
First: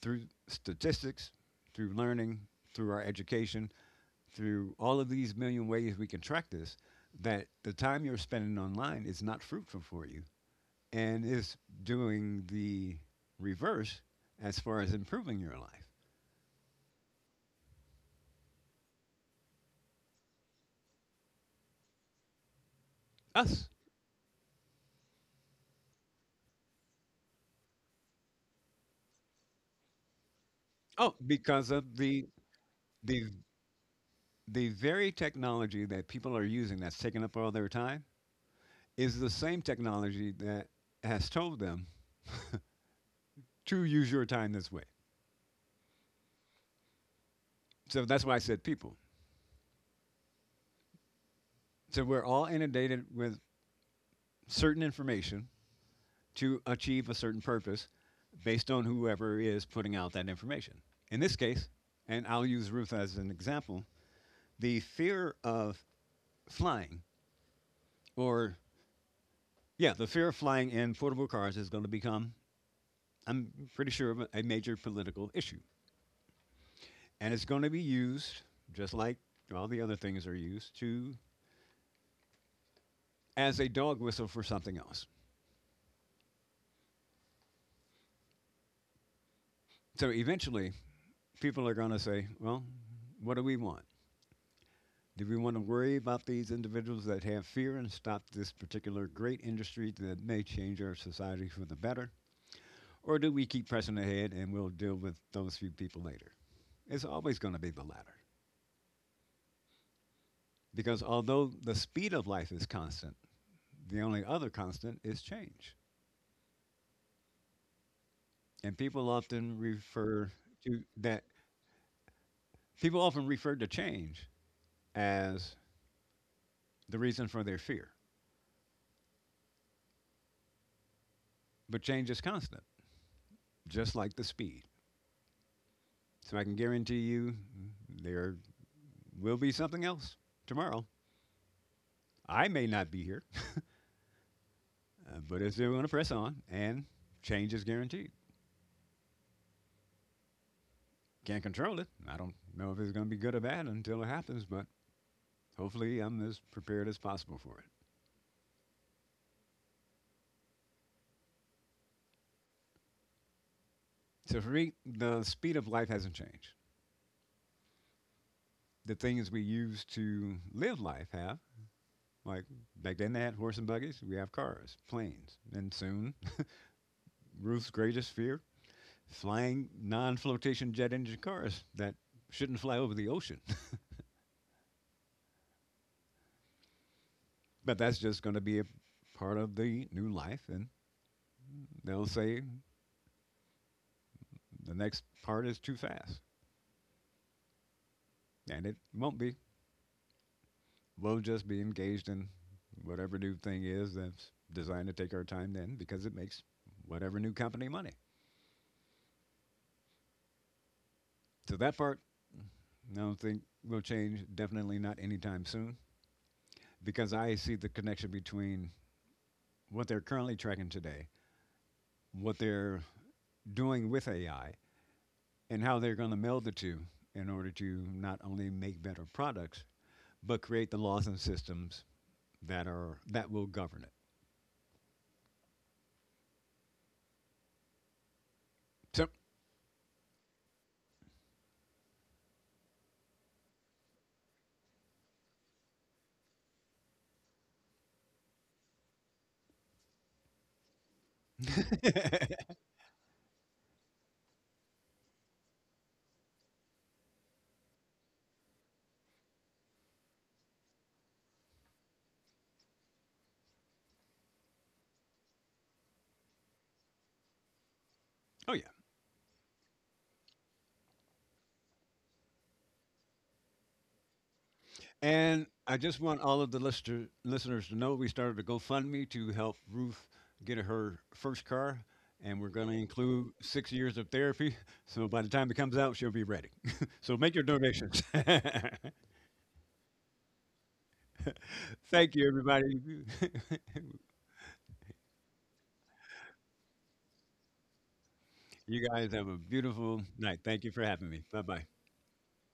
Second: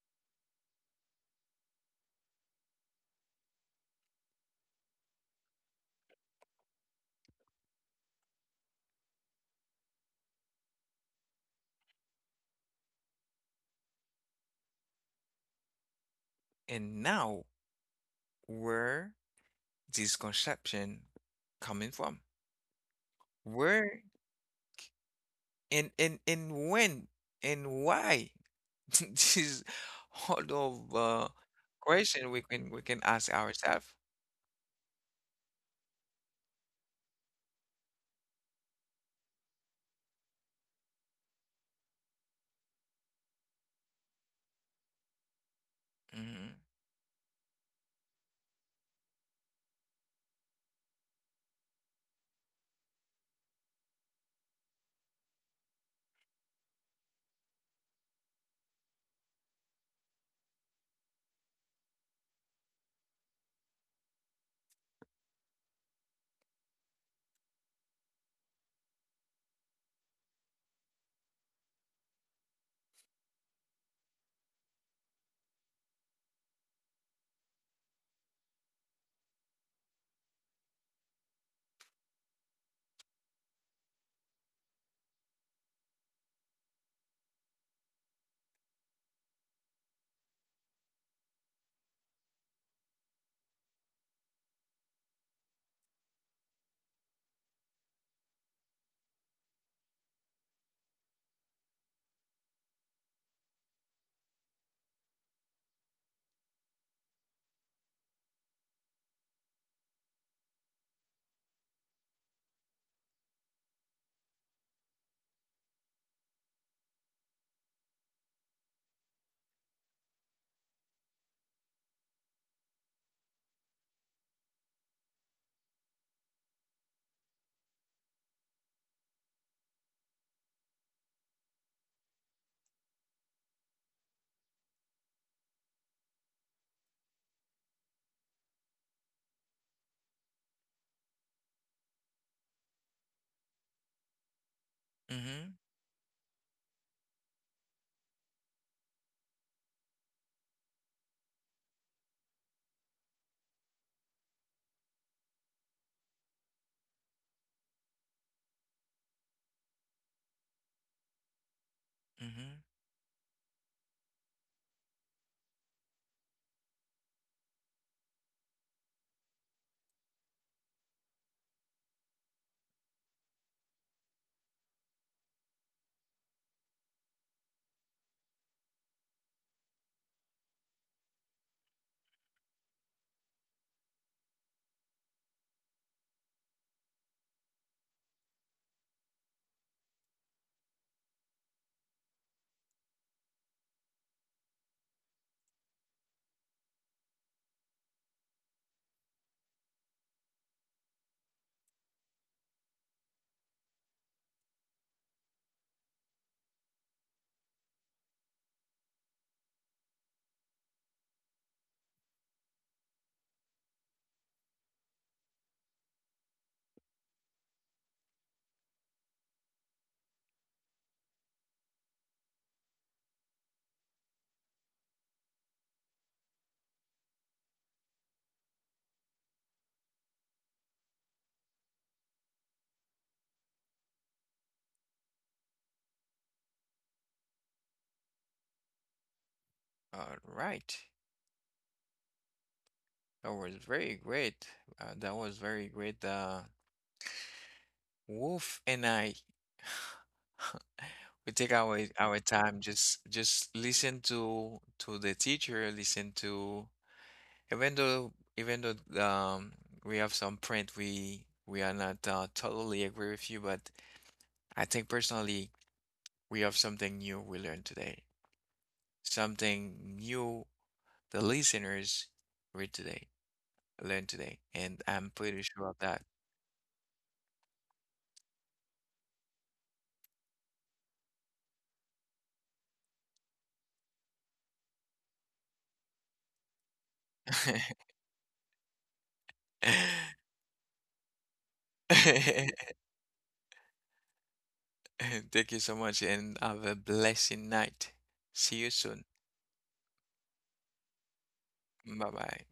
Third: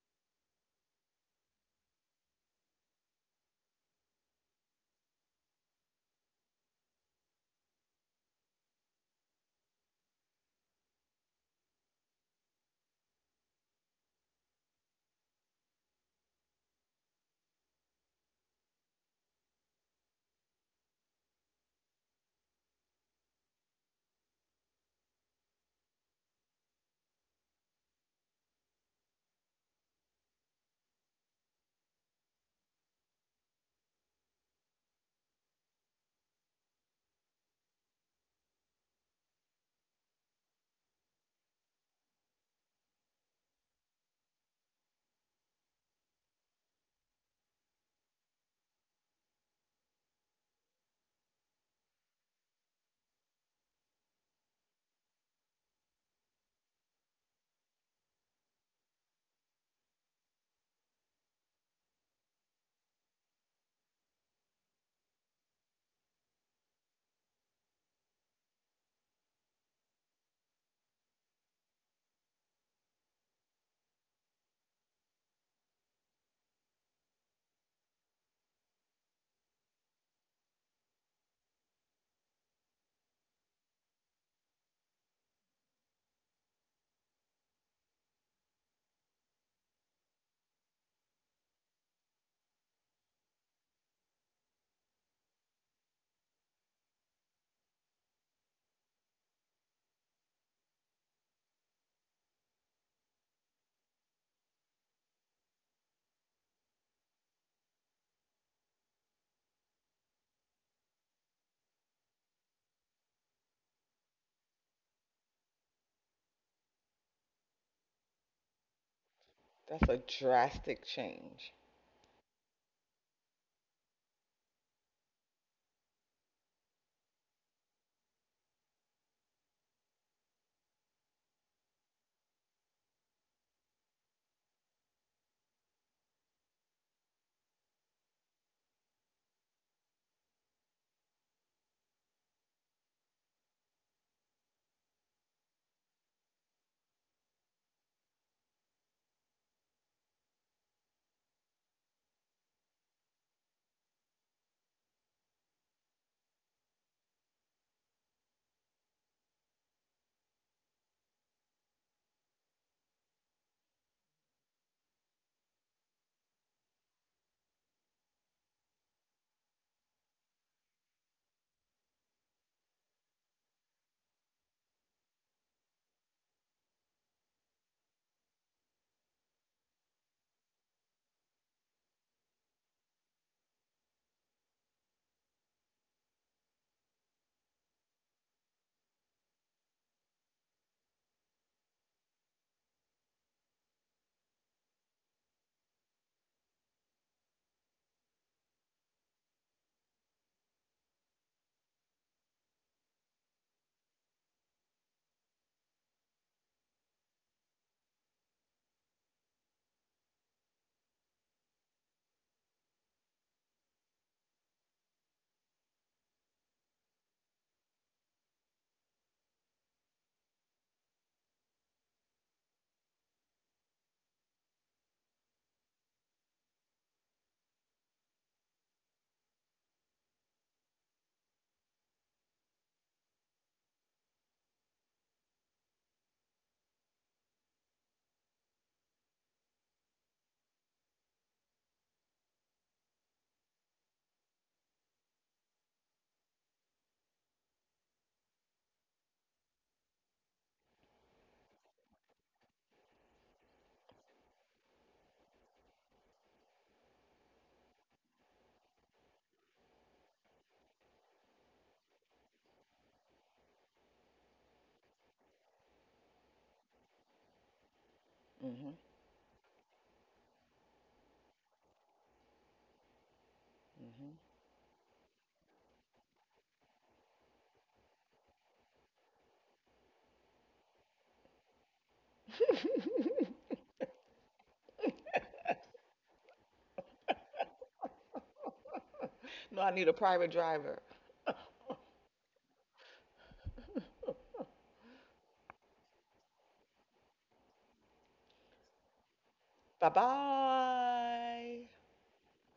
through statistics, through learning, through our education, through all of these million ways we can track this, that the time you're spending online is not fruitful for you and is doing the reverse as far as improving your life. and now, where this conception coming from? Us. Where, and when, and why? <laughs> This is all of, Oh, because of question we can the ask ourselves. the very technology that people are using that's taking up all their time is the same technology that has told them to use your time this way. Mm-hmm. So that's why I said people. So we're all inundated with certain information to achieve a certain purpose based on whoever is putting out that information. In this case, and I'll use Ruth as an example, the fear of flying or in portable cars is going to become, I'm pretty sure, of a major political issue. And it's going to be used, just like all the other things are used, to as a dog whistle for something else. So eventually, people are going to say, well, what do we want? Do we want to worry about these individuals that have fear and stop this particular great industry that may change our society for the better? Or do we keep pressing ahead and we'll deal with those few people later? It's always going to be the latter. Because although the speed of life is constant, the only other constant is change. And people often that's a refer to drastic that change. people often refer to change as the reason for their fear, but change is constant, just like the speed. So I can guarantee you there will be something else tomorrow. I may not be here, <laughs> but it's Mm-hmm. still going to press on, and change is guaranteed. Can't control it. I don't know if it's going to be good or bad until it happens, but hopefully I'm as prepared as possible for it. Mm-hmm. So for me, the speed of life hasn't changed. The things we use to live life have. Like back then, they had horse and buggies. We have cars, planes, and soon Ruth's greatest fear: flying non-flotation jet engine cars that shouldn't fly over the ocean. <laughs> But that's just going to be a part of the new life, and they'll say the next part is too fast, and it won't be. We'll just be engaged in whatever new thing is that's designed to take our time then, because it makes whatever new company money. So that part, I don't think will change. Definitely not anytime soon. Because I see the connection between what they're currently tracking today, what they're doing with AI, and how they're going to meld the two in order to not only make better products but create the laws and systems that will govern it. So, All right. That was very great. That was very great. Wolf and I, we take our time, just listen to the teacher, listen to even though we have some print, we are not totally agree with you, but I think personally we have something new we learned today, <laughs> oh Mhm. yeah, something new the listeners read today, learn Mhm. today, and I'm pretty and sure I of just that. want all of the listeners to know we started a GoFundMe to help Ruth get her first car, and we're going to include 6 years of therapy. So by the time it comes out, she'll be ready. <laughs> So make your donations. <laughs> No, I need a private driver. Thank you, everybody. <laughs> <laughs> <laughs> Thank you so much and have a blessing night. See you You soon. guys have a Bye beautiful night. Thank you for having me. Bye bye. bye. Bye bye.